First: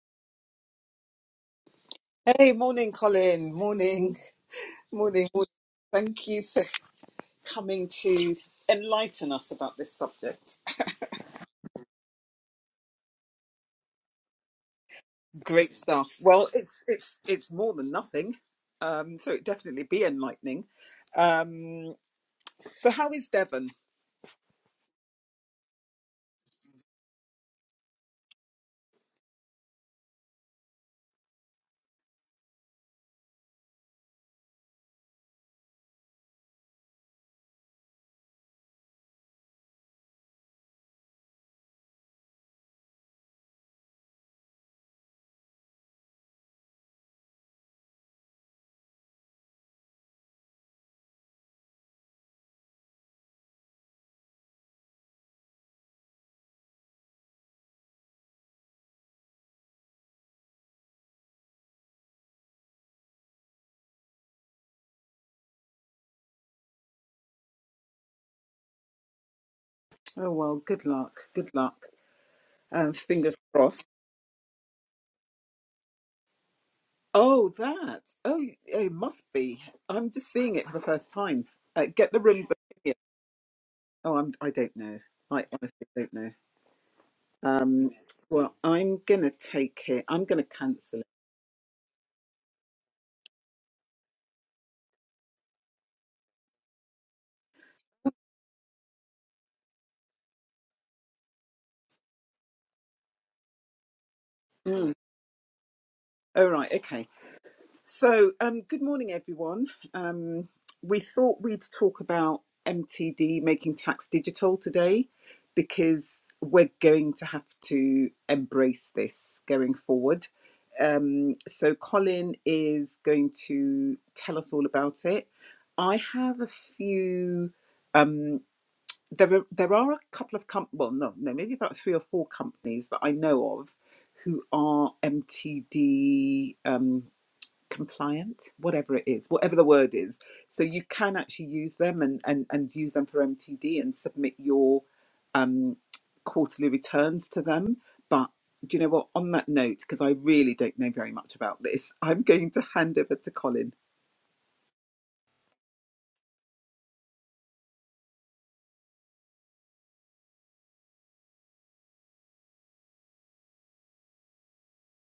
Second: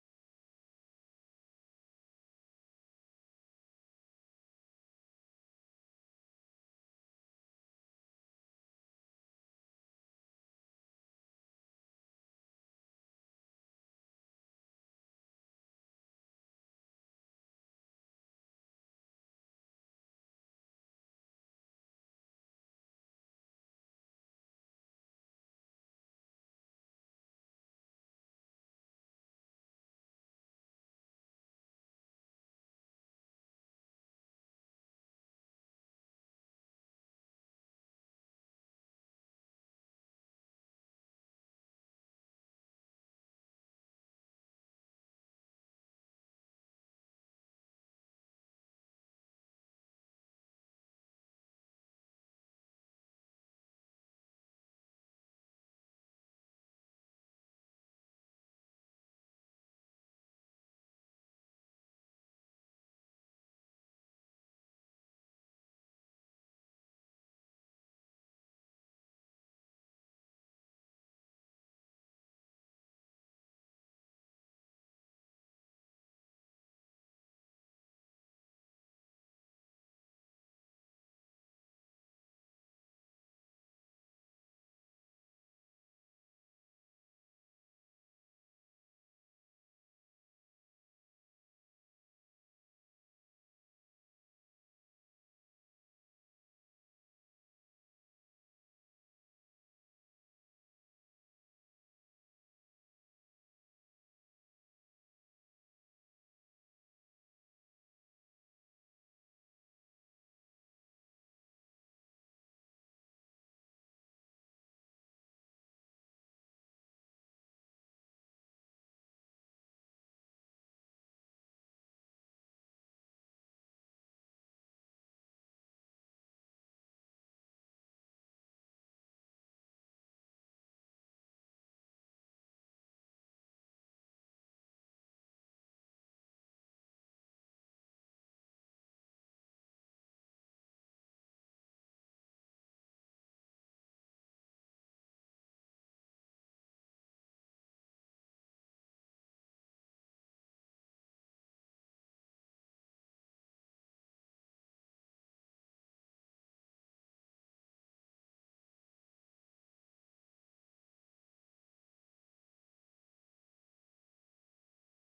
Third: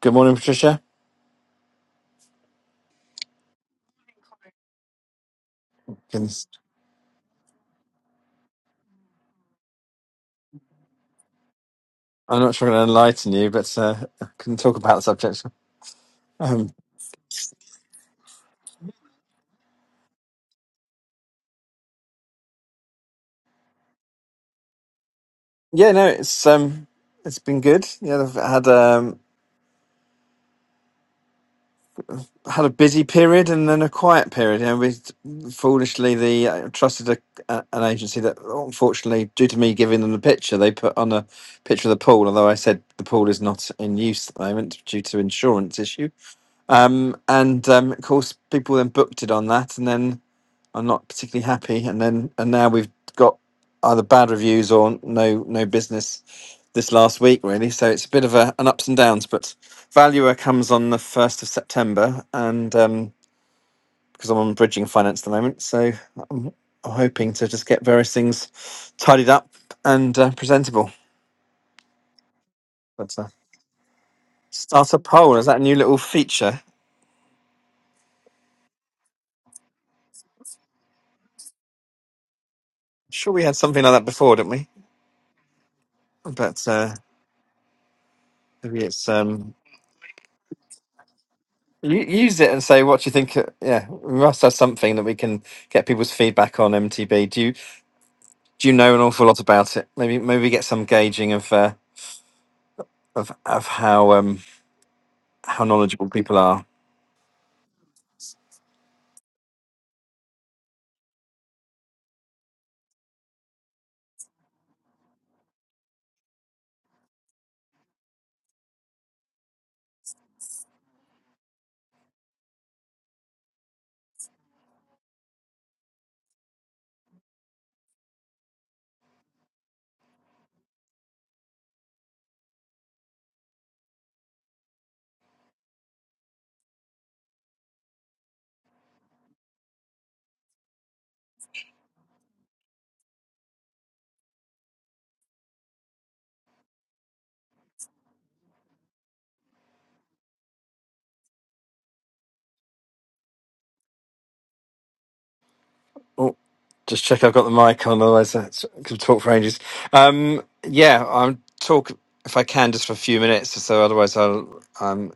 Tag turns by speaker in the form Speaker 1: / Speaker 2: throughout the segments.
Speaker 1: Good morning, Patricia.
Speaker 2: Hey, morning, Colin. Morning, morning, morning. Thank
Speaker 1: Can-
Speaker 2: you for coming to enlighten us about this subject.
Speaker 1: I'm not sure I'm going to enlighten you, but uh, I can talk about the subject.
Speaker 2: Great stuff. Well,
Speaker 1: Um,
Speaker 2: it's it's it's more than nothing, um, so it definitely be enlightening. Um, so, how is Devon?
Speaker 1: yeah, no, it's um, it's been good. Yeah, I've had um, had a busy period and then a quiet period. You know, we foolishly the I trusted a, a, an agency that, unfortunately, due to me giving them the picture, they put on a picture of the pool. Although I said the pool is not in use at the moment due to insurance issue. Um, and um, of course, people then booked it on that, and then. I'm not particularly happy. And then and now we've got either bad reviews or no no business this last week really. So it's a bit of a, an ups and downs. But Valuer comes on the first of September, and um, because I'm on bridging finance at the moment, so I'm hoping to just get various things tidied up and
Speaker 2: Oh
Speaker 1: uh,
Speaker 2: well, good
Speaker 1: presentable.
Speaker 2: luck. Good luck. Um,
Speaker 1: But uh,
Speaker 2: fingers crossed.
Speaker 1: start a poll is that a new little feature?
Speaker 2: Oh, that. Oh, it must be. I'm just seeing it for the first time. Uh, get the rooms. Opinion.
Speaker 1: sure, we had something like that
Speaker 2: Oh, I'm.
Speaker 1: before, didn't
Speaker 2: I
Speaker 1: we?
Speaker 2: don't know. I honestly don't know.
Speaker 1: But uh,
Speaker 2: Um, well,
Speaker 1: maybe
Speaker 2: I'm
Speaker 1: it's
Speaker 2: going to
Speaker 1: um,
Speaker 2: take it. I'm going to cancel it.
Speaker 1: U- Use it and say what you think. uh, Yeah, we must have something that we can get people's feedback on MTB. Do you do you know an awful lot about it? Maybe maybe get some gauging of uh, of of how um
Speaker 2: Mm.
Speaker 1: how knowledgeable people
Speaker 2: All
Speaker 1: are.
Speaker 2: right. Okay. So, um, good morning, everyone. Um, we thought we'd talk about MTD making tax digital today because we're going to have to embrace this going forward. Um, so, Colin is going to tell us all about it. I have a few. Um, there are, there are a couple of com- well no no maybe about three or four companies that I know of who are MTD um, compliant whatever it is whatever the word is so you can actually use them and and, and use them for MTD and submit your um, quarterly returns to them but do you know what on that note because I really don't know very much about this I'm going to hand over to Colin
Speaker 1: Oh, just check I've got the mic on, otherwise I could talk for ages. Um, yeah, I'm talk if I can just for a few minutes or so. Otherwise, I'll. um,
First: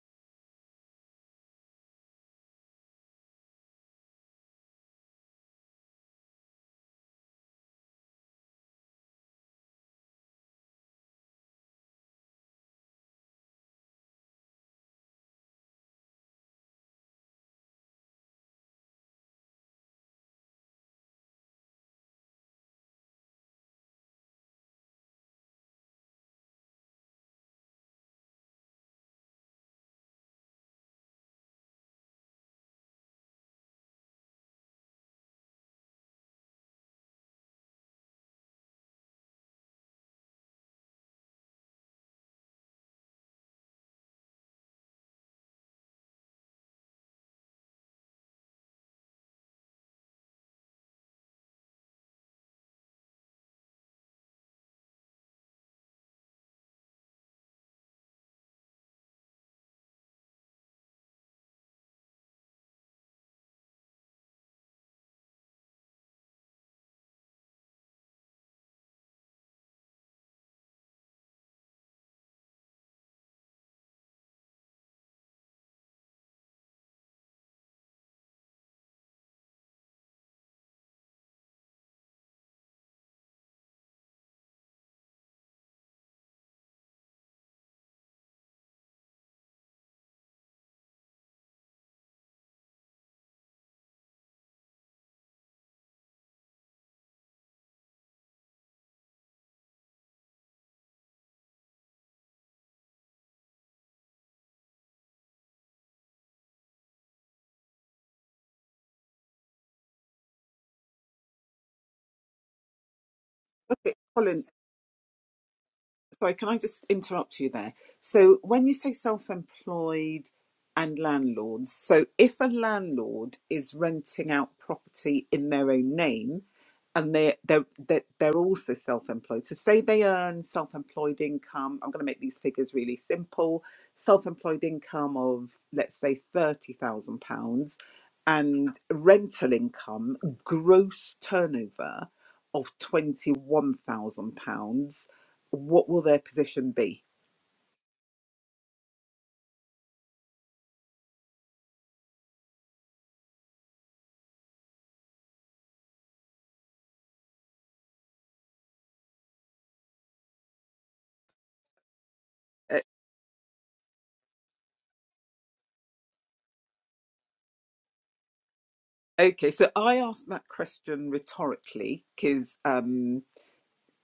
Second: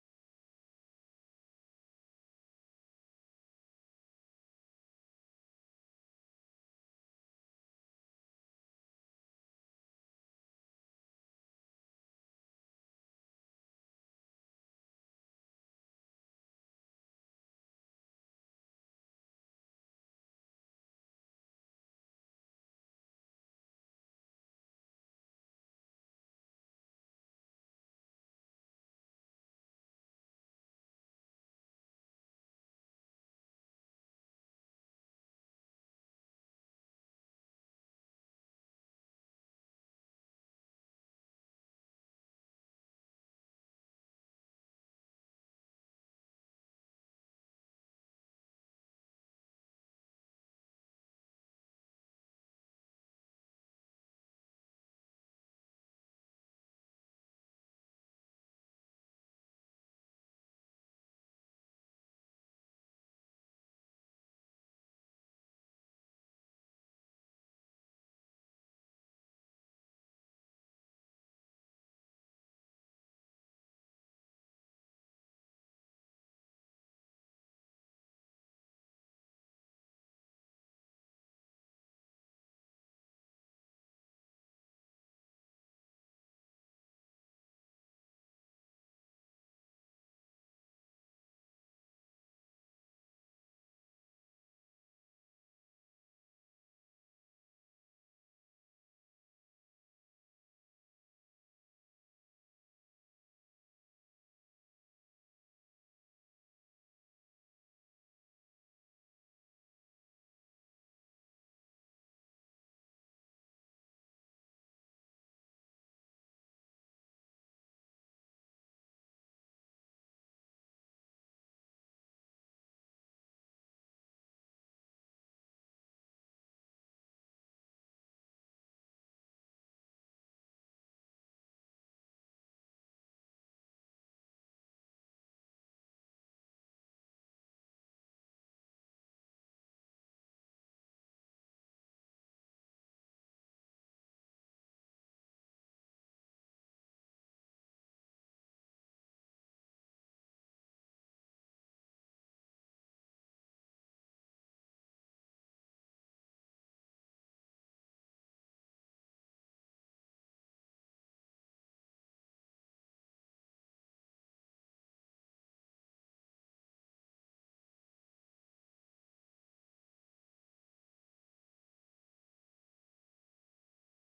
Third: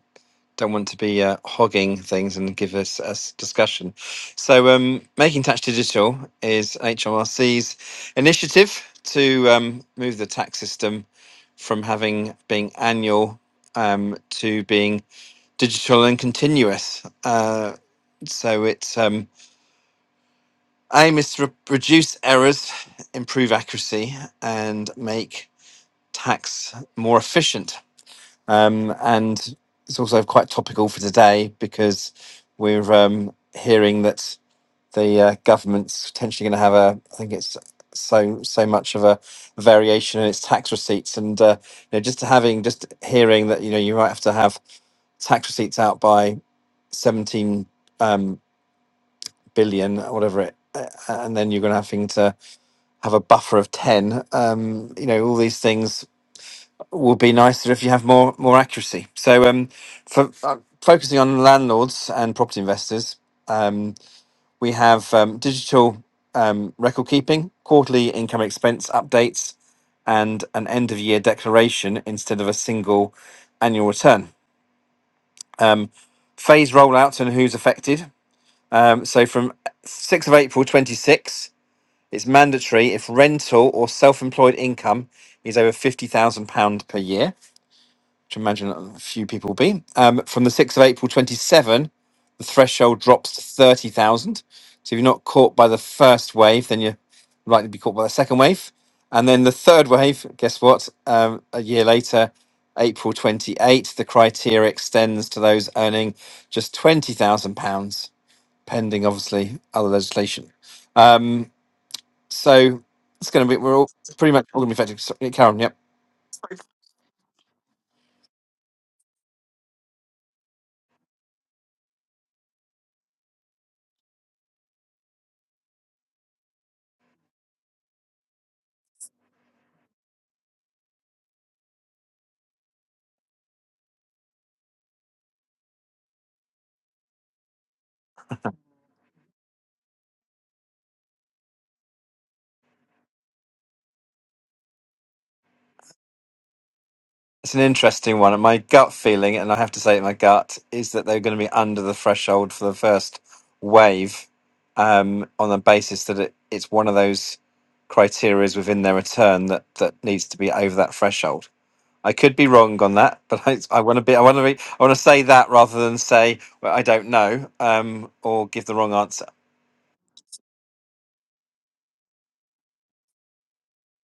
Speaker 1: don't want to be uh, hogging things and give us a s- discussion. So, um, Making Tax Digital is HMRC's initiative to um, move the tax system from having being annual um, to being digital and continuous. Uh, so, its um, aim is to re- reduce errors, improve accuracy, and make tax more efficient um, and it's also quite topical for today because we're um, hearing that the uh, government's potentially going to have a, I think it's so so much of a variation in its tax receipts, and uh, you know, just to having just hearing that you know you might have to have tax receipts out by seventeen um, billion, or whatever it. uh, And then you're going to having to have a buffer of ten. Um, you know all these things would be nicer if you have more more accuracy. So, um, for uh, focusing on landlords and property investors, um, we have um, digital um, record keeping, quarterly income expense updates, and an end of year declaration instead of a single annual return. Um, phase rollouts and who's affected. Um, so, from 6th of April 26, it's mandatory if rental or self employed income is over £50,000 per year which I imagine a few people will be. Um, from the 6th of April 27, the threshold drops to 30,000. So if you're not caught by the first wave, then you're likely to be caught by the second wave. And then the third wave, guess what? Um, a year later, April 28, the criteria extends to those earning just £20,000, pending obviously other legislation. Um, so it's going to be, we're all
Speaker 2: okay
Speaker 1: pretty
Speaker 2: Colin
Speaker 1: much all going to be affected. So, yeah, Karen, yep.
Speaker 2: sorry, can I just interrupt you there? So when you say self-employed and landlords, so if a landlord is renting out property in their own name and they're, they're, they're, they're also self-employed, so say they earn self-employed income, I'm going to make these figures really simple, self-employed income of, let's say, £30,000 and rental income, gross turnover of £21,000 what will their position be?
Speaker 1: It's an interesting one. And my gut feeling, and I have to say my gut, is that they're going to be under the threshold for the first wave um, on the basis that it, it's one of those criterias within their return that, that needs to be over that threshold. I could be
Speaker 2: Uh,
Speaker 1: wrong on that, but I, I want to be, I want to be, I want to say that rather than say well, I don't know um, or give the wrong answer.
Speaker 2: okay, so I asked that question rhetorically because um,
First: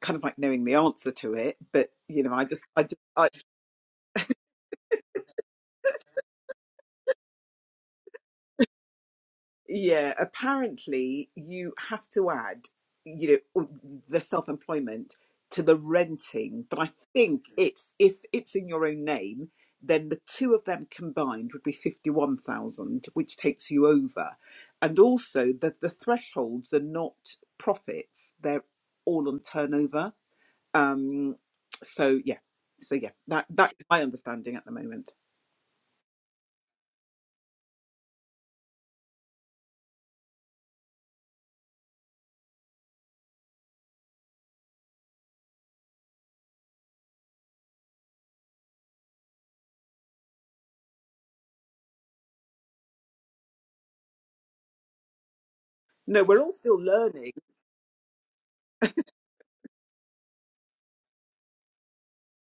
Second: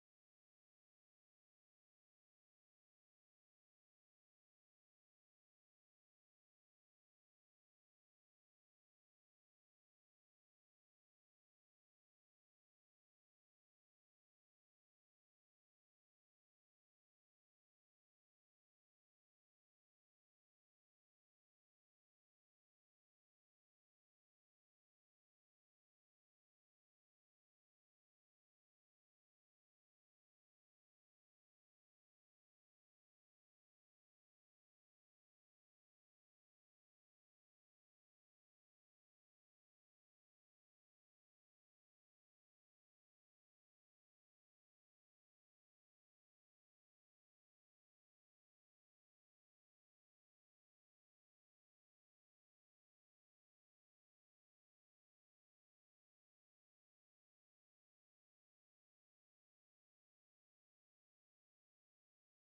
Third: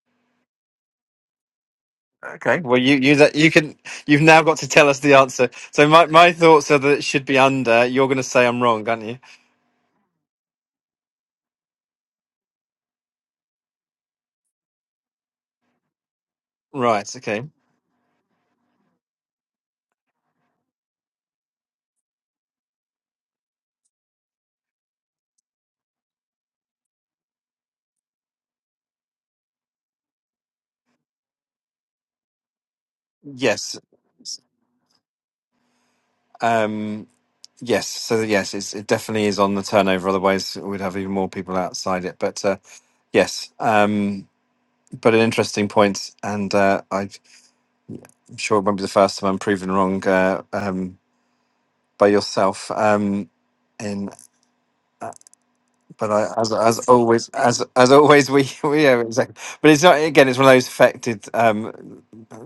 Speaker 2: kind of like knowing the answer to it, but you know, I
Speaker 1: Okay.
Speaker 2: just
Speaker 1: Well,
Speaker 2: I just
Speaker 1: you you
Speaker 2: I
Speaker 1: that you can you've now got to tell us the answer. So my, my thoughts are that it should be under. You're going to say I'm wrong, aren't you?
Speaker 2: Yeah, apparently you have to add, you know, the self-employment to the renting, but I
Speaker 1: Right. Okay.
Speaker 2: think it's if it's in your own name, then the two of them combined would be 51,000, which takes you over. And also that the thresholds are not profits, they're all on turnover. Um, so yeah. So yeah, that that's
Speaker 1: Yes.
Speaker 2: my understanding at the moment.
Speaker 1: Um, yes. So yes, it's, it definitely is on the turnover. Otherwise, we'd have even more people outside it. But uh, yes. Um, but an interesting point, and uh, I'm sure it won't be the first time I'm proven wrong uh, um, by yourself. Um, in but
Speaker 2: No,
Speaker 1: I,
Speaker 2: we're
Speaker 1: as
Speaker 2: all
Speaker 1: as
Speaker 2: still
Speaker 1: always
Speaker 2: learning.
Speaker 1: as as always we, we yeah exactly. But it's not again. It's one of those affected. Um,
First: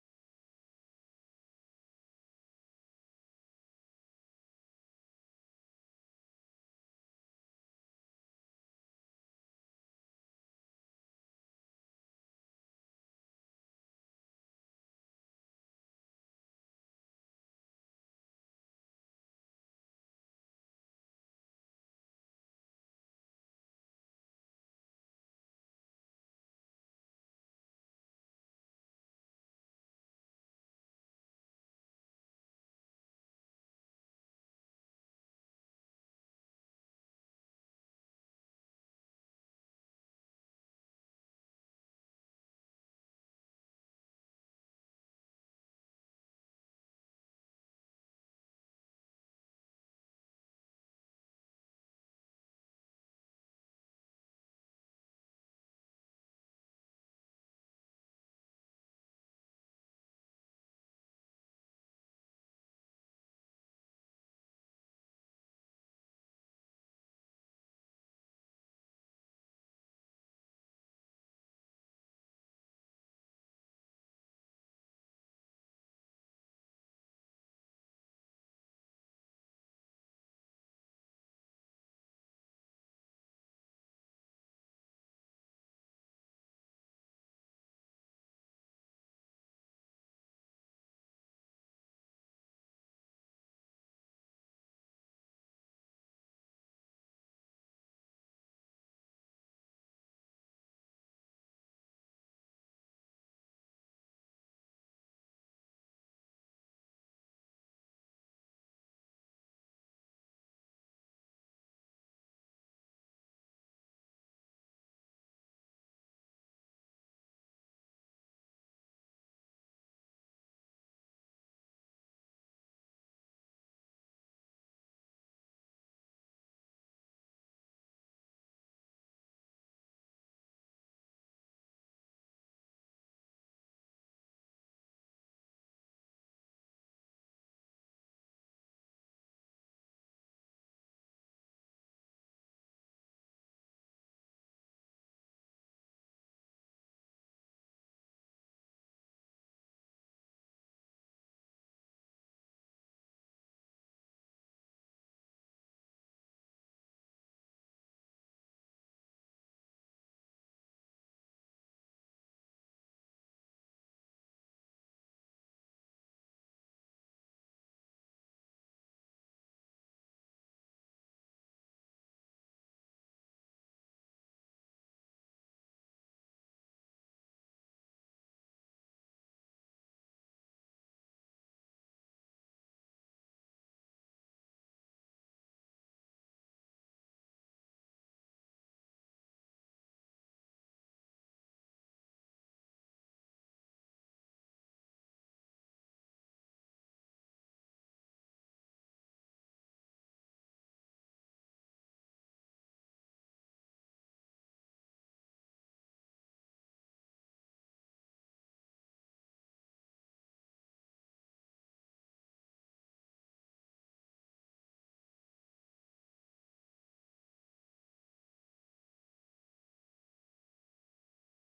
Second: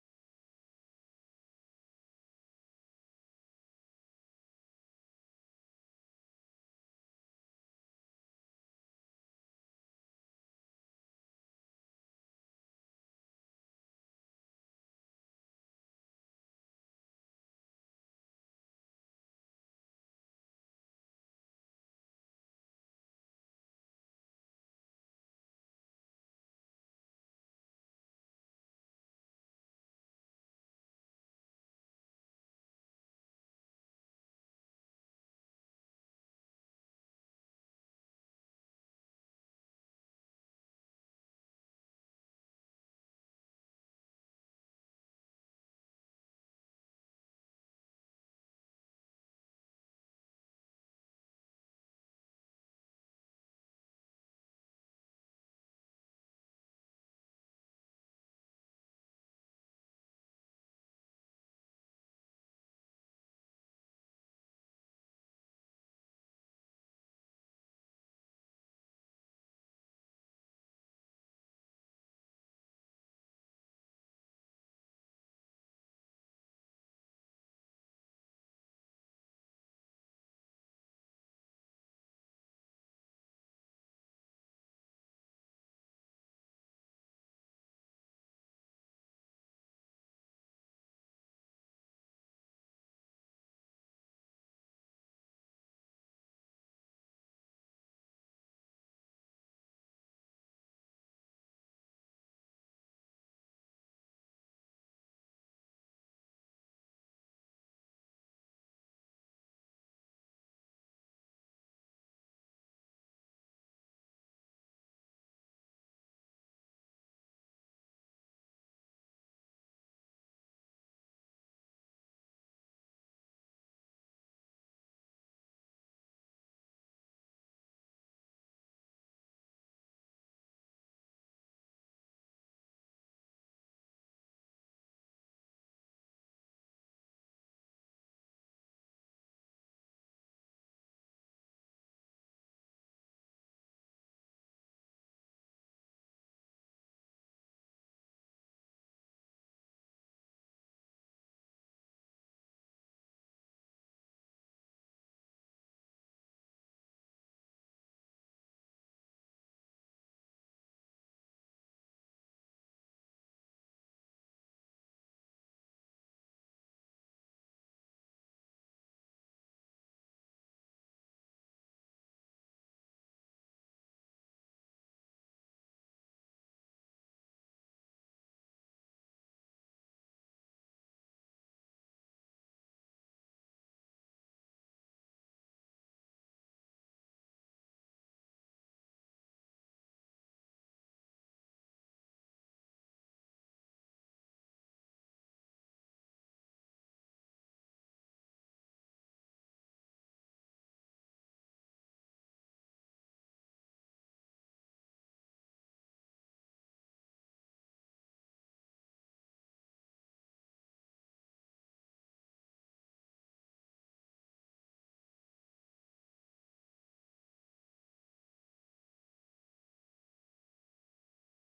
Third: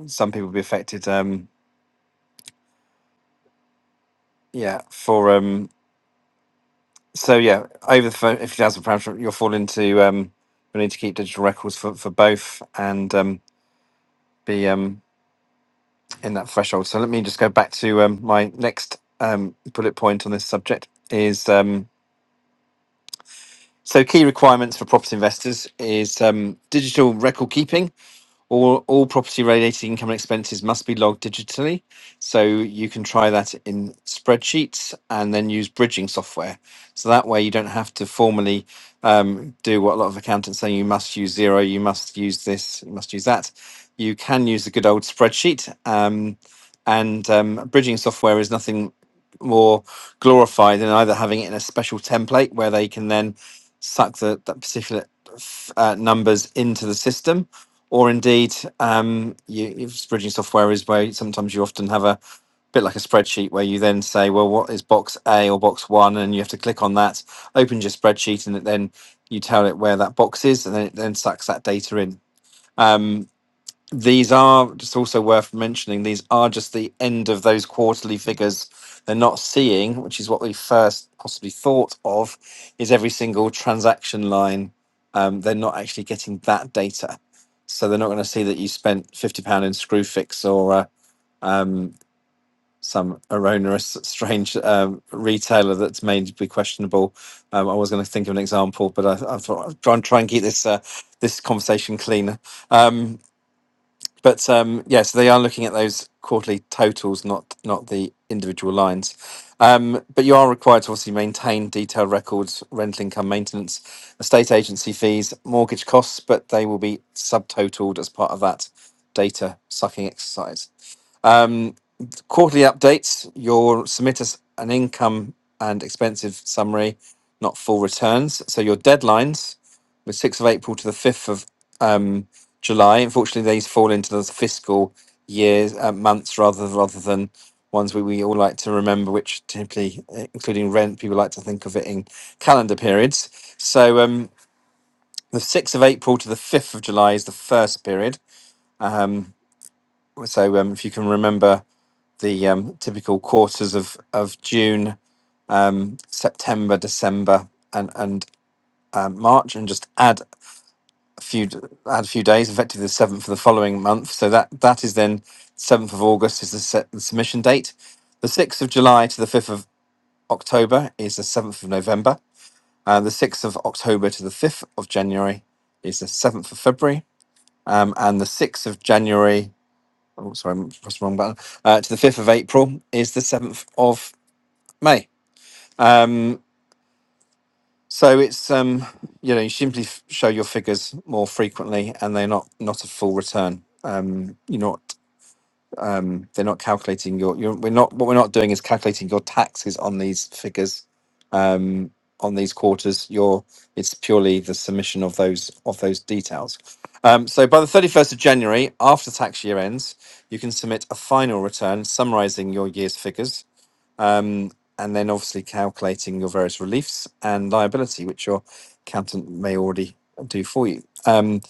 Speaker 1: some people will be affected. Um, yeah. For um, so yeah, over the phone, fifty thousand pounds, you'll fall into um, we need to keep digital records for, for both and um, be um, in that threshold. So let me just go back to um, my next um, bullet point on this subject is um, so key requirements for property investors is um, digital record keeping All, all property related income and expenses must be logged digitally. So you can try that in spreadsheets and then use bridging software. So that way you don't have to formally um, do what a lot of accountants say you must use zero, you must use this, you must use that. You can use the good old spreadsheet. Um, and um, bridging software is nothing more glorified than either having it in a special template where they can then suck the, that particular uh, numbers into the system or indeed um, you, if bridging software is where sometimes you often have a bit like a spreadsheet where you then say, well, what is box A or box one, and you have to click on that, opens your spreadsheet, and it then you tell it where that box is, and then it then sucks that data in. Um, these are just also worth mentioning these are just the end of those quarterly figures they're not seeing which is what we first possibly thought of is every single transaction line um, they're not actually getting that data so they're not going to see that you spent 50 pound in screwfix or uh, um, some erroneous strange um, retailer that's made to be questionable um, i was going to think of an example but i, I thought i would try and try and keep this uh, this conversation cleaner Um, but um, yeah, so they are looking at those quarterly totals, not not the individual lines. Um, but you are required to obviously maintain detailed records, rental income maintenance, estate agency fees, mortgage costs, but they will be subtotaled as part of that data sucking exercise. Um, Quarterly updates, you'll submit us an income and expensive summary, not full returns. So your deadlines were 6th of April to the 5th of um, July. Unfortunately, these fall into those fiscal years, uh, months rather, rather than ones we, we all like to remember, which typically, uh, including rent, people like to think of it in calendar periods. So um, the 6th of April to the 5th of July is the first period. Um, so um, if you can remember the um, typical quarters of of June, um, September, December, and and um, March, and just add a few d- add a few days, effectively the seventh for the following month. So that that is then seventh of August is the, set, the submission date. The sixth of July to the fifth of October is the seventh of November. Uh, the sixth of October to the fifth of January is the seventh of February, um, and the sixth of January. Oh, sorry, I pressed the wrong button. Uh, to the fifth of April is the seventh of May. Um, so it's um, you know you simply f- show your figures more frequently, and they're not not a full return. Um, you're not um, they're not calculating your you're, we're not what we're not doing is calculating your taxes on these figures um, on these quarters. Your it's purely the submission of those of those details. Um, so by the 31st of January, after tax year ends, you can submit a final return summarising your year's figures um, and then obviously calculating your various reliefs and liability, which your accountant may already do for you. Um,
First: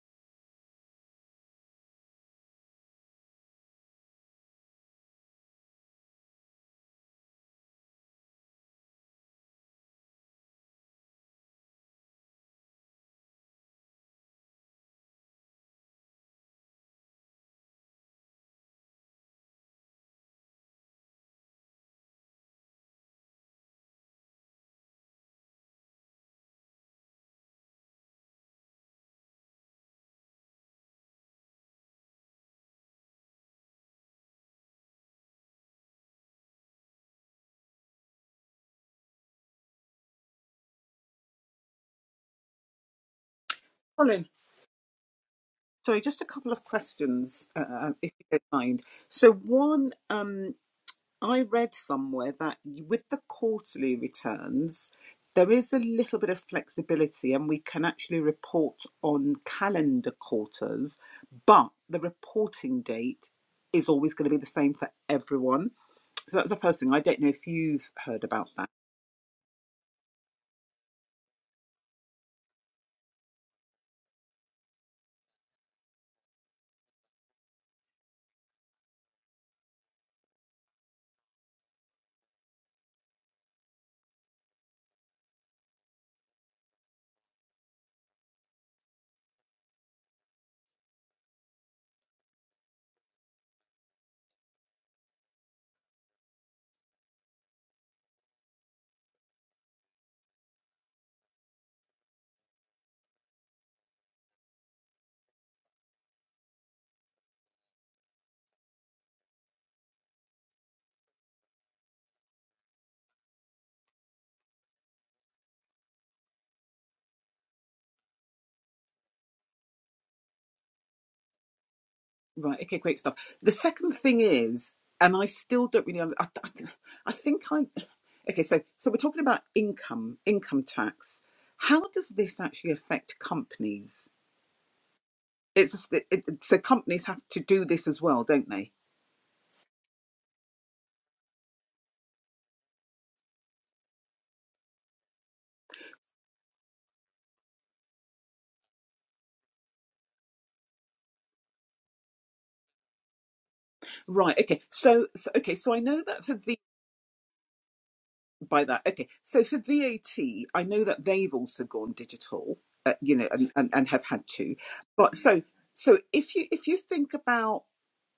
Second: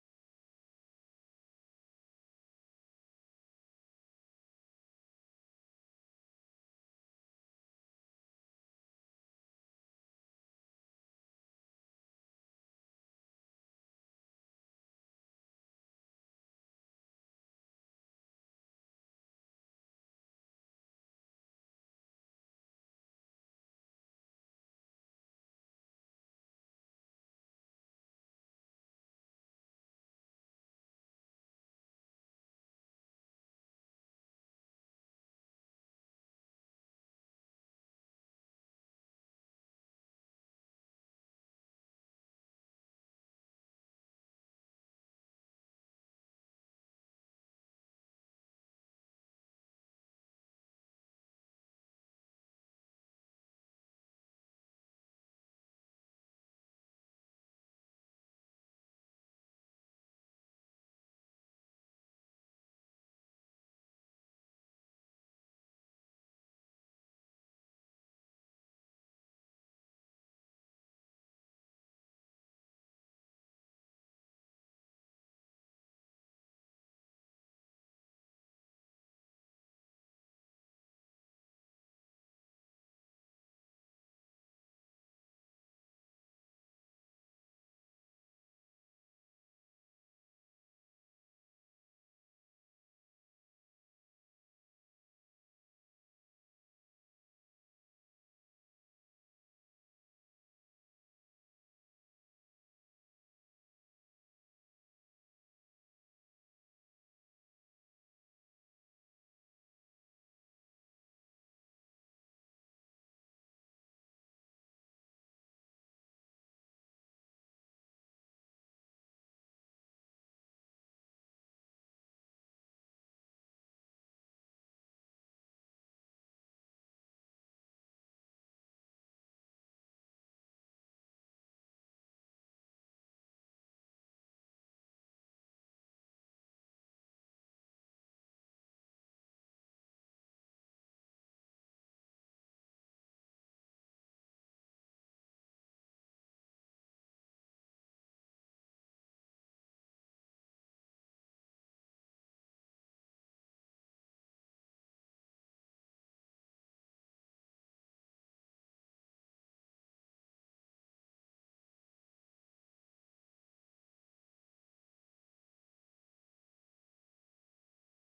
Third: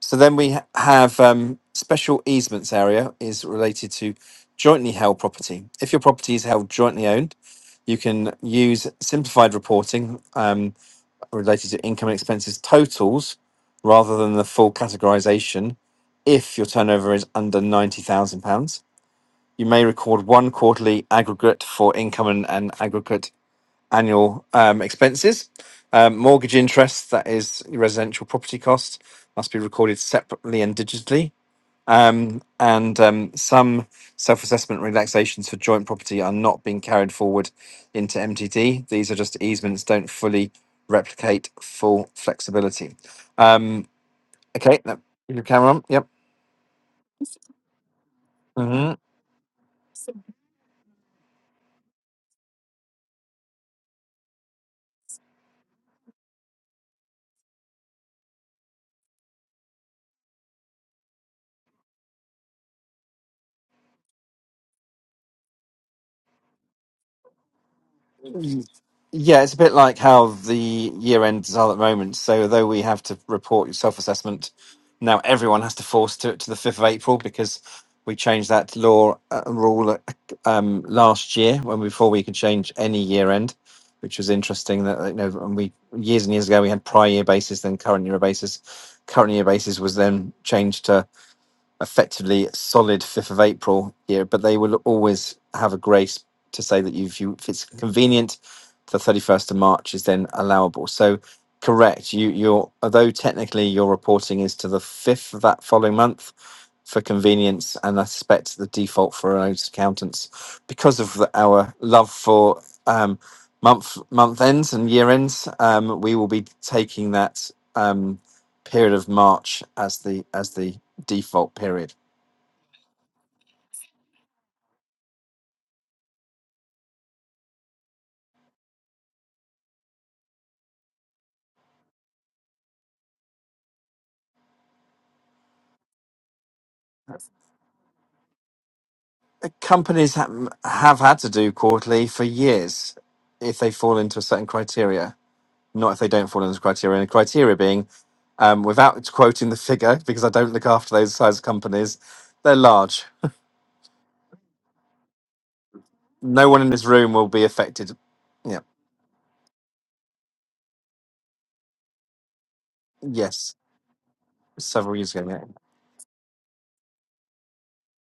Speaker 1: so then we ha- have um, special easements area is related to jointly held property. If your property is held jointly owned, you can use simplified reporting um, related to income and expenses totals rather than the full categorization if your turnover is under £90,000 you may record one quarterly aggregate for income and, and aggregate annual um, expenses. Um, mortgage interest, that is your residential property cost, must be recorded separately and digitally. Um, and um, some self assessment relaxations for joint property are not being carried forward into MTD. These are just easements, don't fully replicate full flexibility. Um,
Speaker 2: Colin.
Speaker 1: okay, that, your camera on?
Speaker 2: Sorry,
Speaker 1: Yep.
Speaker 2: just a couple of questions, uh, uh, um, if you don't mind.
Speaker 1: hmm
Speaker 2: So, one, um, I read somewhere that with the quarterly returns, there is a little bit of flexibility and we can actually report on calendar quarters, but the reporting date is always going to be the same for everyone. So, that's the first thing. I don't know if you've heard about that.
Speaker 1: Yeah, it's a bit like how the year ends are at the moment. So, though we have to report your self assessment, now everyone has to force to it to the 5th of April because we changed that law uh, rule um, last year when before we could change any year end, which was interesting. That you know, and we years and years ago we had prior year basis, then current year basis. Current year basis was then changed to effectively solid 5th of April here, but they will always have a grace to say that if, you, if it's convenient, the 31st of March is then allowable. So, correct, you, you're, although technically your reporting is to the 5th of that following month for convenience, and I suspect the default for those accountants, because of the, our love for um, month month ends and year ends, um, we will be taking that um, period of March as the as the default period.
Speaker 2: Right. Okay. Great stuff. The second thing is, and I still don't really. I, I, I think I. Okay. So so we're talking about income, income tax. How does this actually affect companies? It's it, it- so companies have to do this as well, don't they?
Speaker 1: Uh, Companies ha- have had to do quarterly for years if they fall into a certain criteria, not if they don't fall into the criteria. And the criteria being, um, without quoting the figure, because I don't look after those size companies, they're large.
Speaker 2: Right. Okay. So, so okay. So I know that for
Speaker 1: No one in this room will be affected. Yeah,
Speaker 2: by that. Okay. So for VAT, I know that they've also gone digital, uh, you know, and,
Speaker 1: yes,
Speaker 2: and, and have had to.
Speaker 1: several years
Speaker 2: But
Speaker 1: ago. Yeah.
Speaker 2: so so if you if you think about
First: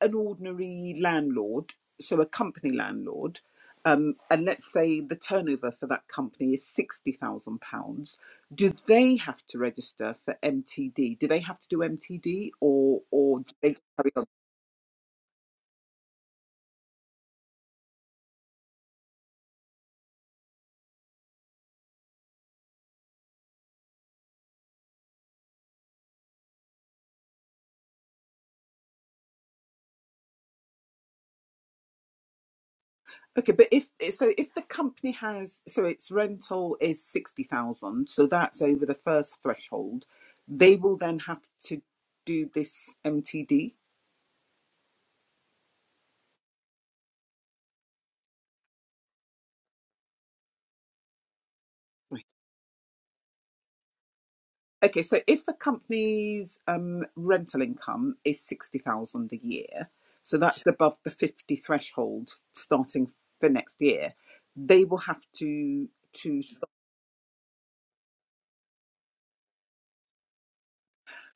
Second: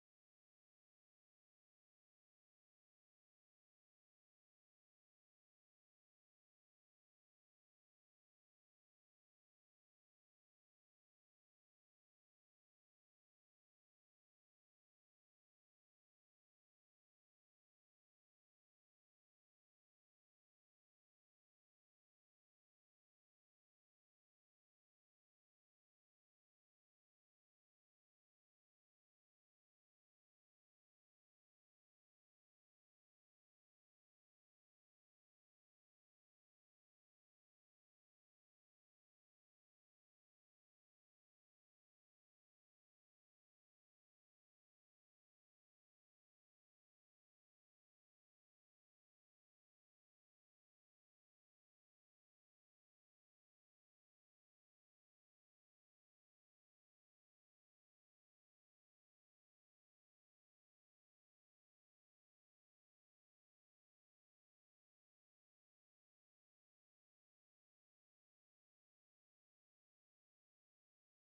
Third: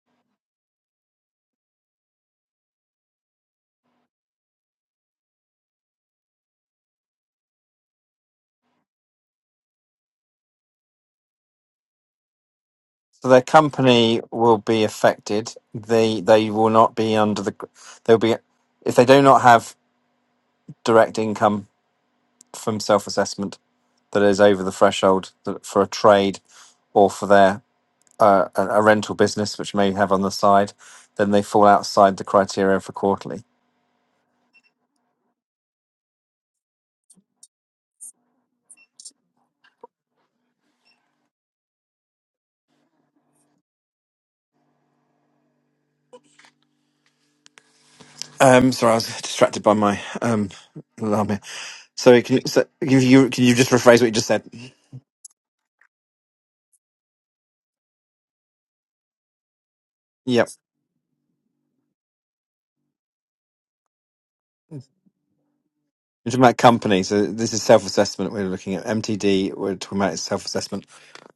Speaker 2: an ordinary landlord, so a company landlord, um, and let's say the turnover for that company is sixty thousand pounds, do they have to register for MTD? Do they have to do MTD, or
Speaker 1: So
Speaker 2: or
Speaker 1: their
Speaker 2: do they? carry on?
Speaker 1: company will be affected. They they will not be under the. They'll be if they do not have direct income from self assessment that is over the threshold that- for a trade or for their uh, a a rental business, which may have on the side, then they fall outside the criteria for quarterly.
Speaker 2: Okay, but if eh, so, if the company has so its rental is sixty thousand, so that's over the first threshold, they will then have to do this MTD.
Speaker 1: Um, sorry, I was distracted by my um, alarm here. So,
Speaker 2: Right.
Speaker 1: can you, so can, you, can you just rephrase what you just said?
Speaker 2: Okay, so if the company's um, rental income is sixty thousand a year, so
Speaker 1: Yep.
Speaker 2: that's above the fifty threshold starting for next year, they will have to
Speaker 1: You're
Speaker 2: to
Speaker 1: talking about companies. So this is self-assessment. We're looking at MTD. We're talking about self-assessment.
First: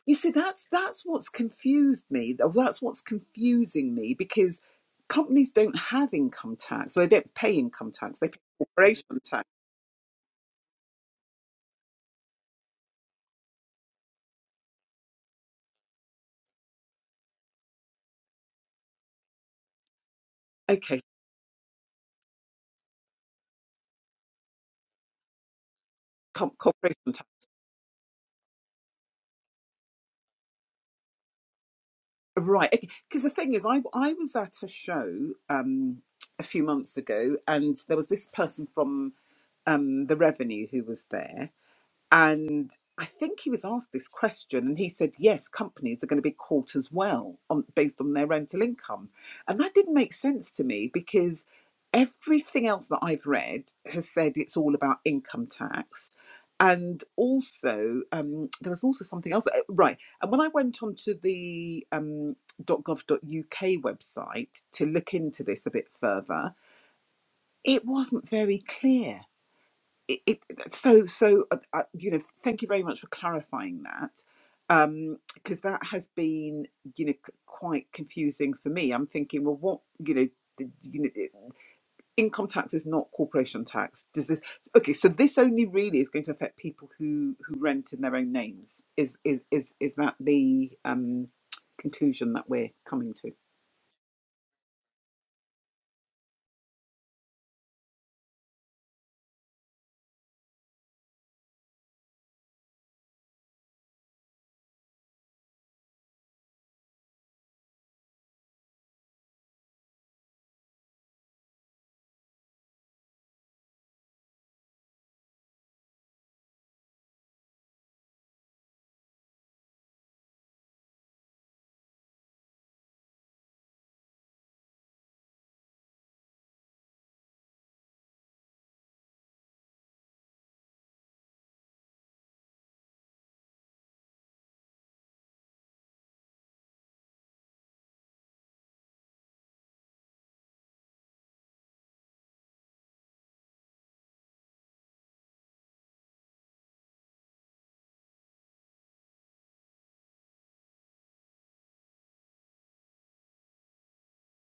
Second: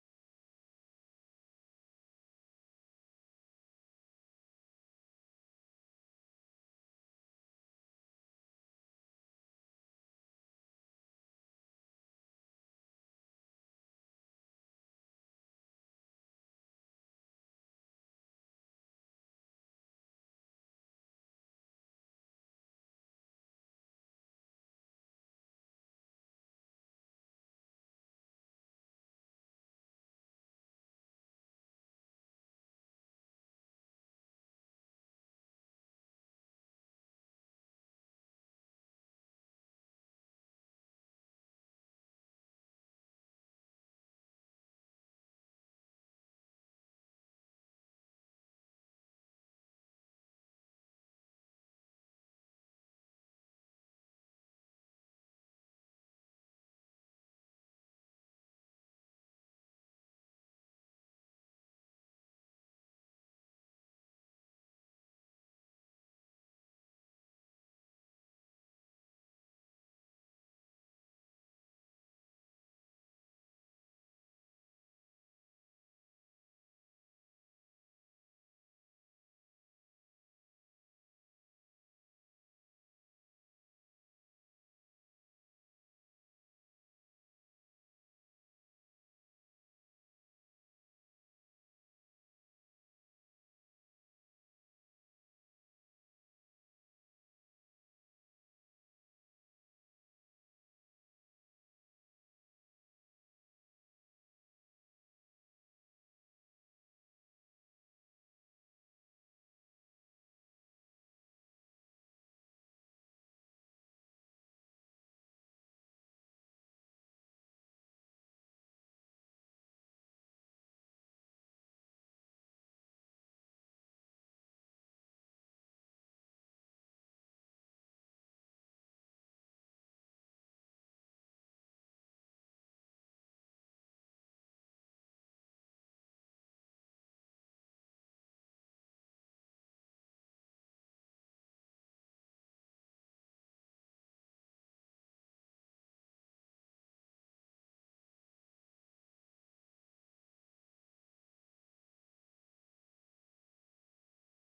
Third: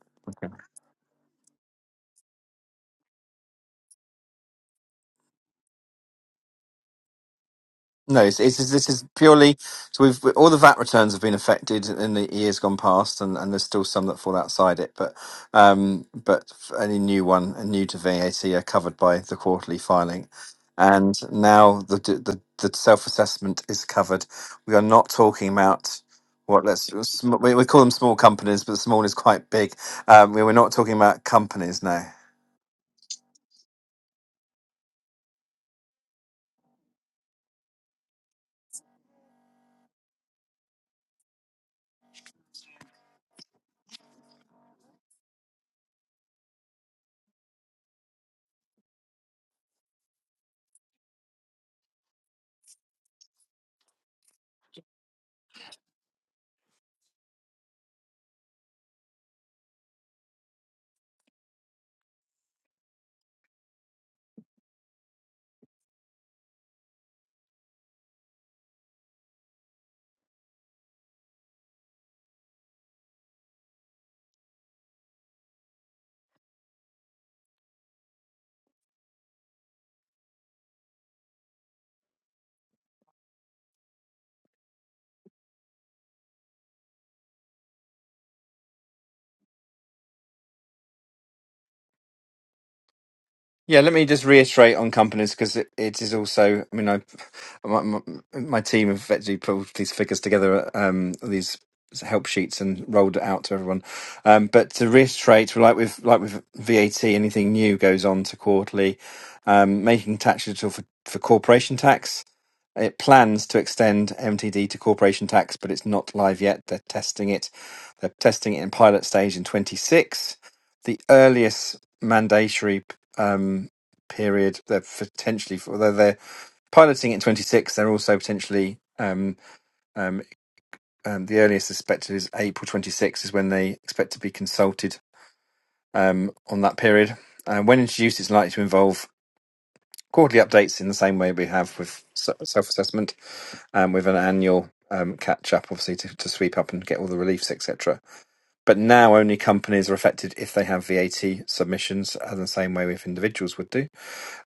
Speaker 2: You see, that's that's what's confused me. that's what's confusing me because companies don't have income tax. so They don't pay income tax.
Speaker 1: No,
Speaker 2: They pay
Speaker 1: it's, it's just- this is
Speaker 2: corporation tax.
Speaker 1: purely so we've all the VAT returns have been affected in the years gone past, and, and there's still some that fall outside it, but um, but any new one and new to VAT are covered by the quarterly filing,
Speaker 2: Okay,
Speaker 1: and now the d- the, the self assessment is covered. We are not talking about
Speaker 2: com-
Speaker 1: what let's
Speaker 2: corporation tax.
Speaker 1: sm- we, we call them small companies, but small is quite big. Um, we, we're not talking about companies now.
Speaker 2: Right. Because the thing is, I I was at a show um, a few months ago, and there was this person from um, the revenue who was there, And I think he was asked this question, and he said, "Yes, companies are going to be caught as well on based on their rental income," and that didn't make sense to me because everything else that I've read has said it's all about income tax, and also um, there was also something else, uh, right? And when I went onto the um, .gov.uk website to look into this a bit further, it wasn't very clear it, it so so uh, uh, you know thank you very much for clarifying that um because that has been you know c- quite confusing for me i'm thinking well what you know the- you know it- income tax is not corporation tax does this okay so this only really is going to affect people who who rent in their own names is is is, is that the um conclusion that we're coming to
Speaker 1: Yeah, let me just reiterate on companies because it, it is also. I mean, I my, my, my team have actually pulled these figures together, um, these help sheets, and rolled it out to everyone. Um, but to reiterate, like with like with VAT, anything new goes on to quarterly, um, making tax digital for, for corporation tax. It plans to extend MTD to corporation tax, but it's not live yet. They're testing it. They're testing it in pilot stage in 26. The earliest mandatory um, period they're potentially, although they're piloting it in 26, they're also potentially um, um, um, the earliest expected is April 26 is when they expect to be consulted um, on that period. And when introduced, it's likely to involve quarterly updates in the same way we have with se- self-assessment um, with an annual um, catch up, obviously, to, to sweep up and get all the reliefs, etc. But now only companies are affected if they have VAT submissions, uh, the same way if individuals would do.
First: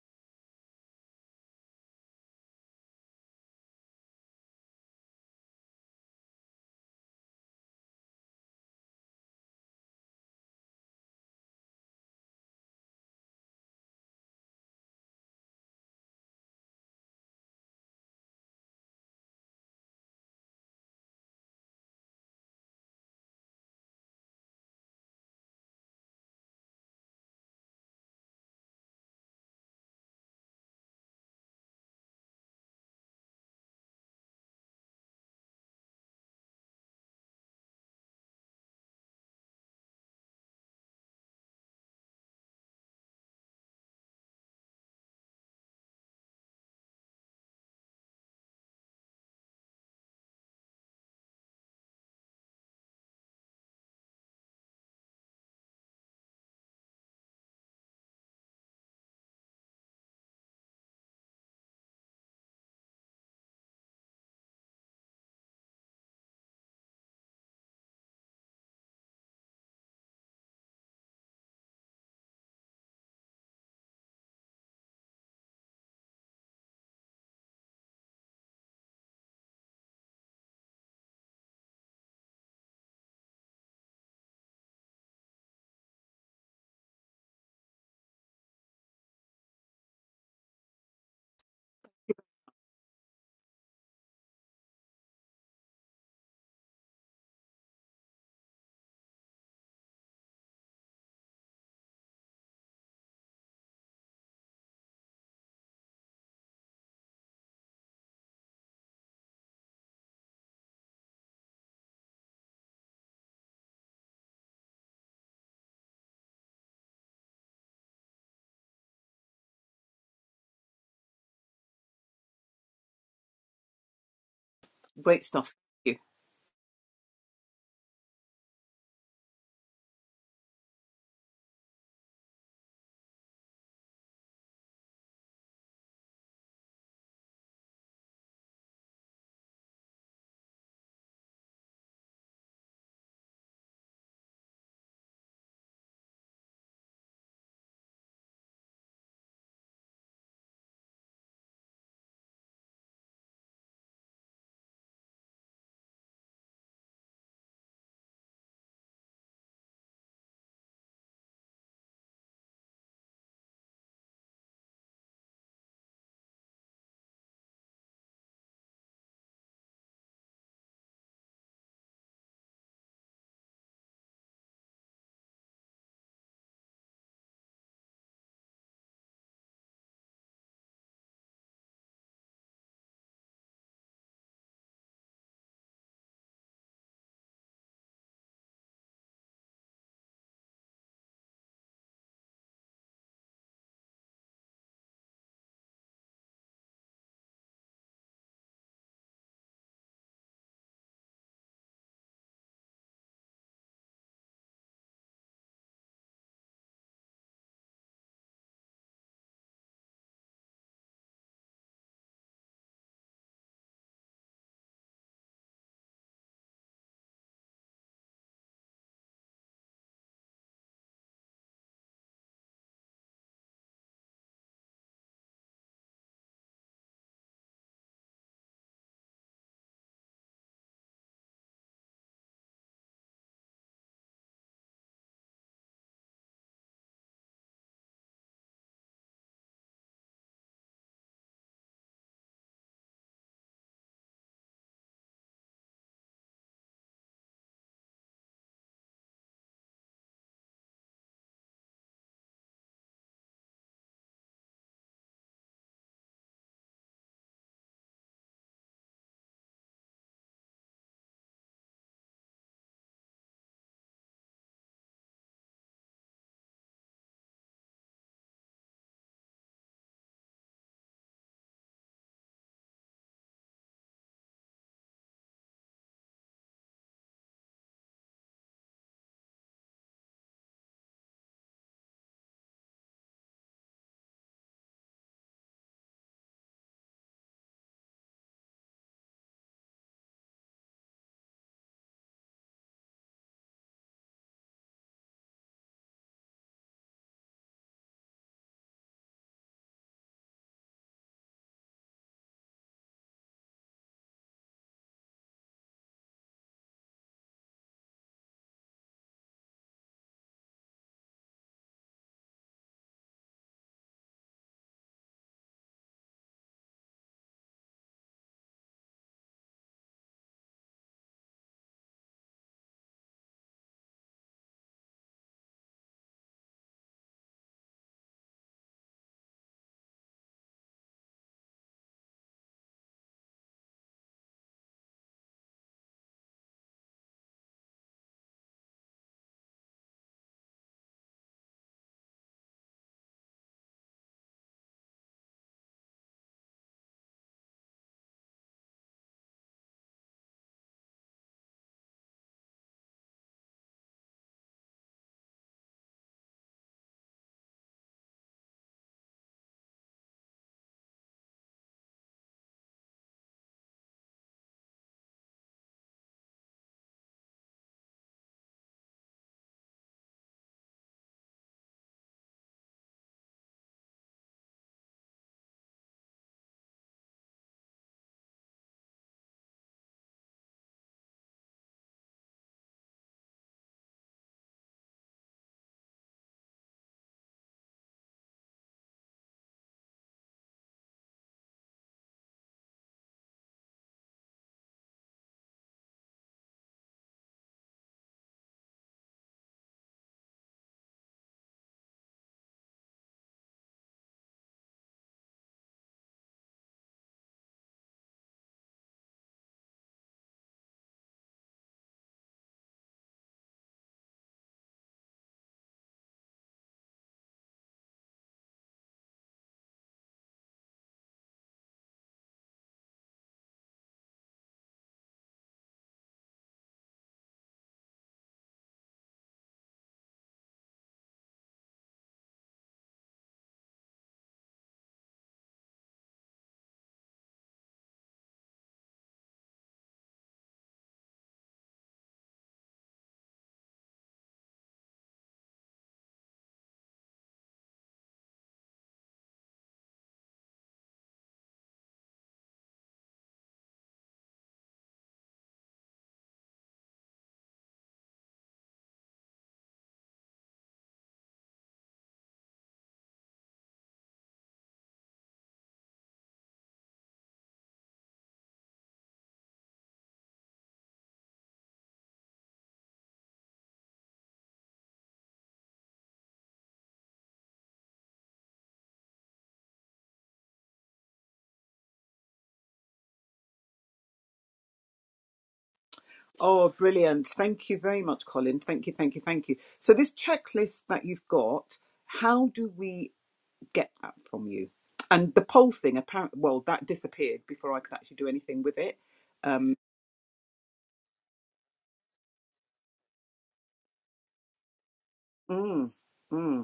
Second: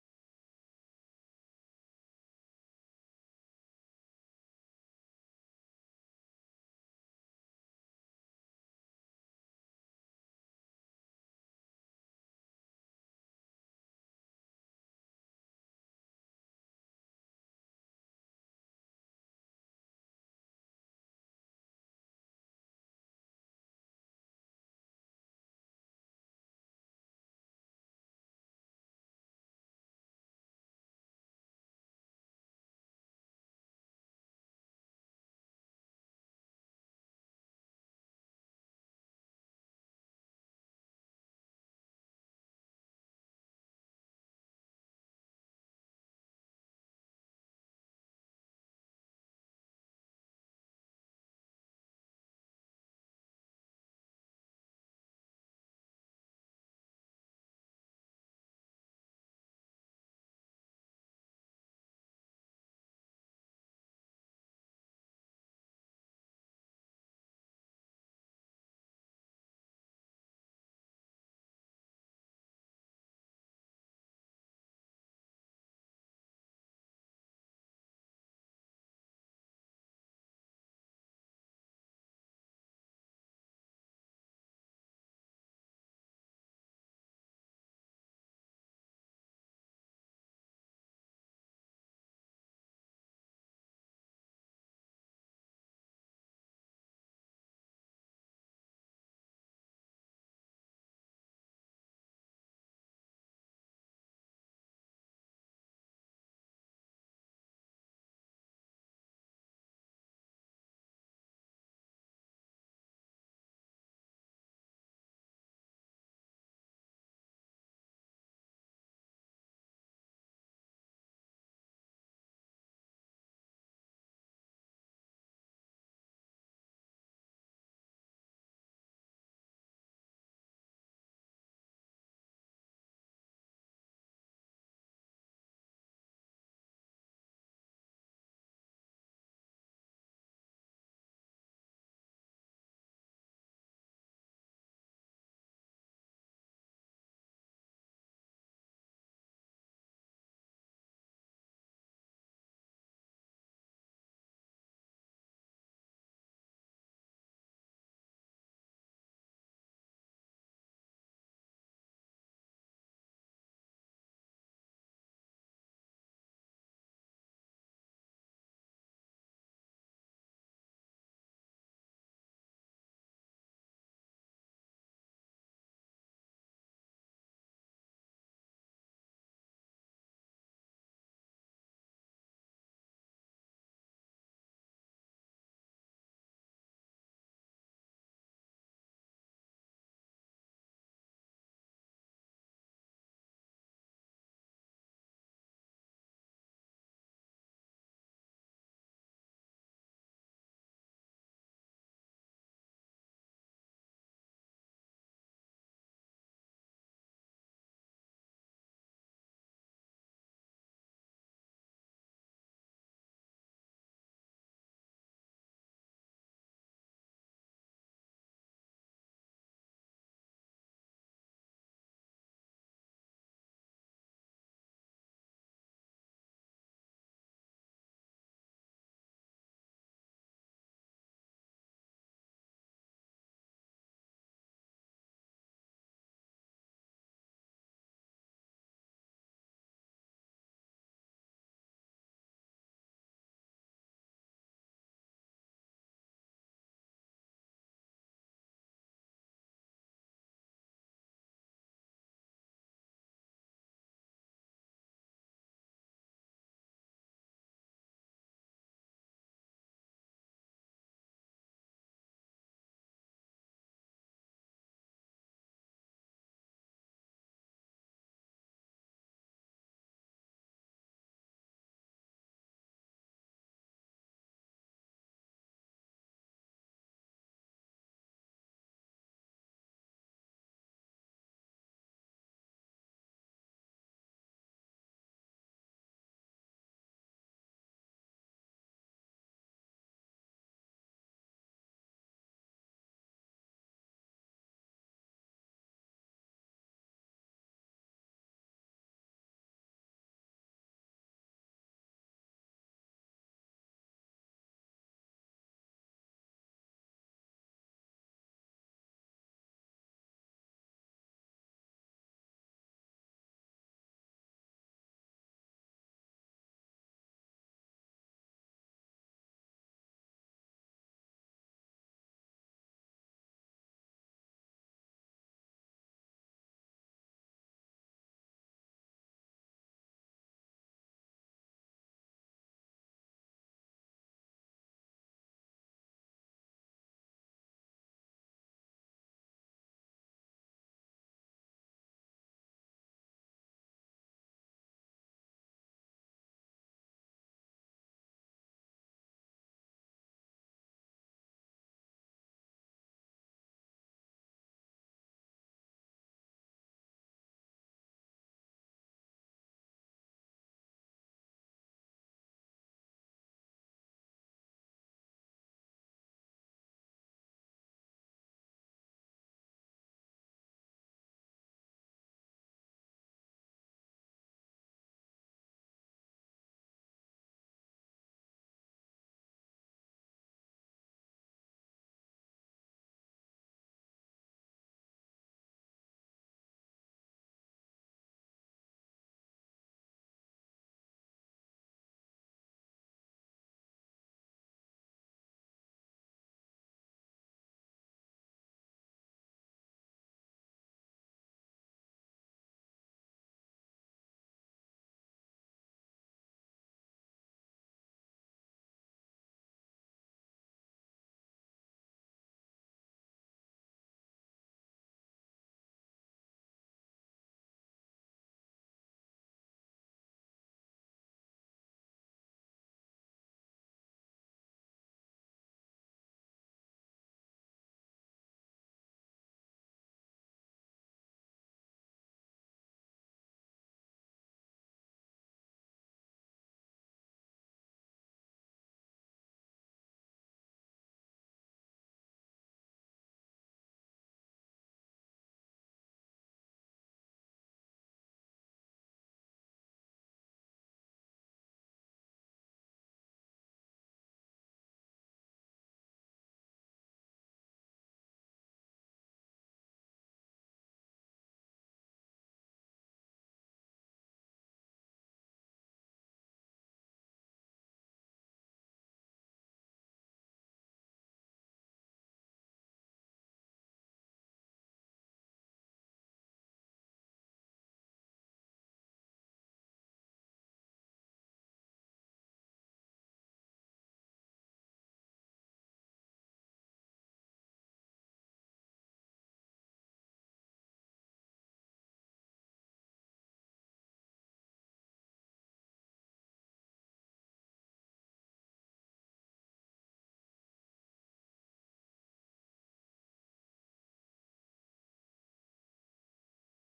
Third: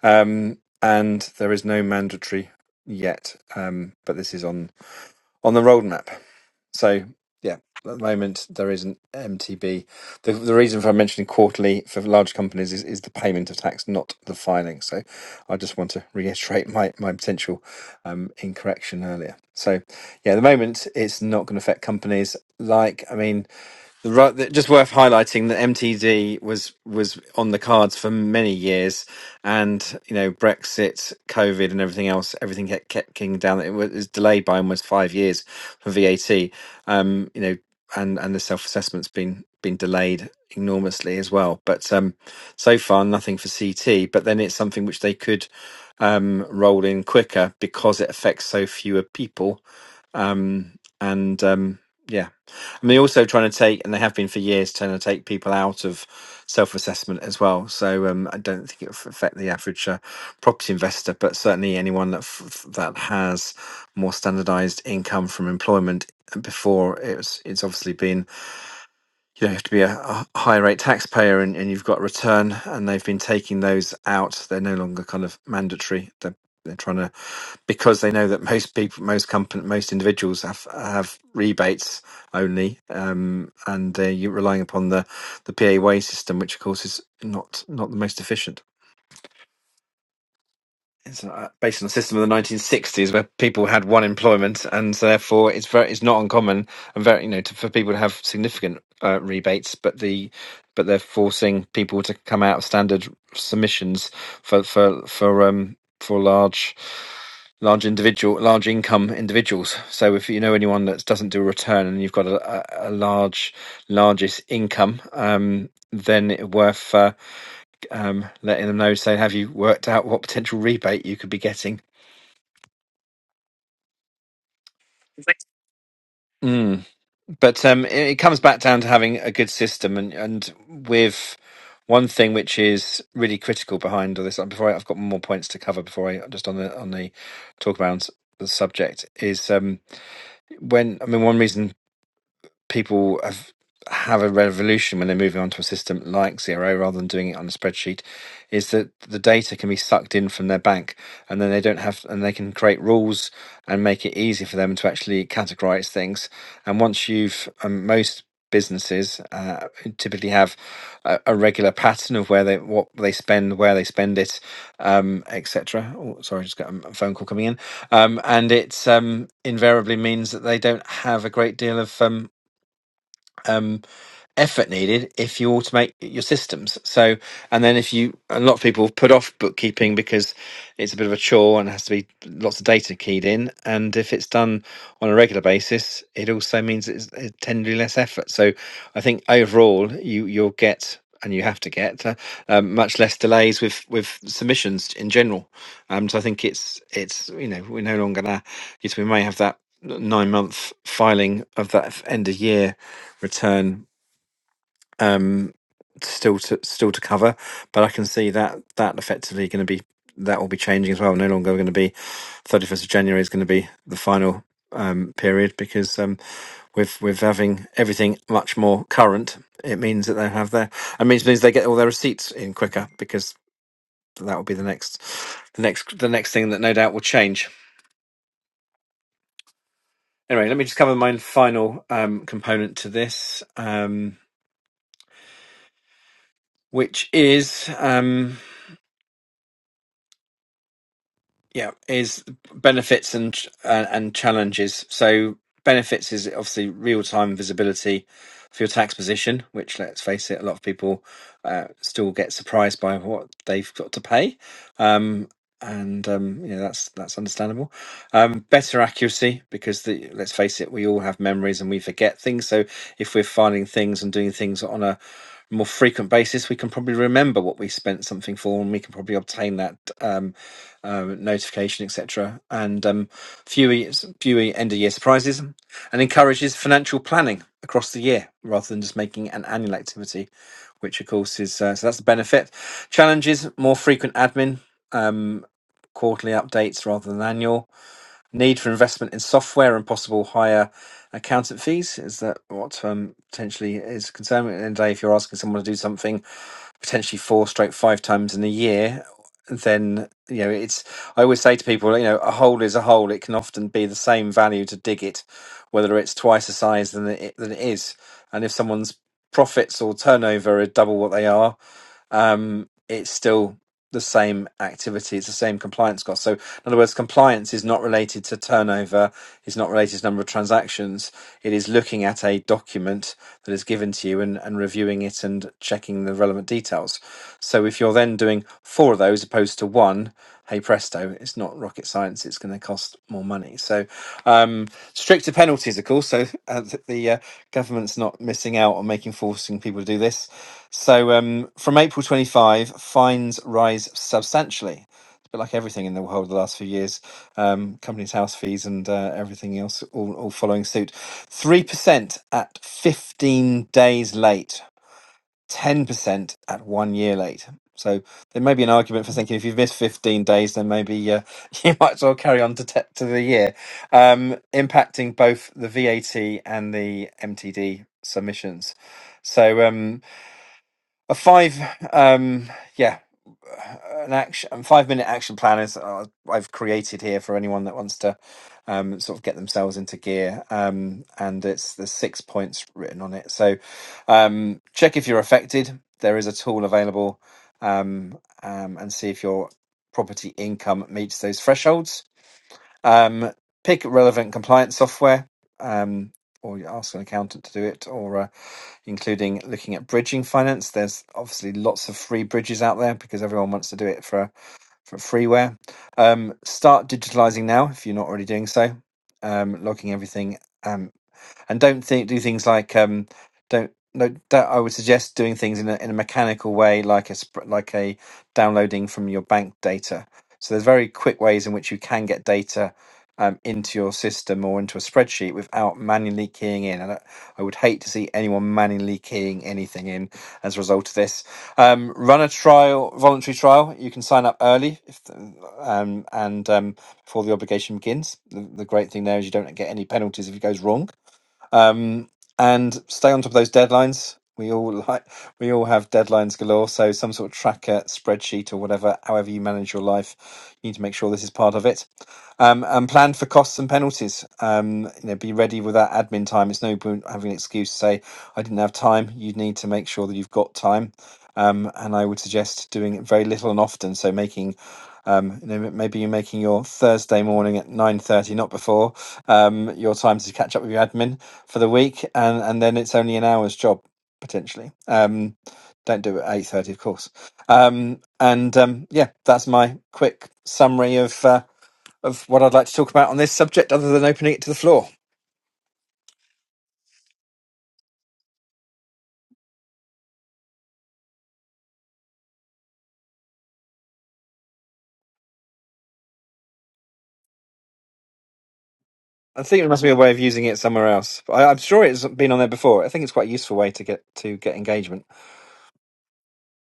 Speaker 1: Um, and there is no mandatory yet, um, but this is on on the roadmap. So yeah, at the moment there is an MTB. The, the reason for mentioning quarterly for large companies is, is the payment of tax, not the filing. So I just want to reiterate my, my potential um, incorrection earlier. So yeah, at the moment it's not going to affect companies like I mean. The ru- that- Just worth highlighting that MTD was was on the cards for many years, and you know Brexit, COVID, and everything else, everything kept kept kicking down. It was it was delayed by almost five years for VAT. Um, you know, and and the self assessment's been been delayed enormously as well. But um, so far nothing for CT. But then it's something which they could um roll in quicker because it affects so fewer people um, and um, yeah, I mean, also trying to take, and they have been for years, trying to take people out of self-assessment as well. So um, I don't think it will affect the average uh, property investor, but certainly anyone that f- f- that has more standardised income from employment before it's it's obviously been you know, you have to be a, a high rate taxpayer and, and you've got a return and they've been taking those out. They're no longer kind of mandatory. They're, they're trying to, because they know that most people, most company, most individuals have, have rebates only. Um, and uh, you're relying upon the, the PAYE system, which of course is not, not the most efficient it's uh, based on a system of the 1960s where people had one employment and so therefore it's very it's not uncommon and very you know to, for people to have significant uh, rebates but the but they're forcing people to come out of standard submissions for for for um for large large individual large income individuals so if you know anyone that doesn't do a return and you've got a, a, a large largest income um then it worth uh, um, letting them know, saying, "Have you worked out what potential rebate you could be getting?"
Speaker 2: great stuff
Speaker 1: Mm. But um, it, it comes back down to having a good system, and and with one thing which is really critical behind all this. Before I, I've got more points to cover before I just on the on the talk about the subject is um, when I mean one reason people have have a revolution when they're moving onto a system like Zero rather than doing it on a spreadsheet is that the data can be sucked in from their bank and then they don't have and they can create rules and make it easy for them to actually categorize things and once you've um, most businesses uh, typically have a, a regular pattern of where they what they spend where they spend it um etc oh sorry just got a a phone call coming in um, and it um, invariably means that they don't have a great deal of um, um, effort needed if you automate your systems. So, and then if you, a lot of people put off bookkeeping because it's a bit of a chore and has to be lots of data keyed in. And if it's done on a regular basis, it also means it's, it's tenderly less effort. So, I think overall, you you'll get. And you have to get uh, um, much less delays with, with submissions in general. Um, so I think it's it's you know we're no longer gonna yes we may have that nine month filing of that end of year return um, still to still to cover, but I can see that that effectively going to be that will be changing as well. No longer going to be thirty first of January is going to be the final um, period because um, with with having everything much more current, it means that they have their I mean it means they get all their receipts in quicker because that will be the next the next the next thing that no doubt will change. Anyway, let me just cover my final um, component to this, um, which is Um, yeah is benefits and uh, and challenges so benefits is obviously real-time visibility for your tax position which let's face it a lot of people uh, still get surprised by what they've got to pay um and um you know that's that's understandable um better accuracy because the let's face it we all have memories and we forget things so if we're finding things and doing things on a more frequent basis we can probably remember what we spent something for and we can probably obtain that um um, notification, etc., and um, fewer fewer end of year surprises, and encourages financial planning across the year rather than just making an annual activity, which of course is uh, so that's the benefit. Challenges: more frequent admin, um, quarterly updates rather than annual. Need for investment in software and possible higher accountant fees is that what um, potentially is concerned. At the end of the day, if you're asking someone to do something potentially four stroke five times in a year then you know it's i always say to people you know a hole is a hole it can often be the same value to dig it whether it's twice the size than it than it is and if someone's profits or turnover are double what they are um, it's still the same activity. It's the same compliance cost. So, in other words, compliance is not related to turnover. It's not related to number of transactions. It is looking at a document that is given to you and, and reviewing it and checking the relevant details. So, if you're then doing four of those opposed to one, hey presto, it's not rocket science. It's going to cost more money. So, um, stricter penalties, of course. So uh, the uh, government's not missing out on making forcing people to do this. So um, from April 25, fines rise substantially. It's a bit like everything in the world the last few years. Um, companies' house fees and uh, everything else all, all following suit. 3% at 15 days late, 10% at one year late. So there may be an argument for thinking if you've missed 15 days, then maybe uh, you might as well carry on to, te- to the year, um, impacting both the VAT and the MTD submissions. So, um, a five um yeah an action and five minute action plan is uh, i've created here for anyone that wants to um sort of get themselves into gear um and it's there's six points written on it so um check if you're affected there is a tool available um, um and see if your property income meets those thresholds um, pick relevant compliance software, um, or you ask an accountant to do it, or uh, including looking at bridging finance. There's obviously lots of free bridges out there because everyone wants to do it for for freeware. Um, start digitalizing now if you're not already doing so. Um, logging everything. um, and don't think do things like um don't no that I would suggest doing things in a in a mechanical way like a sp- like a downloading from your bank data. So there's very quick ways in which you can get data um, into your system or into a spreadsheet without manually keying in. And I, I would hate to see anyone manually keying anything in as a result of this. Um, run a trial, voluntary trial. You can sign up early if the- um, and um, before the obligation begins. The, the great thing there is you don't get any penalties if it goes wrong um, and stay on top of those deadlines. We all like we all have deadlines galore, so some sort of tracker, spreadsheet, or whatever. However you manage your life, you need to make sure this is part of it. Um, and plan for costs and penalties. Um, you know, be ready with that admin time. It's no point having an excuse to say I didn't have time. You need to make sure that you've got time. Um, and I would suggest doing it very little and often. So making, um, you know, maybe you're making your Thursday morning at nine thirty, not before, um, your time to catch up with your admin for the week, and and then it's only an hour's job potentially. Um, don't do it at eight thirty, of course. Um, and um, yeah, that's my quick summary of uh, of what I'd like to talk about on this subject, other than opening it to the floor.
Speaker 2: Oh, brilliant. Thank you very much, Colin. Thank you, thank you, thank you. So, this checklist that you've got, how do we get that from you? And the poll thing, apparently, well, that disappeared before I could actually do anything with it.
Speaker 1: I think there must be a way of using it somewhere else. I, I'm sure it's been on there before. I think it's quite a useful way to get to get engagement.
Speaker 2: Mm, mm.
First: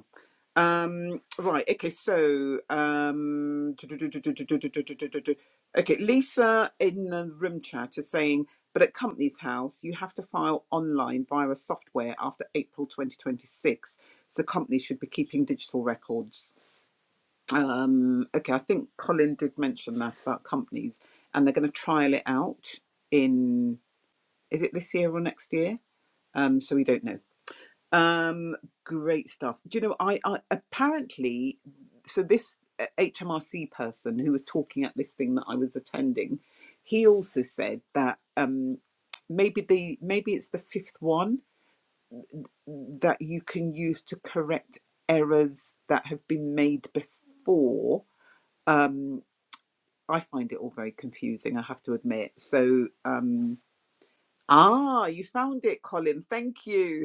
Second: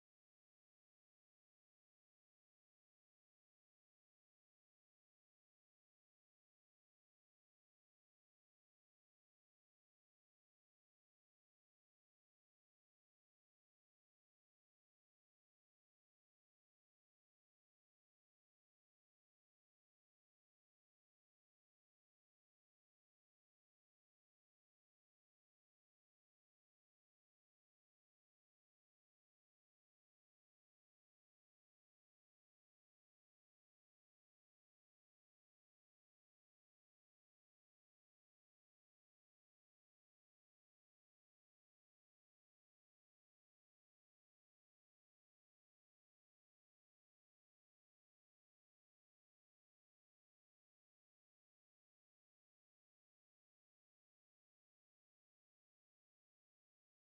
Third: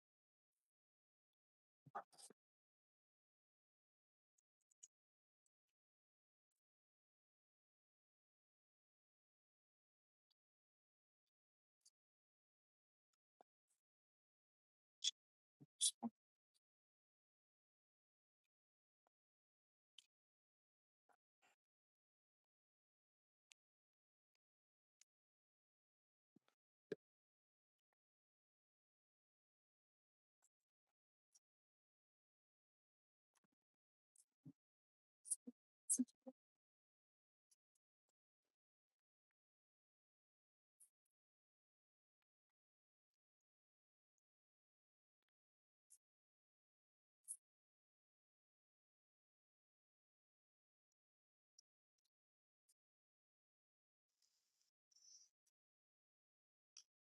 Speaker 2: Um, right, okay, so um, okay, Lisa in the room chat is saying, but at Companies House, you have to file online via a software after April 2026, so companies should be keeping digital records. Um, okay, I think Colin did mention that about companies, and they're going to trial it out in is it this year or next year? Um, so we don't know. Um, great stuff. Do you know, I, I apparently, so this uh, HMRC person who was talking at this thing that I was attending, he also said that um, maybe the maybe it's the fifth one that you can use to correct errors that have been made before. Um, I find it all very confusing, I have to admit. So, um, ah, you found it, Colin. Thank you.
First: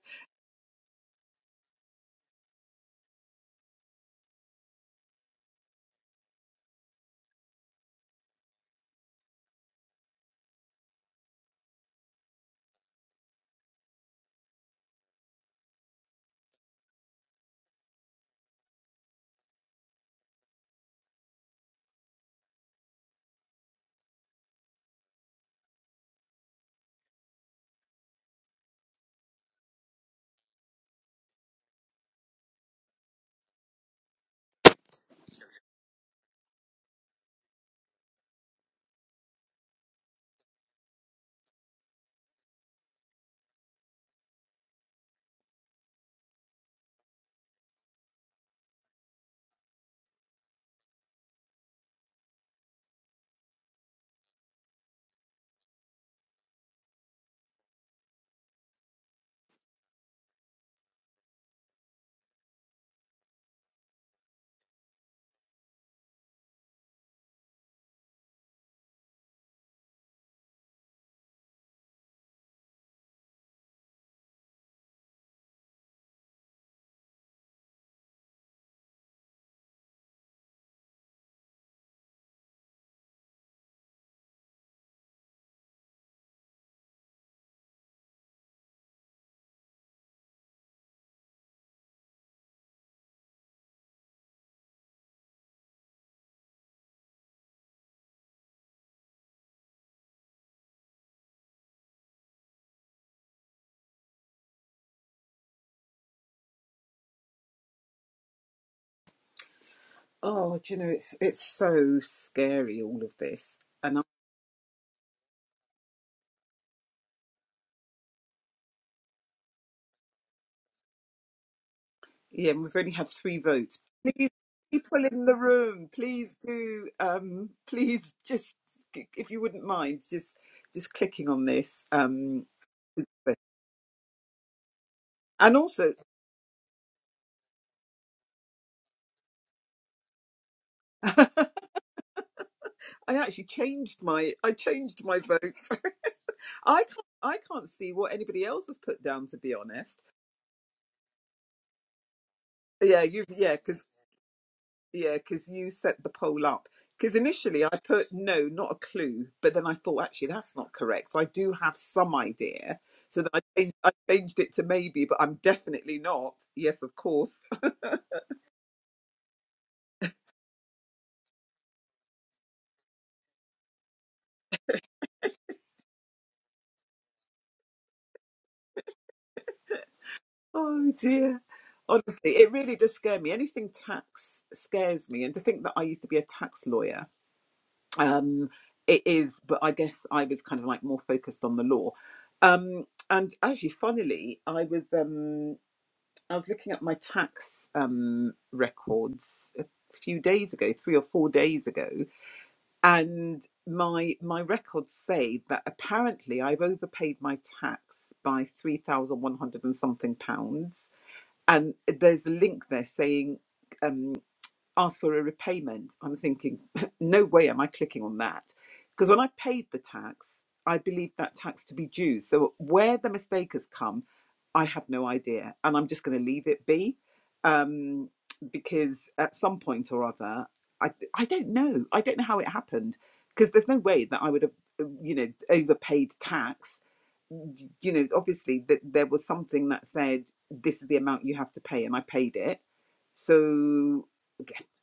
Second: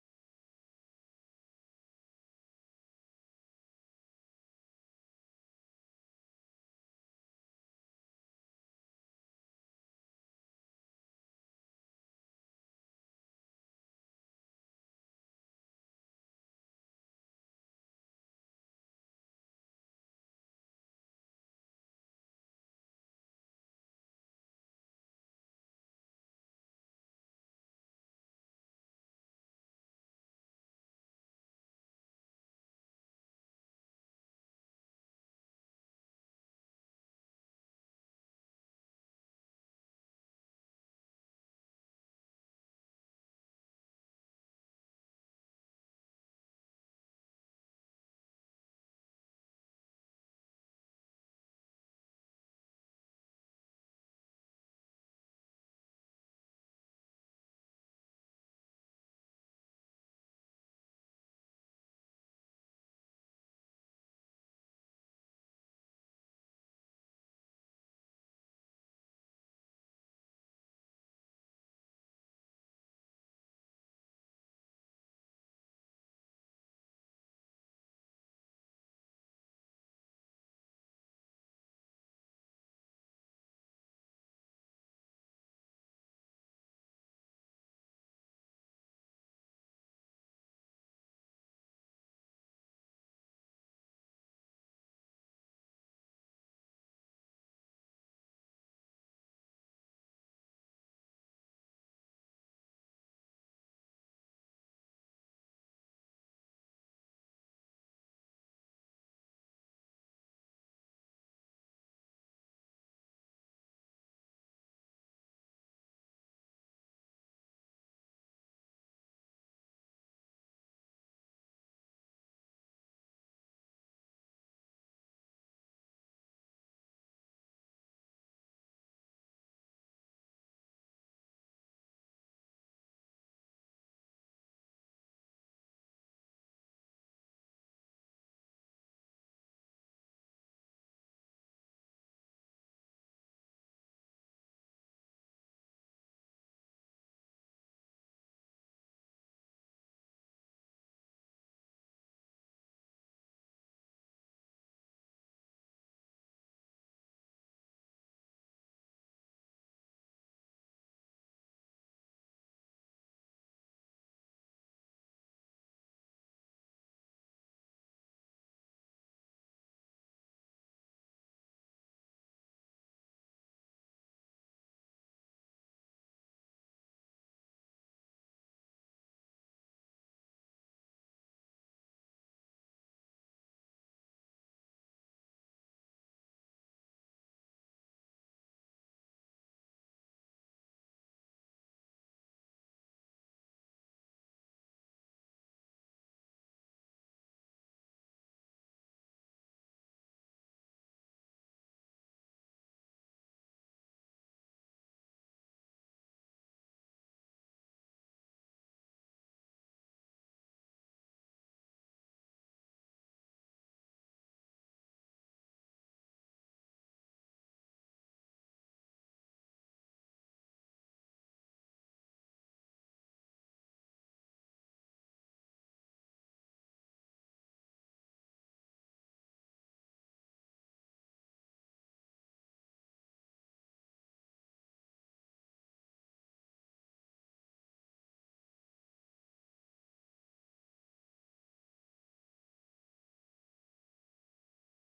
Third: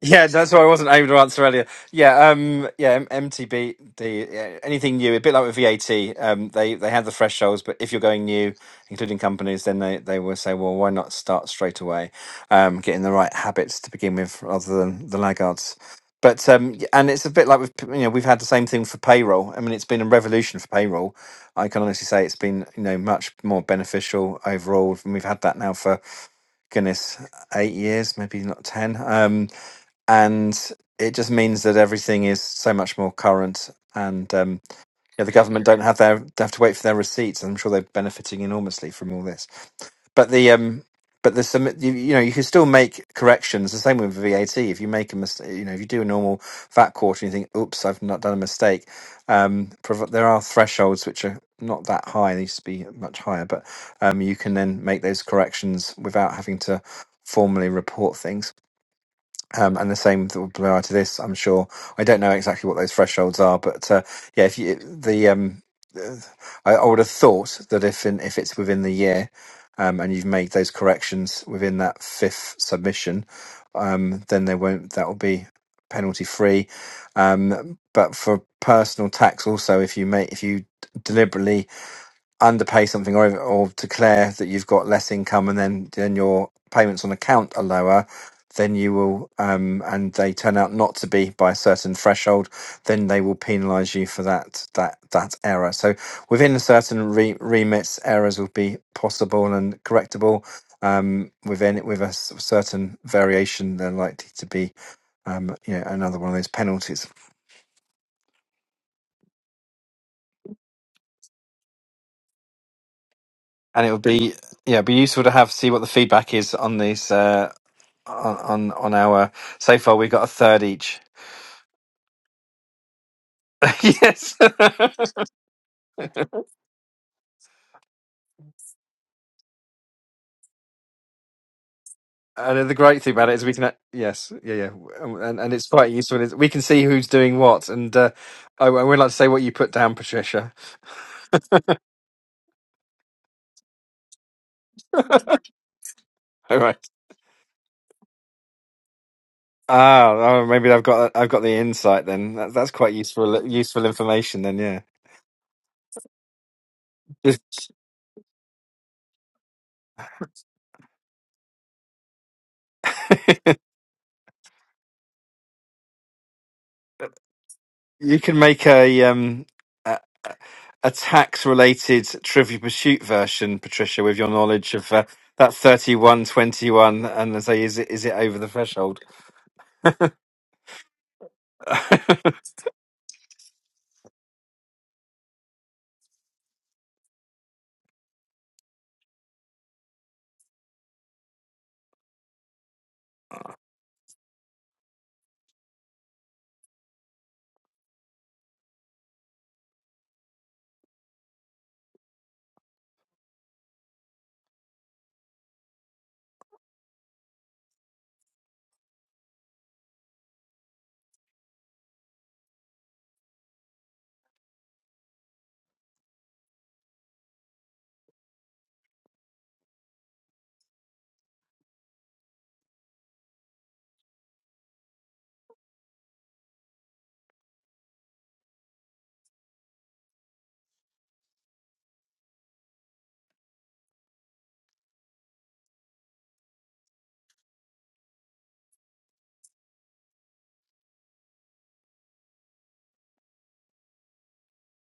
Speaker 1: Yeah, that's why I wasn't able to answer earlier. Yeah, um, yeah, M- MTBD, yeah, anything new, a bit like with VAT, um, they they had the thresholds, but if you're going new, including companies, then they they will say, well, why not start straight away, um, getting the right habits to begin with, rather than the laggards. But um, y- and it's a bit like with p- you know we've had the same thing for payroll. I mean, it's been a revolution for payroll. I can honestly say it's been you know much more beneficial overall, and we've had that now for goodness, eight years, maybe not 10. Um, and it just means that everything is so much more current. And um, yeah, the government don't have their they have to wait for their receipts. and I'm sure they're benefiting enormously from all this but the um but there's some you, you know you can still make corrections the same with vat if you make a mistake you know if you do a normal vat quarter and you think oops i've not done a mistake um prov- there are thresholds which are not that high they used to be much higher but um you can then make those corrections without having to formally report things um, and the same th- will apply to this, I'm sure. I don't know exactly what those thresholds are, but uh, yeah, if you, the um, uh, I, I would have thought that if in, if it's within the year, um, and you've made those corrections within that fifth submission, um, then they won't. That will be penalty free. Um, but for personal tax, also, if you make if you deliberately underpay something or or declare that you've got less income and then then your payments on account are lower then you will um and they turn out not to be by a certain threshold then they will penalize you for that that that error so within a certain re- remits errors will be possible and correctable um within with a s- certain variation they're likely to be um you know another one of those penalties
Speaker 2: Oh, do you know, it's it's so scary all of this,
Speaker 1: and it
Speaker 2: and
Speaker 1: would
Speaker 2: I,
Speaker 1: be yeah it'd be useful to have see what the feedback is on these uh, on on on our so far we got a third each
Speaker 2: yeah, and we've only had three votes. Please,
Speaker 1: yes and
Speaker 2: people in the room, please do, um, please just if you wouldn't mind, just just clicking on this. Um,
Speaker 1: the great thing about it is we can a- yes yeah yeah Um, and and
Speaker 2: and
Speaker 1: it's quite
Speaker 2: also,
Speaker 1: useful is we can see who's doing what and uh i, I would like to say what you put down patricia
Speaker 2: I actually changed my I changed my vote.
Speaker 1: all right
Speaker 2: I can't I can't see what anybody else has put down. To be honest,
Speaker 1: ah oh, maybe i've got i've got the insight then that, that's quite
Speaker 2: yeah, you
Speaker 1: useful
Speaker 2: yeah, because.
Speaker 1: useful information then
Speaker 2: Yeah, because you set the poll up. Because initially I
Speaker 1: yeah
Speaker 2: put no, not a clue, but then I thought actually that's not correct. I do have some idea, so then I changed, I changed it to maybe, but I'm definitely not. Yes, of course.
Speaker 1: You can make a um a, a tax related Trivia Pursuit version, Patricia, with your knowledge of uh, that thirty one twenty one, and say, is it is it over the threshold?
Speaker 2: Oh dear. Honestly, it really does scare me. Anything tax scares me, and to think that I used to be a tax lawyer, um, it is. But I guess I was kind of like more focused on the law. Um, and actually, funnily, I was. Um, I was looking at my tax um, records a few days ago, three or four days ago, and my my records say that apparently I've overpaid my tax by three thousand one hundred and something pounds, and there's a link there saying. um, asked for a repayment, I'm thinking, no way am I clicking on that. Because when I paid the tax, I believed that tax to be due. So where the mistake has come, I have no idea. And I'm just going to leave it be um, because at some point or other, I, I don't know. I don't know how it happened because there's no way that I would have, uh, you know, overpaid tax. You know, obviously that there was something that said this is the amount you have to pay, and I paid it. So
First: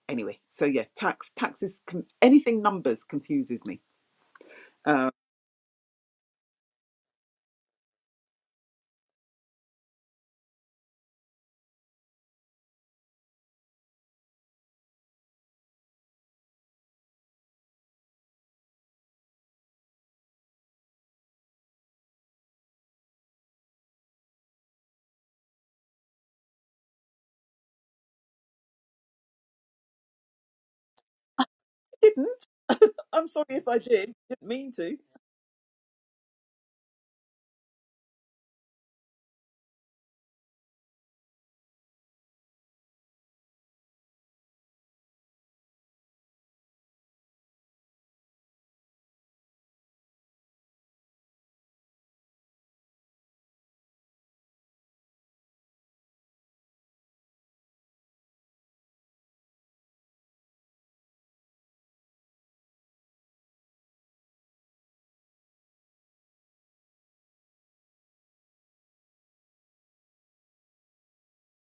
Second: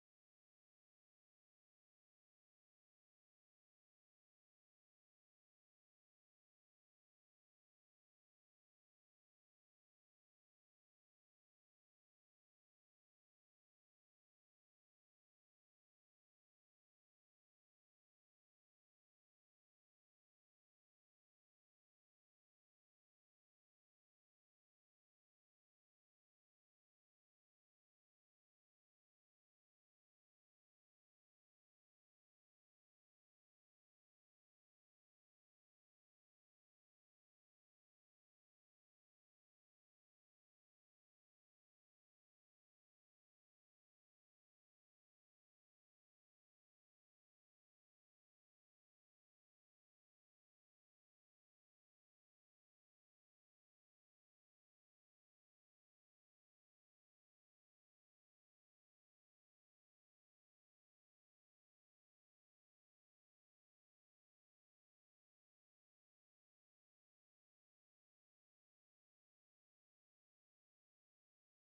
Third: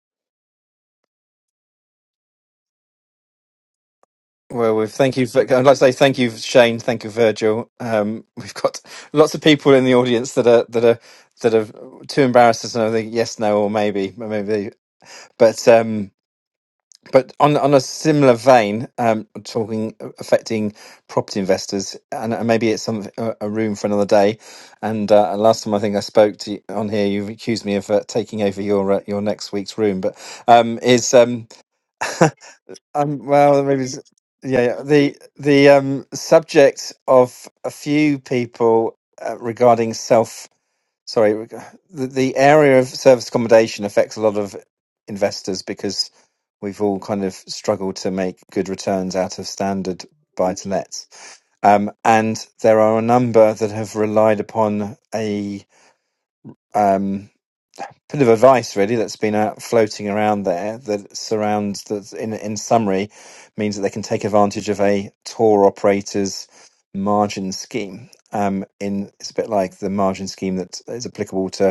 Speaker 2: anyway so yeah tax taxes com- anything numbers confuses me
Speaker 1: well, we
Speaker 2: uh,
Speaker 1: thank
Speaker 2: I
Speaker 1: you. For, I'd like to say thank you, Shane. Thank you, Virgil. Um, we've got lots of people in the audience that are that are that are too embarrassed to know the yes, no, or maybe, maybe. But um, But on on a similar vein, um, talking uh, affecting property investors, and uh, maybe it's some a a room for another day. And uh, last time I think I spoke to you on here, you accused me of uh, taking over your uh, your next week's room. But um, is um,
Speaker 2: didn't
Speaker 1: um,
Speaker 2: i'm sorry
Speaker 1: well,
Speaker 2: if i
Speaker 1: maybe it's,
Speaker 2: did didn't
Speaker 1: yeah,
Speaker 2: mean
Speaker 1: yeah,
Speaker 2: to
Speaker 1: the the um subject of a few people uh, regarding self sorry, the, the area of service accommodation affects a lot of investors because we've all kind of struggled to make good returns out of standard buy to lets. Um, and there are a number that have relied upon a um, bit of advice, really, that's been out floating around there that surrounds, that in, in summary, means that they can take advantage of a tour operator's margin scheme. Um, in it's a bit like the margin scheme that is applicable to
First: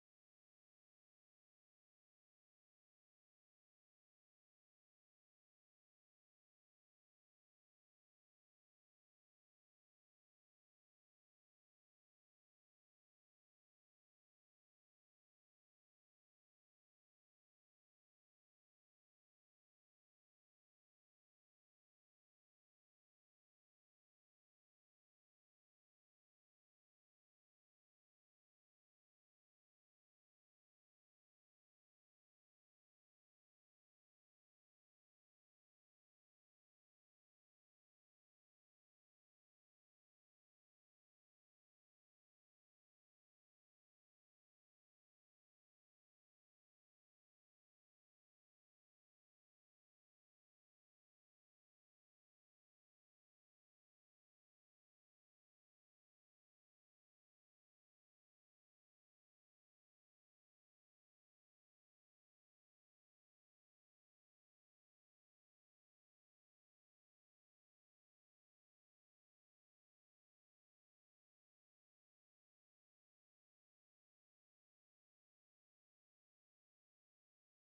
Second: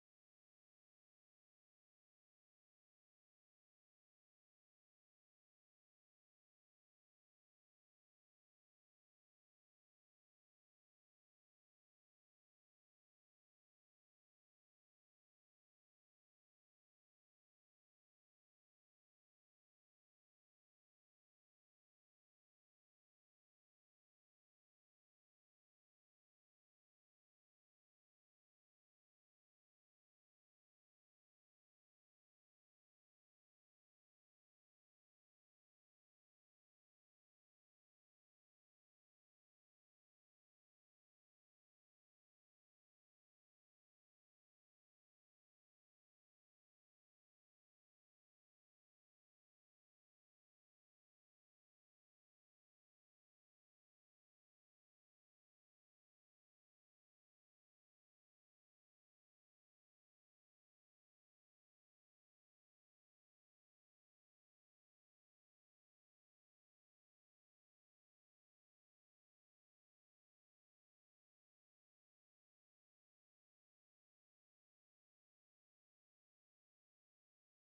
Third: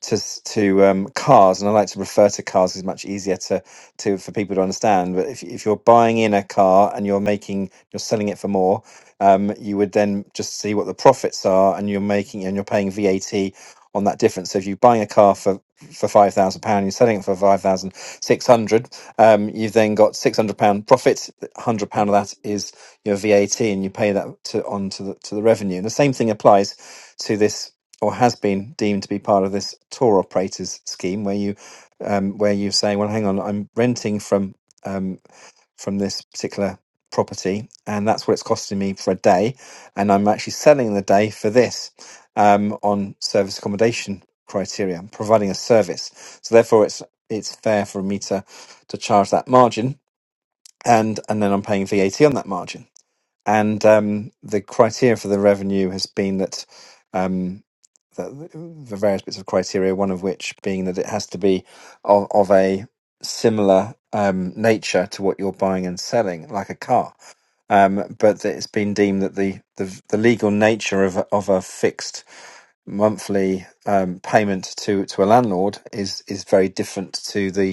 Speaker 1: to s- to um, cars, and I like to refer to cars 'cause it's much easier to to for people to understand. But if if you're buying in a car and you're making you're selling it for more, um, you would then just see what the profits are, and you're making and you're paying VAT on that difference. So if you're buying a car for for five thousand pound, you're selling it for five thousand six hundred. Um, you've then got six hundred pound profit. Hundred pound of that is your VAT, and you pay that to on to the to the revenue. And the same thing applies to this or has been deemed to be part of this tour operators scheme, where you um, where you're saying, well, hang on, I'm renting from um, from this particular property, and that's what it's costing me for a day, and I'm actually selling the day for this um, on service accommodation criteria, providing a service. So therefore, it's it's fair for me to to charge that margin, and and then I'm paying VAT on that margin and um, the criteria for the revenue has been that um, the, the various bits of criteria, one of which being that it has to be of, of a similar um, nature to what you're buying and selling, like a car. Um, but that it's been deemed that the, the, the legal nature of, a- of a fixed monthly um, payment to, to a landlord is, is very different to the.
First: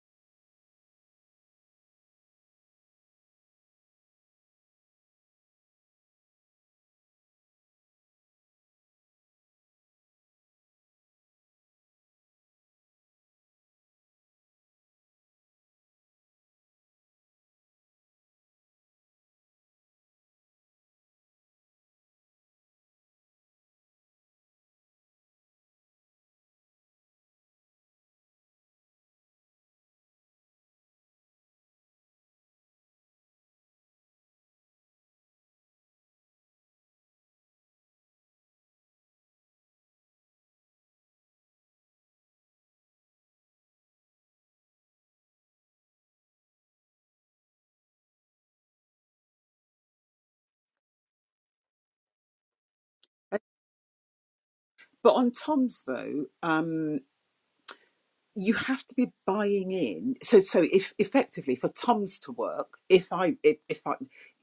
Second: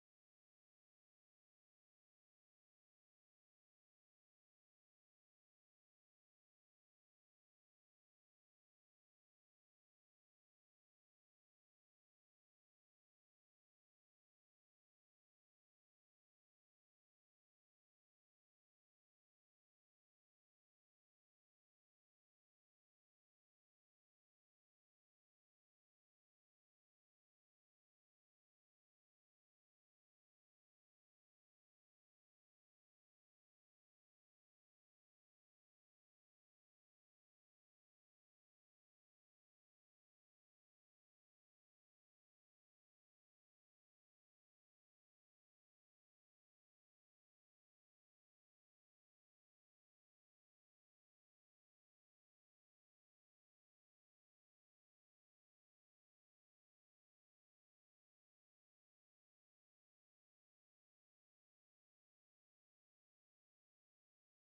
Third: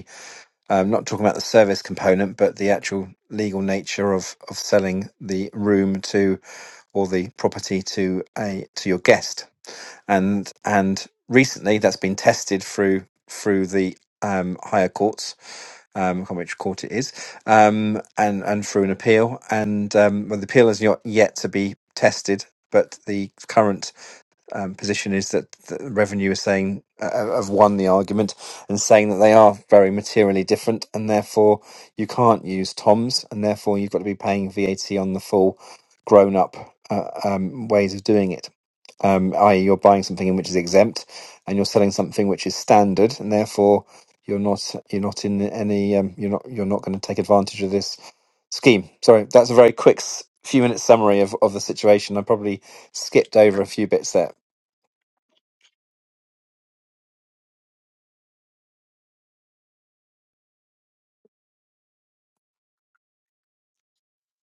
Speaker 1: I'm not talking about the service component, but the actual legal nature of of selling the room to or the property to a to your guest. And and recently, that's been tested through through the um, higher courts. Um, I can't remember which court it is, um, and and through an appeal, and um, well, the appeal has not yet to be tested, but the current um, position is that the revenue is saying uh, uh, have won the argument and saying that they are very materially different and therefore you can't use toms and therefore you've got to be paying VAT on the full grown up uh, um, ways of doing it. Um, i.e., you're buying something in which is exempt, and you're selling something which is standard, and therefore you're not you're not in any um, you're not you're not going to take advantage of this scheme. Sorry, that's a very quick s- few minutes summary of, of the situation. I probably skipped over a few bits there.
Speaker 2: but on toms though um you have to be buying in so so if effectively for toms to work if i if, if i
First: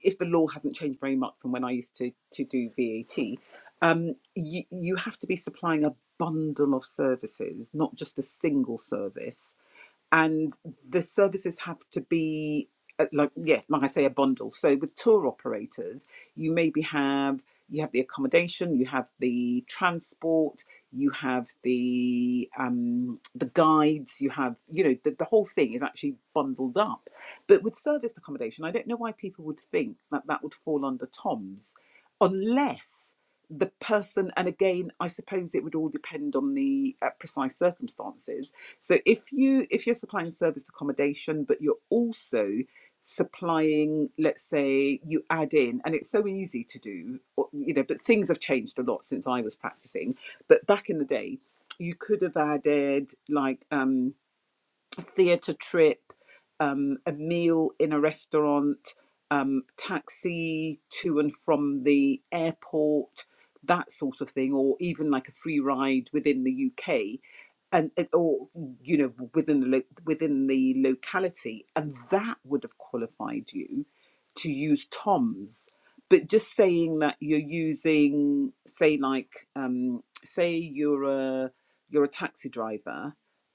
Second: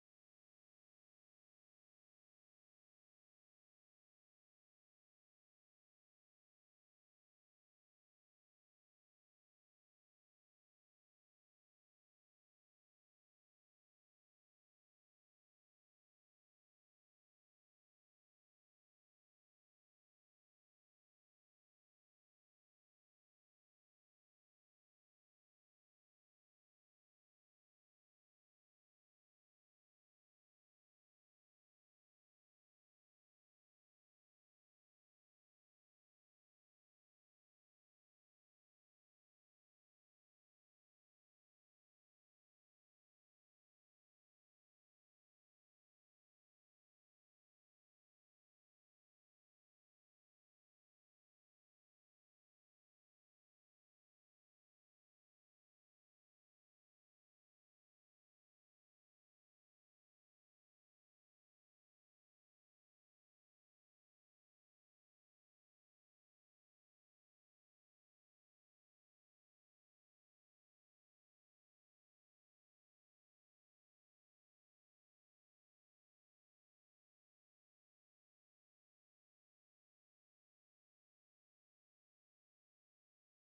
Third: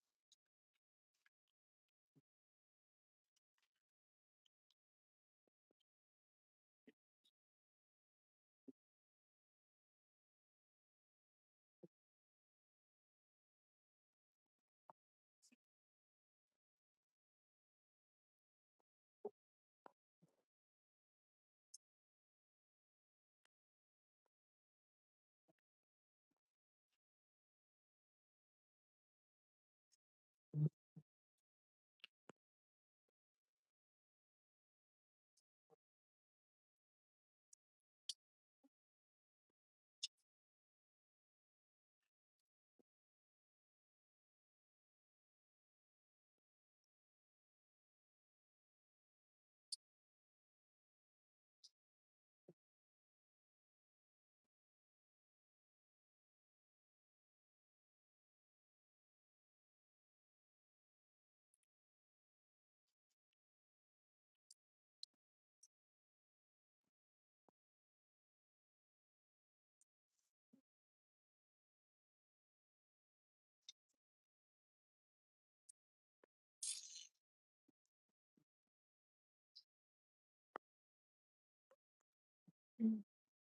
Speaker 2: if the law hasn't changed very much from when i used to to do vat um you you have to be supplying a bundle of services not just a single service and the services have to be uh, like yeah like i say a bundle so with tour operators you maybe have you have the accommodation you have the transport you have the um the guides you have you know the, the whole thing is actually bundled up but with serviced accommodation i don't know why people would think that that would fall under toms unless the person and again i suppose it would all depend on the uh, precise circumstances so if you if you're supplying service accommodation, but you're also supplying, let's say you add in, and it's so easy to do, you know, but things have changed a lot since I was practicing. But back in the day, you could have added like um theatre trip, um, a meal in a restaurant, um, taxi to and from the airport, that sort of thing, or even like a free ride within the UK, and eh, or you know within the lo- within the locality, and that would have qualified you to use Tom's. But just saying that you're using, say, like, um, say you're a you're a taxi driver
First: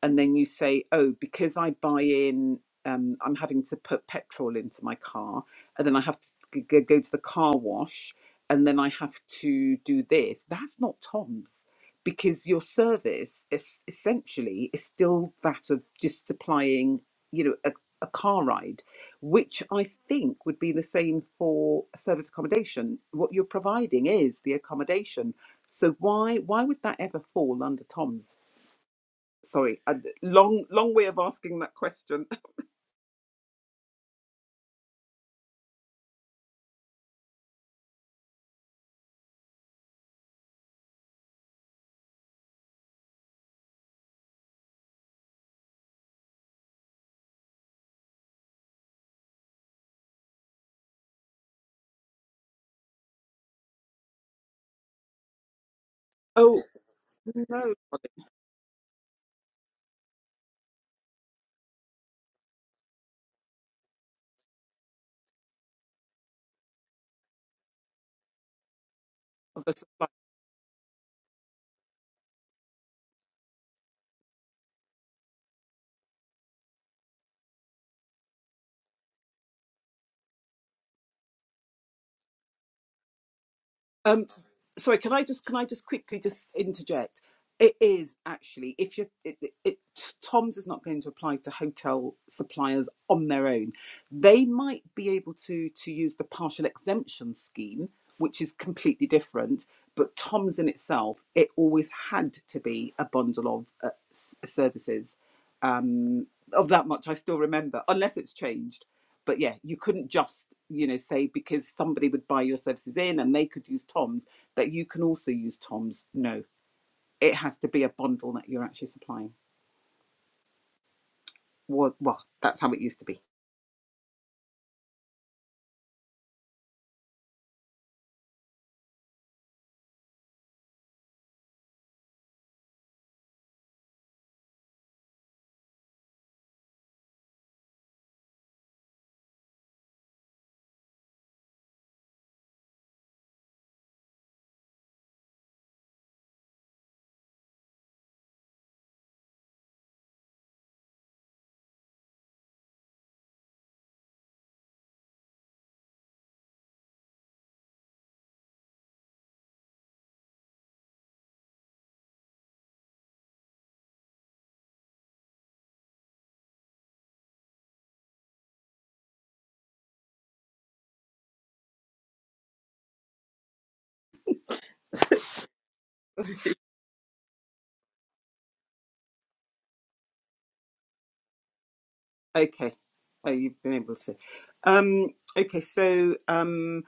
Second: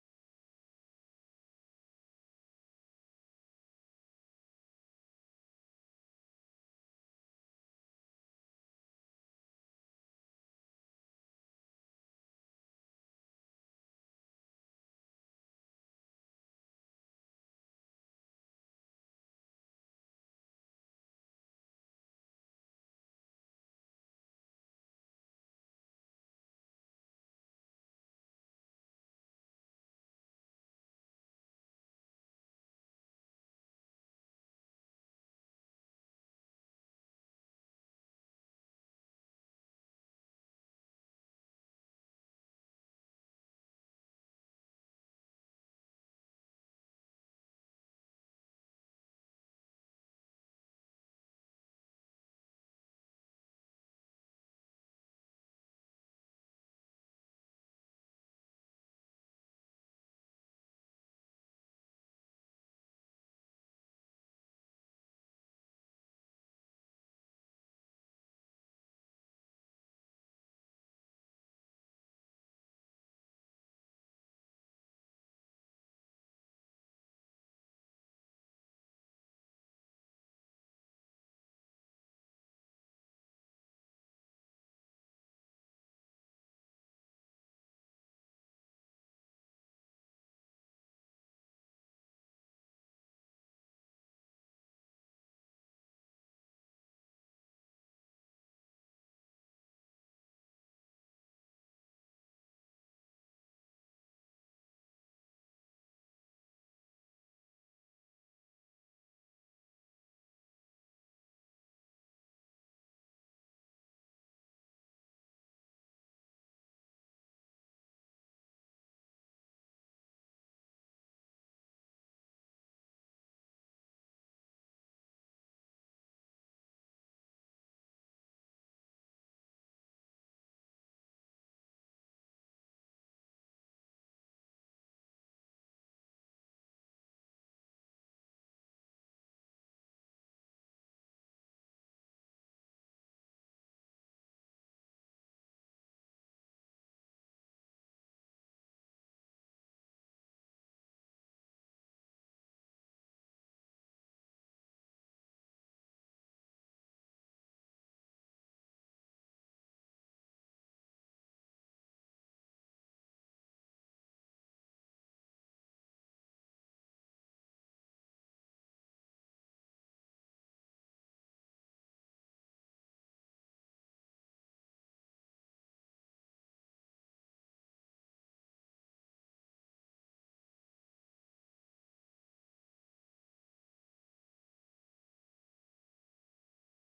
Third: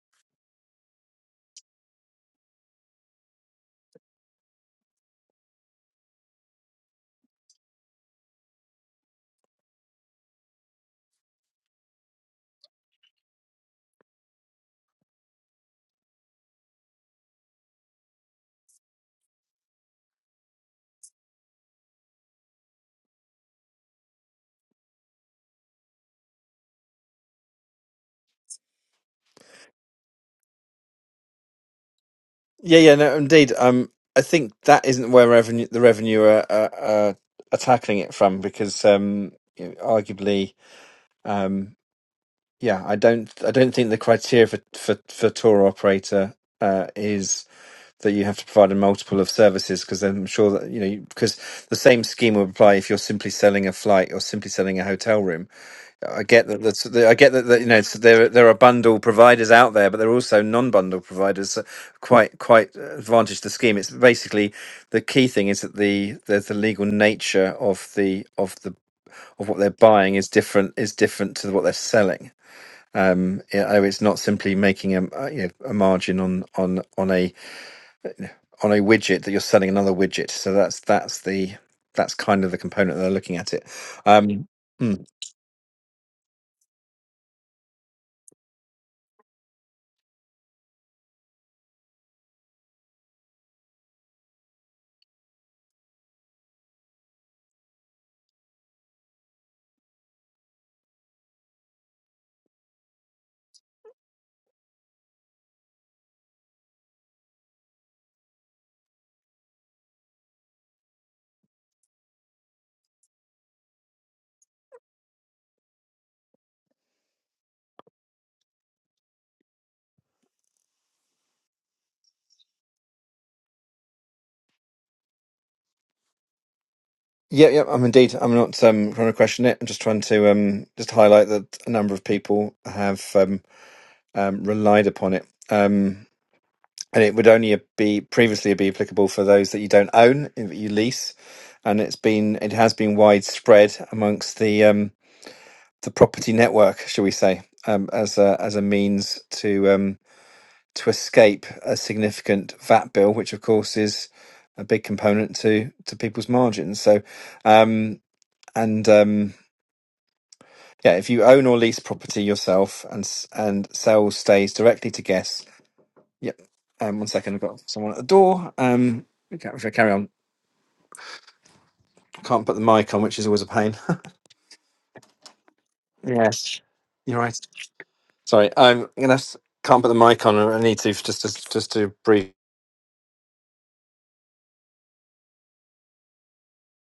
Speaker 2: and then you say, oh, because I buy in, um, I'm having to put petrol into my car, and then I have to g- g- go to the car wash, and then I have to do this. That's not Tom's because your service is essentially is still that of just supplying, you know, a, a car ride, which I think would be the same for service accommodation. What you're providing is the accommodation. So why why would that ever fall under Tom's? sorry, a long long way of asking that question.
Speaker 1: Yeah, yeah, no, indeed. Um, I think that isn't where revenue the revenue are, are, are are tackling it from because um, you know, arguably. Um, yeah, I don't I don't think the criteria for for, for tour operator uh, is that you have to provide a multiple of services because I'm sure that you know because the same scheme would apply if you're simply selling a flight or simply selling a hotel room. I get
Speaker 2: Oh
Speaker 1: that. That's, that- I get that, that you
Speaker 2: no,
Speaker 1: know so there there are bundle providers out there, but there are also non-bundle providers. uh, Quite quite uh, advantage the scheme. It's basically the key thing is that the the, the legal nature of the of the of what they're
Speaker 2: the supply.
Speaker 1: buying is different is different to what they're selling um, yeah, oh, it's not simply making a uh, you know, a margin on on on a on a widget that you're selling another widget. So that's that's the that's kind of the component that they're looking at it.
Speaker 2: Um,
Speaker 1: Um,
Speaker 2: sorry,
Speaker 1: mm.
Speaker 2: can I just can I just quickly just interject? It is actually if you it, it, it, Tom's is not going to apply to hotel suppliers on their own. They might be able to to use the partial exemption scheme, which is completely different. But Tom's in itself, it always had to be a bundle of uh, s- services um, of that much I still remember, unless it's changed. But yeah, you couldn't just, you know, say because somebody would buy your services in and they could use Tom's that you can also use Tom's. No, it has to be a bundle that you're actually supplying. Well, well that's how it used to be.
Speaker 1: Yeah, yeah, I'm indeed. I'm not um, trying to question it. I'm just trying to um, just highlight that a number of people have um, um, relied upon it. Um, and it would only be previously be applicable for those that you don't own, that you lease, and it's been it has been widespread amongst the um, the property network, shall we say, um, as a, as a means to um, to escape a significant VAT bill, which of course is a big component to to people's margins. So, um, and um, yeah, if you own or lease property yourself and s- and sell stays directly to guests. Yep. Um, one second, I've got someone at the door. Um, okay, if I carry on, I can't put the mic on, which is always a pain. Yes, you're right. Sorry, I'm gonna have to- can't put the mic on. I need to just just just to breathe.
Speaker 2: Okay. Oh, you've been able to. Um, okay, so um,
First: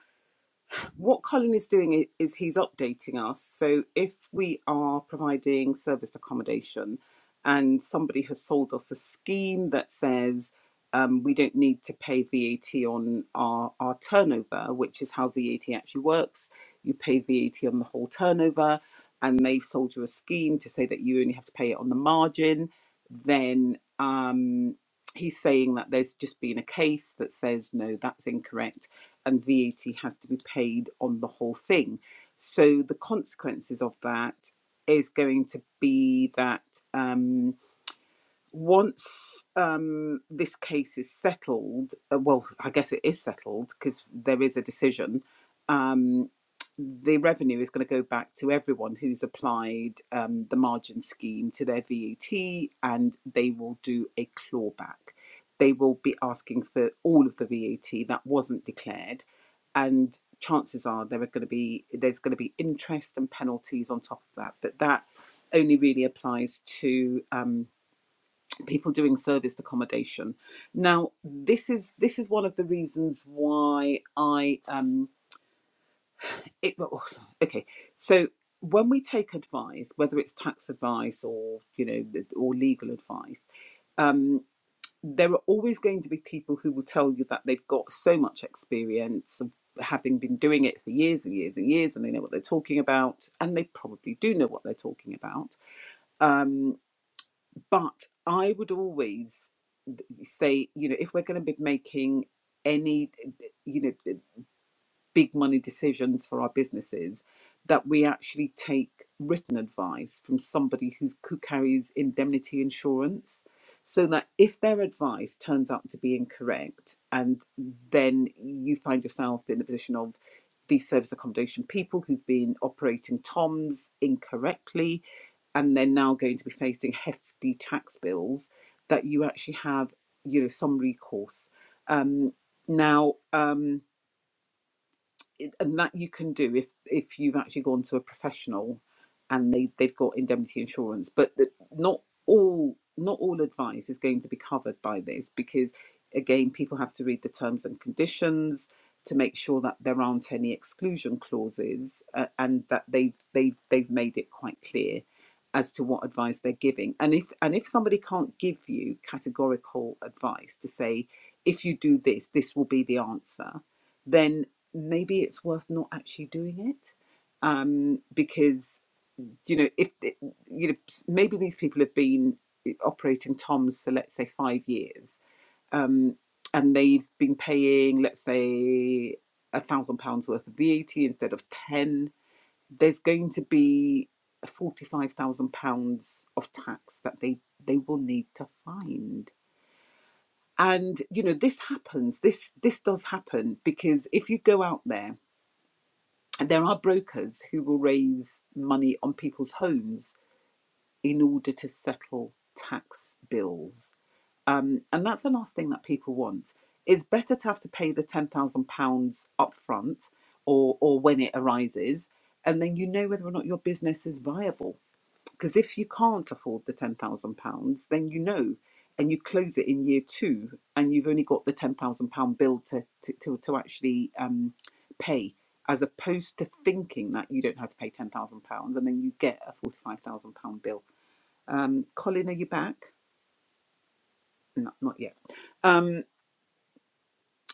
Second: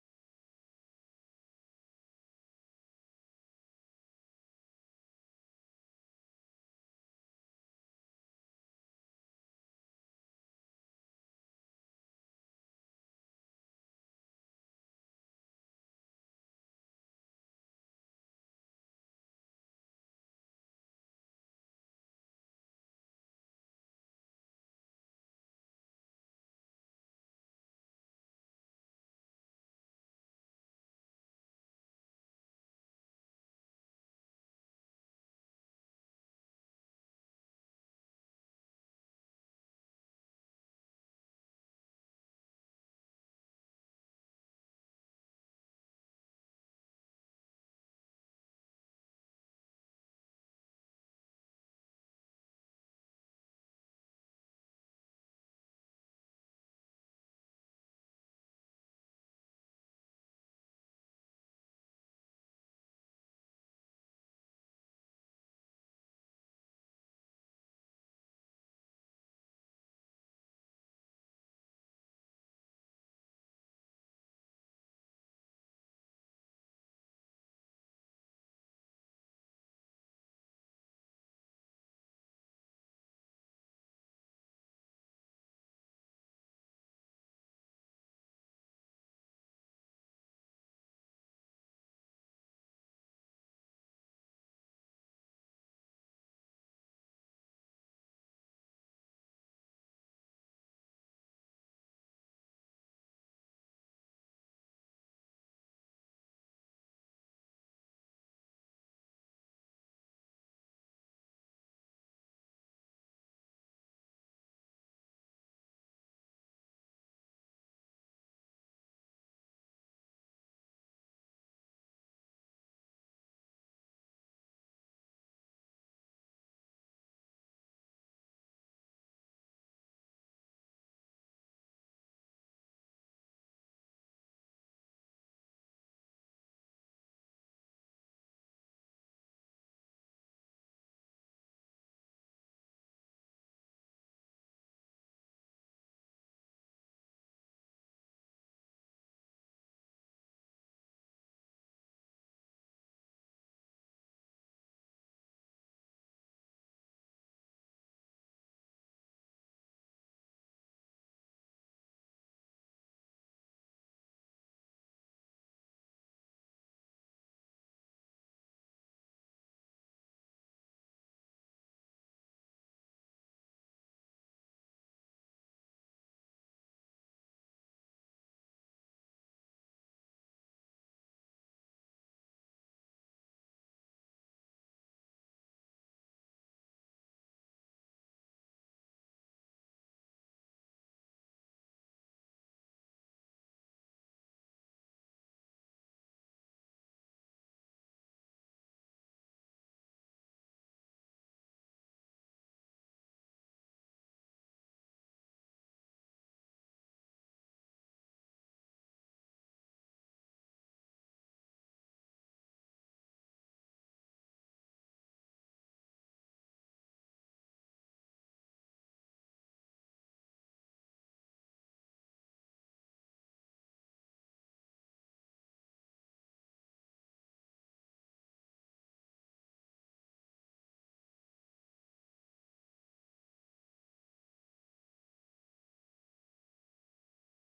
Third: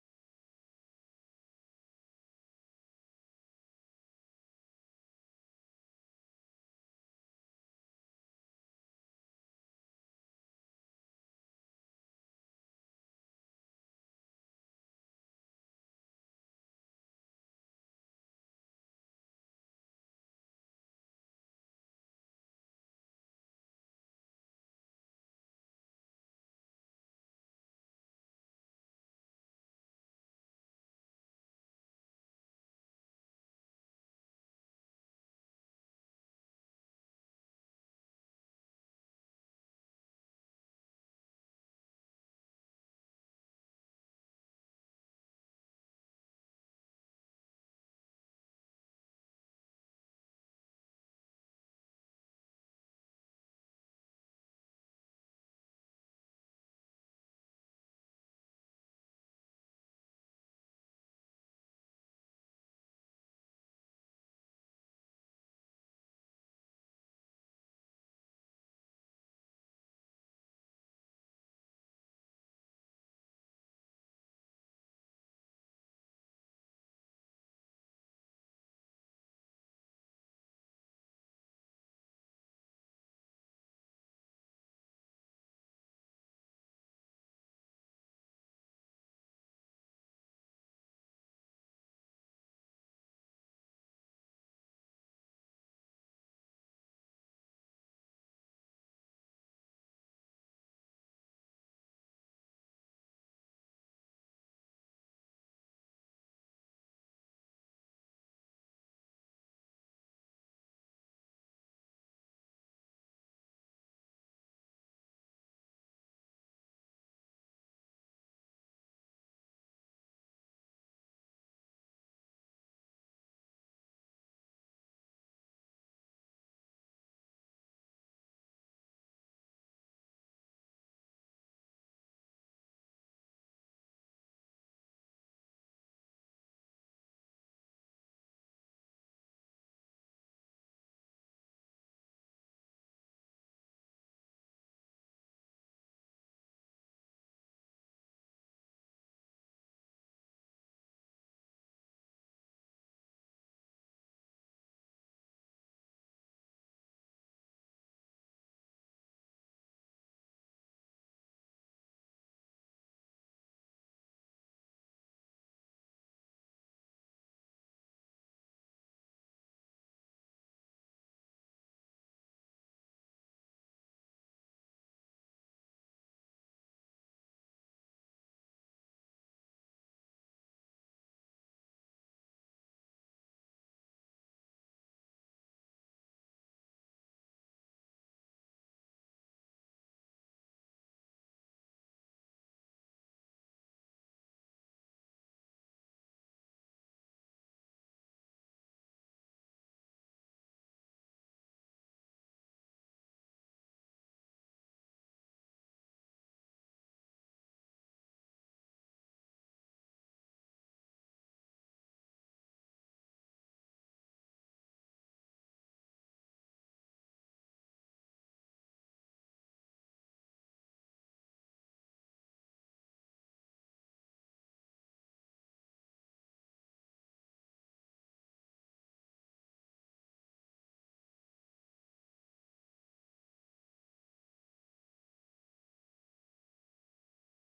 Speaker 2: What Colin is doing is he's updating us. So if we are providing serviced accommodation and somebody has sold us a scheme that says um, we don't need to pay VAT on our, our turnover, which is how VAT actually works, you pay VAT on the whole turnover, and they've sold you a scheme to say that you only have to pay it on the margin, then. Um, he's saying that there's just been a case that says no, that's incorrect, and VAT has to be paid on the whole thing. So the consequences of that is going to be that. Um, once um, this case is settled, uh, well, I guess it is settled because there is a decision. Um, the revenue is going to go back to everyone who's applied um, the margin scheme to their VAT, and they will do a clawback. They will be asking for all of the VAT that wasn't declared, and chances are there are going to be there's going to be interest and penalties on top of that. But that only really applies to. Um, people doing serviced accommodation. Now, this is this is one of the reasons why I um it well, okay. So when we take advice, whether it's tax advice or you know or legal advice, um, there are always going to be people who will tell you that they've got so much experience of having been doing it for years and years and years, and they know what they're talking about, and they probably do know what they're talking about. Um, but I would always say, you know, if we're going to be making any, you know, big money decisions for our businesses that we actually take written advice from somebody who's, who carries indemnity insurance so that if their advice turns out to be incorrect and then you find yourself in the position of these service accommodation people who've been operating toms incorrectly and they're now going to be facing hefty tax bills that you actually have you know some recourse um, now um, it- and that you can do if if you've actually gone to a professional and they they've got indemnity insurance but the, not all not all advice is going to be covered by this because again people have to read the terms and conditions to make sure that there aren't any exclusion clauses uh, and that they've they've they've made it quite clear as to what advice they're giving and if and if somebody can't give you categorical advice to say if you do this this will be the answer then maybe it's worth not actually doing it um, because you know if you know maybe these people have been eh, operating toms for let's say five years um, and they've been paying let's say a thousand pounds worth of vat instead of 10 there's going to be 45,000 pounds of tax that they they will need to find and you know this happens this this does happen because if you go out there there are brokers who will raise money on people's homes in order to settle tax bills. Um, and that's the last thing that people want. It's better to have to pay the £10,000 upfront or, or when it arises, and then you know whether or not your business is viable because if you can't afford the £10,000, then you know, and you close it in year two, and you've only got the £10,000 bill to, to, to, to actually um, pay, as opposed to thinking that you don't have to pay £10,000 and then you get a £45,000 bill. Um, Colin, are you back? No, not yet. Um.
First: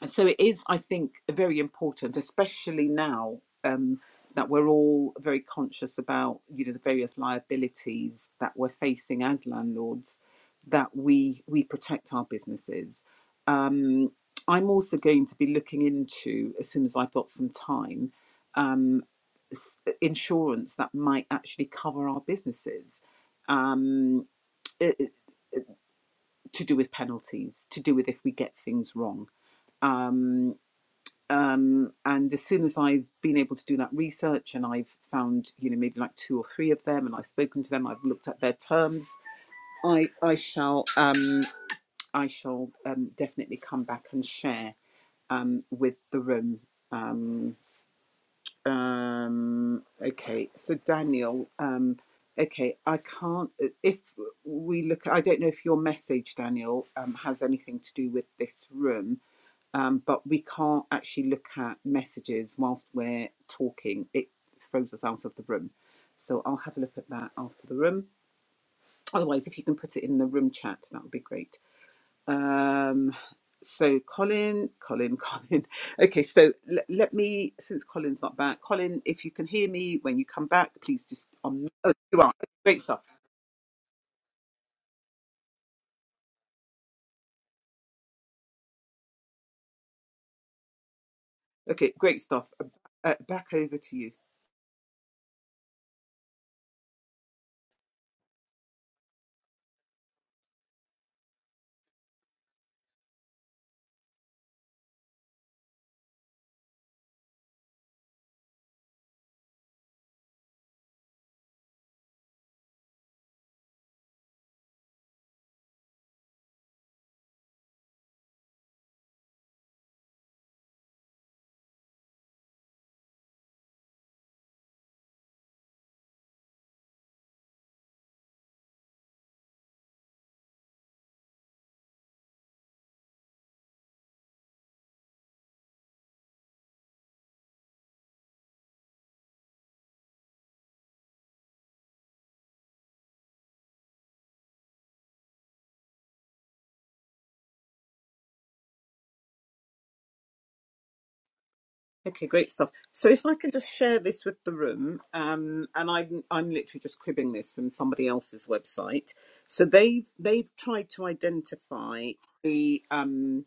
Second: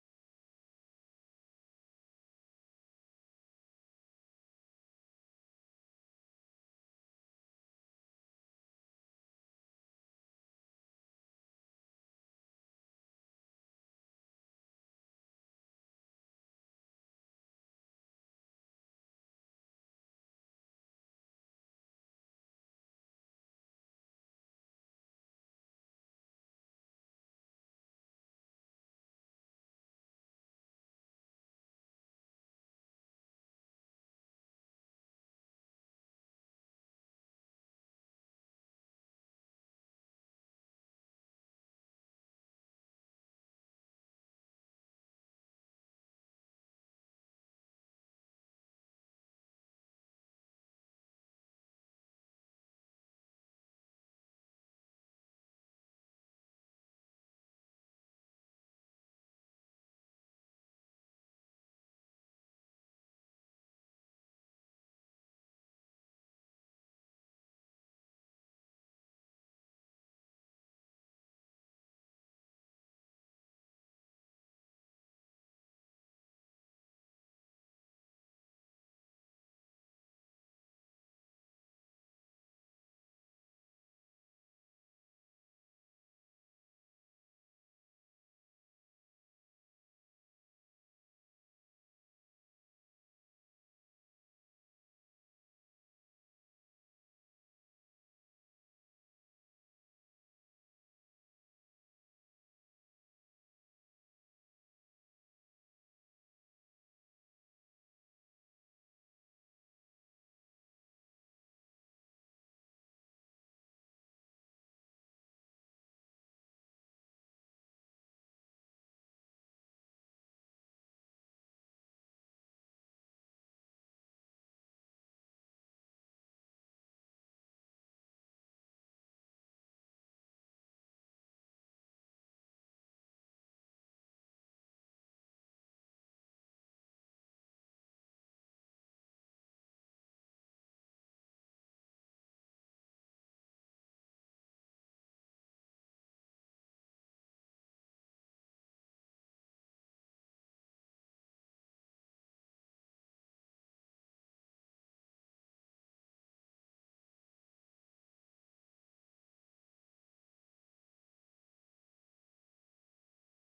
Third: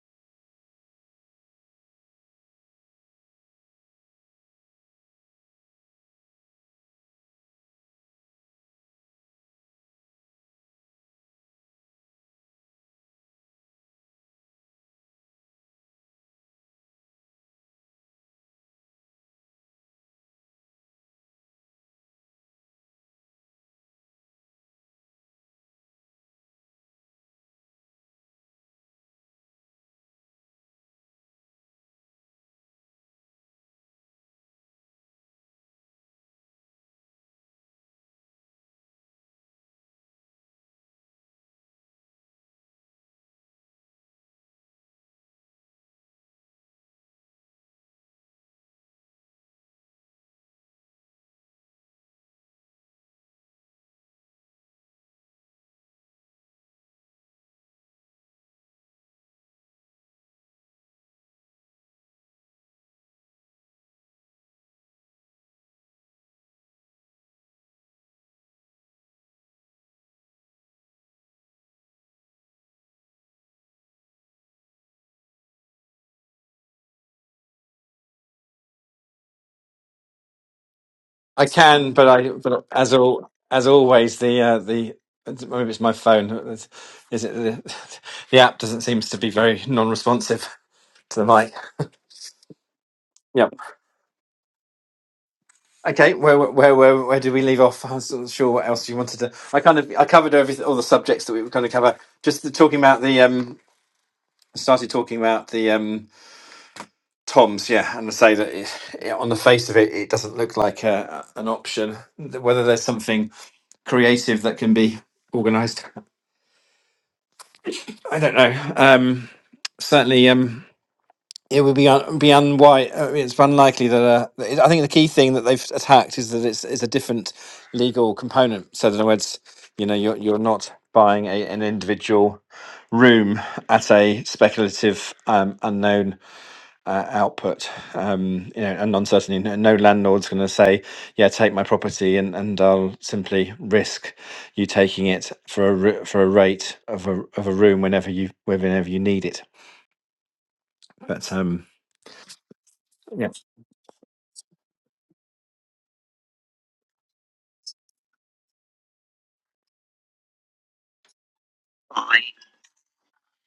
Speaker 2: so it is i think very important especially now um, that we're all very conscious about you know the various liabilities that we're facing as landlords that we we protect our businesses um, i'm also going to be looking into as soon as i've got some time um, s- insurance that might actually cover our businesses um, i- i- to do with penalties to do with if we get things wrong Um, um, and as soon as I've been able to do that research and I've found you know maybe like two or three of them and I've spoken to them I've looked at their terms I I shall um, I shall um, definitely come back and share um, with the room um, um, okay so Daniel um, okay I can't if we look I don't know if your message Daniel um, has anything to do with this room um, but we can't actually look at messages whilst we're talking. It throws us out of the room. So I'll have a look at that after the room. Otherwise, if you can put it in the room chat, that would be great. Um, so Colin, Colin, Colin. Okay, so l- let me, since Colin's not back, Colin, if you can hear me when you come back, please just,
Speaker 1: I
Speaker 2: um, oh,
Speaker 1: can, but
Speaker 2: you
Speaker 1: I
Speaker 2: are.
Speaker 1: but
Speaker 2: Great
Speaker 1: as
Speaker 2: stuff.
Speaker 1: all as always the uh, the maybe it's my phone. Is is it the, the app doesn't seem to be very non-responsive to the mic.
Speaker 2: Okay, great stuff. Uh, back
Speaker 1: Yep.
Speaker 2: over to you.
Speaker 1: Okay. Where where where where do we leave off? I wasn't sure what else you wanted to. I kind of I covered everything, all the subjects that we were going to cover. Just the, talking about the um. Started talking about the um toms, yeah, and I say that it, it- on the face of it, it doesn't look like a, an option. Whether there's something creative that can be organised. I don't know. Um, certainly, um, it would be un- be unwi- uh, It's unlikely that. Uh, that- I think the key thing that they've attacked is that it's it's a different legal component. So, in other words, you know, you're you're not buying a, an individual room at a speculative, um, unknown uh, output. Um, you know, and uncertainty. No, no landlord's going to say, "Yeah, take my property," and, and I'll simply risk you taking it for a r- for a rate of a of a room whenever you whenever you need it. But um,
Speaker 2: Okay, great stuff. So if
Speaker 1: yeah,
Speaker 2: I can just share this with the room, um, and I'm I'm literally just cribbing this from somebody else's website. So they've they've tried to identify the um,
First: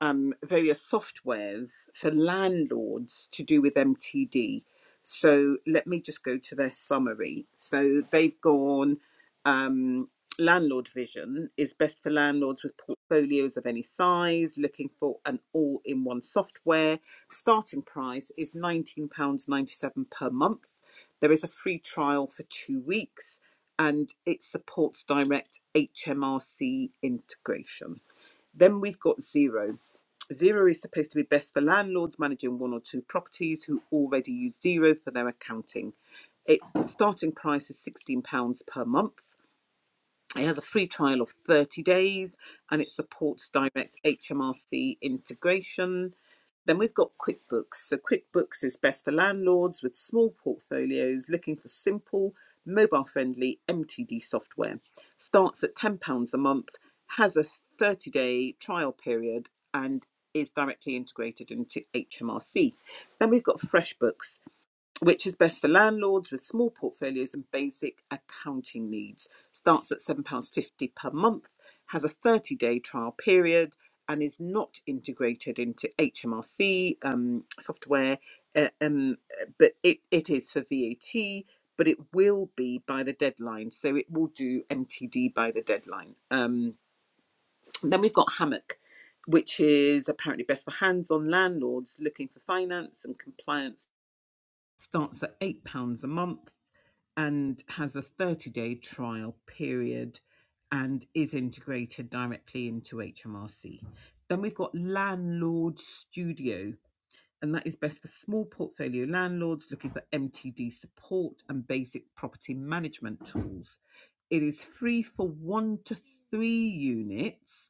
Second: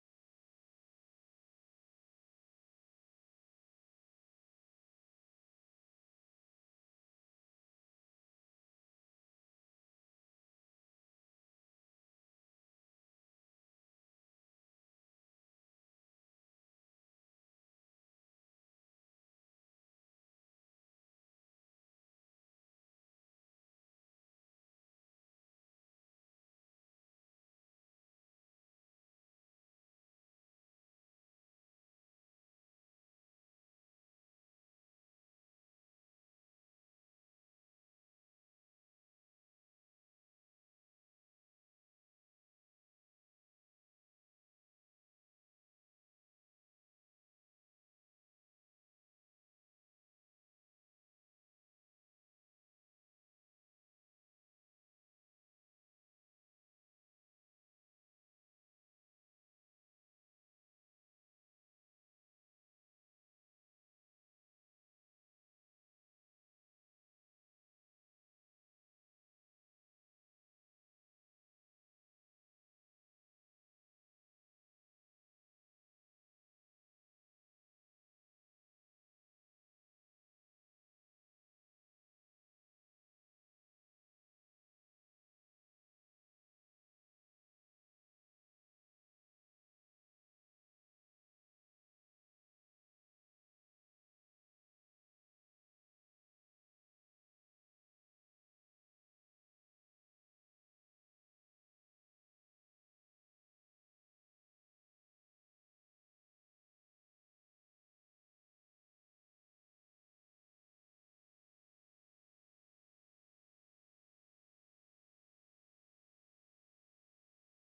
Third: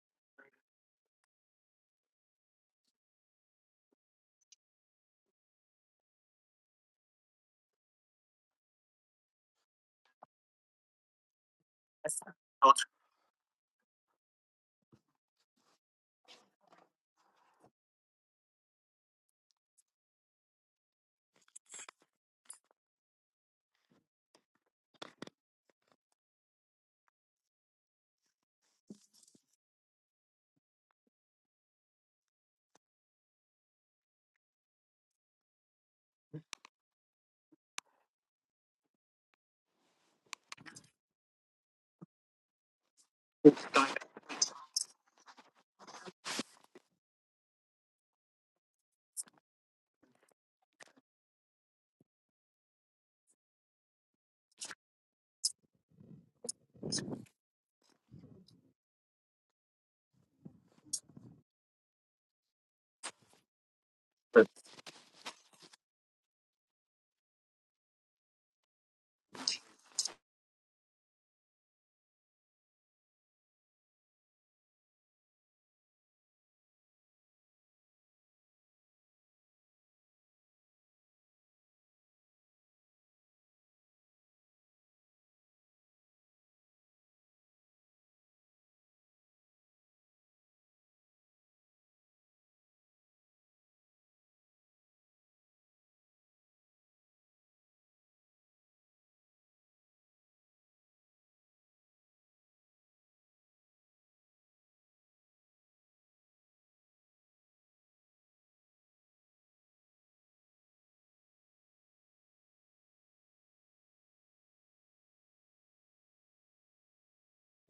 Speaker 2: um, various softwares for landlords to do with MTD. So let me just go to their summary. So they've gone um, landlord vision is best for landlords with portfolios of any size, looking for an all in one software. Starting price is £19.97 per month. There is a free trial for two weeks and it supports direct HMRC integration. Then we've got zero. Zero is supposed to be best for landlords managing one or two properties who already use zero for their accounting. Its starting price is £16 per month. It has a free trial of 30 days and it supports direct HMRC integration. Then we've got QuickBooks. So, QuickBooks is best for landlords with small portfolios looking for simple, mobile friendly MTD software. Starts at £10 a month, has a 30 day trial period, and is directly integrated into HMRC. Then we've got FreshBooks which is best for landlords with small portfolios and basic accounting needs. Starts at £7.50 per month, has a 30 day trial period, and is not integrated into HMRC um, software. uh, um, but it, it is for VAT, but it will be by the deadline. So it will do MTD by the deadline. Um, then we've got Hammock. Which is apparently best for hands on landlords looking for finance and compliance starts at £8 a month and has a 30 day trial period and is integrated directly into HMRC. Then we've got Landlord Studio, and that is best for small portfolio landlords looking for MTD support and basic property management tools. It is free for one to three units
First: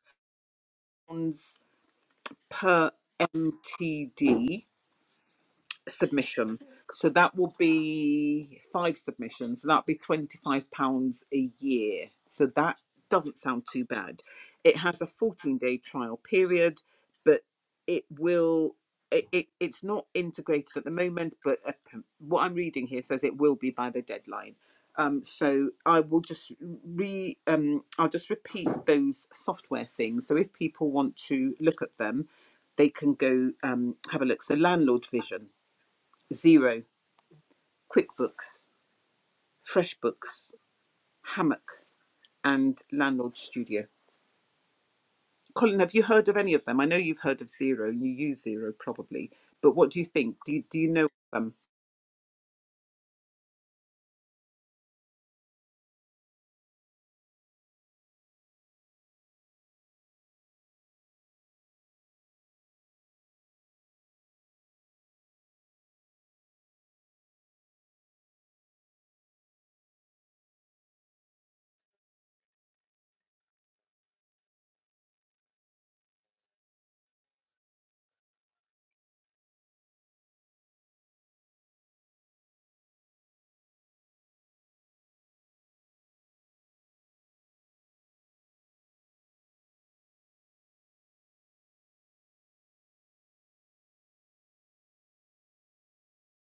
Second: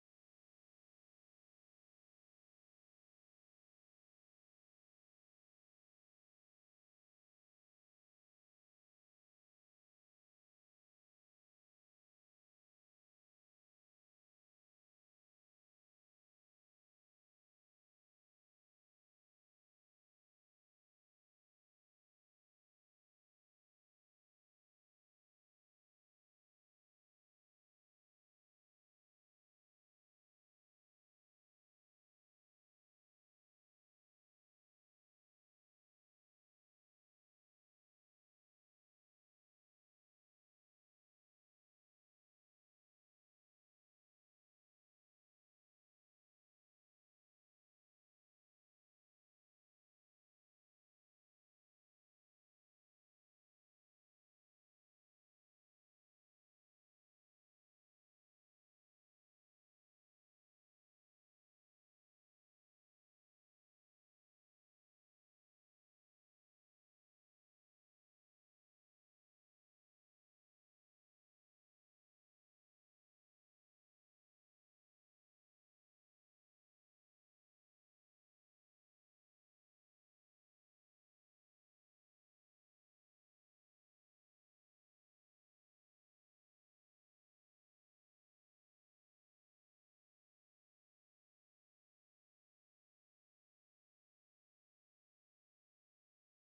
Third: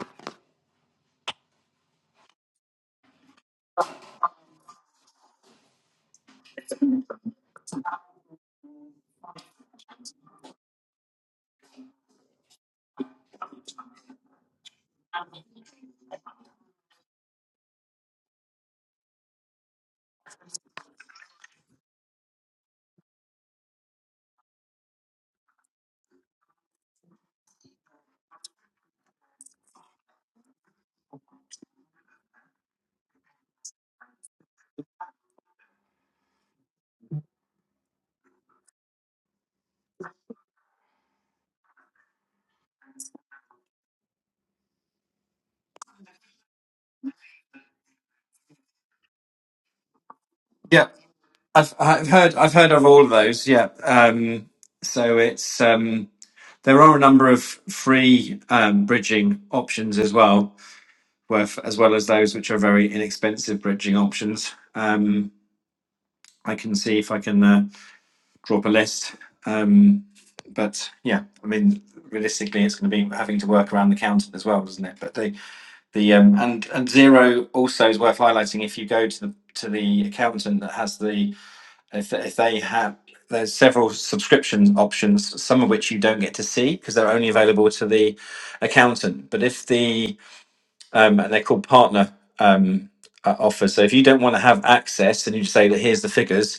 Speaker 2: per MTD submission. So that will be five submissions. So that'll be £25 a year. So that doesn't sound too bad. It has a 14 day trial period, but it will. It, it, it's not integrated at the moment, but uh, what I'm reading here says it will be by the deadline. Um, so I will just re um, I'll just repeat those software things. So if people want to look at them, they can go um, have a look. So landlord vision. Zero, QuickBooks, FreshBooks, Hammock, and Landlord Studio. Colin, have you heard of any of them? I know you've heard of Zero. You use Zero probably, but what do you think? Do you, do
Speaker 1: Yeah,
Speaker 2: you know of them?
Speaker 1: I've I've heard I've heard of all of those. Yeah, um, so it's um, there are a number of free um, bridging options as well, worth as well as those which are very inexpensive bridging options. Um, I can see if I can. uh, draw up a list. Um, but yeah, I mean, realistically, it's going to be having to work around the accountant as well, isn't it? But the the um, and and zero also is worth highlighting. If you go to the to the accountant that has the if if they have there's several subscription options, some of which you don't get to see because they're only available to the accountant. But if the um, and they're called partner um, uh, offers. So if you don't want to have access and you say that here's the figures,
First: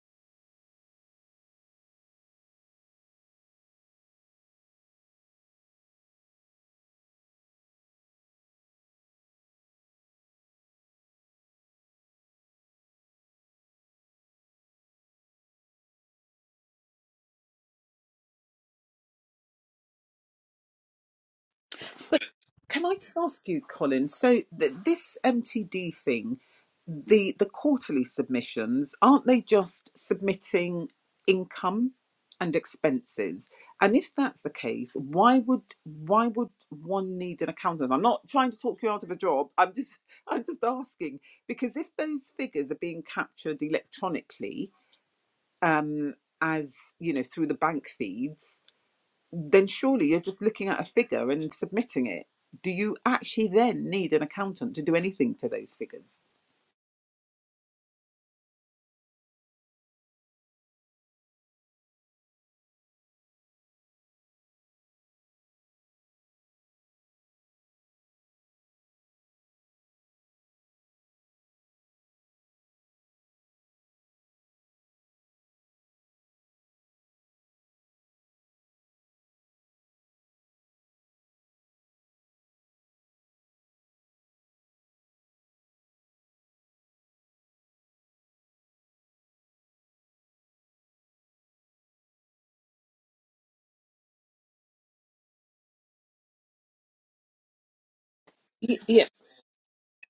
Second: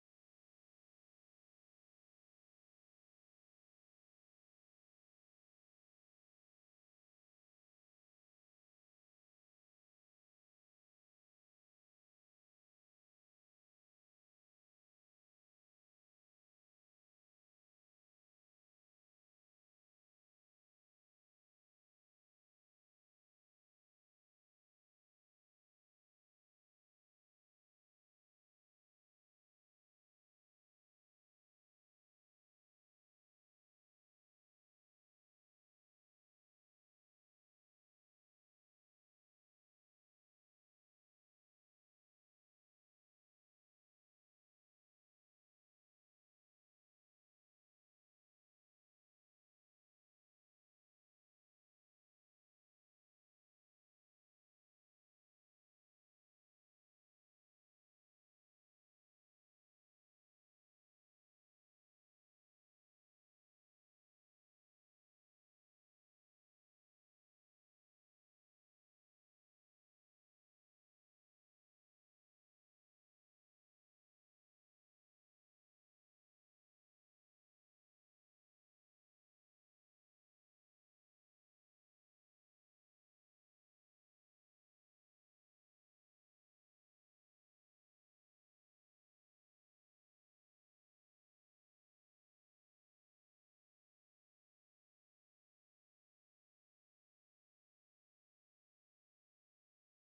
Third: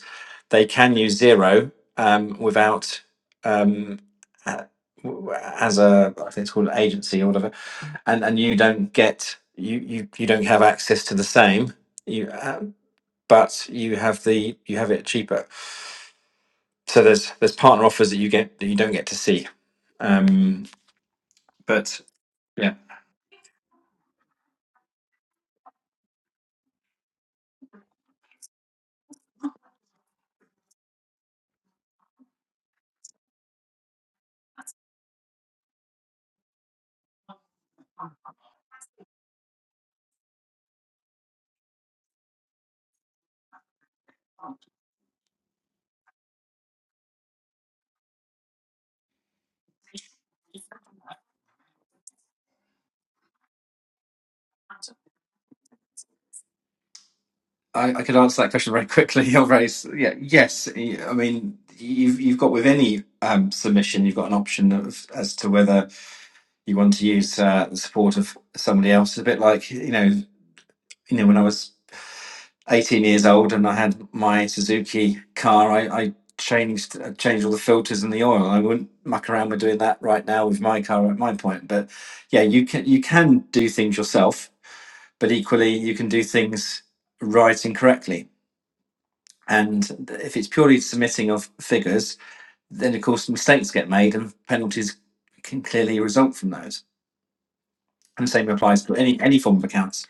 Speaker 1: they can use zero um, without um, a- w- as a I think it's called an agency or whatever, and and you don't get you you you don't have access to the same. You uh, but you have the you have it cheaper. So there's there's partner offers that you get that you don't get to see. Um, but yeah.
Speaker 2: Can I just ask you, Colin? So th- this MTD thing, the the quarterly submissions, aren't they just submitting income and expenses? And if that's the case, why would why would one need an accountant? I'm not trying to talk you out of a job. I'm just I'm just asking because if those figures are being captured electronically, um, as you know, through the bank feeds then surely you're just looking at a figure and submitting it. Do you actually then need an accountant to do anything to those figures?
Speaker 1: I, I could answer that question very quickly. Or very s- yeah, yes. y- I mean, you've you've got with any um, submission, you've got an option of as to whether you want to use uh, the support of somebody else. a bit like you know, you know, when I was eighteen years old and I had my Suzuki car, I, I changed I changed all the filters and the oil. I wouldn't muck around with doing that right now with my car at my point. But yeah, you can you can do things yourself, but equally you can do things right and correctly and if it's purely submitting of figures, then of course mistakes get made and penalties can clearly result from those. And the same
Speaker 2: Y-
Speaker 1: applies to
Speaker 2: yeah.
Speaker 1: any, any form of accounts.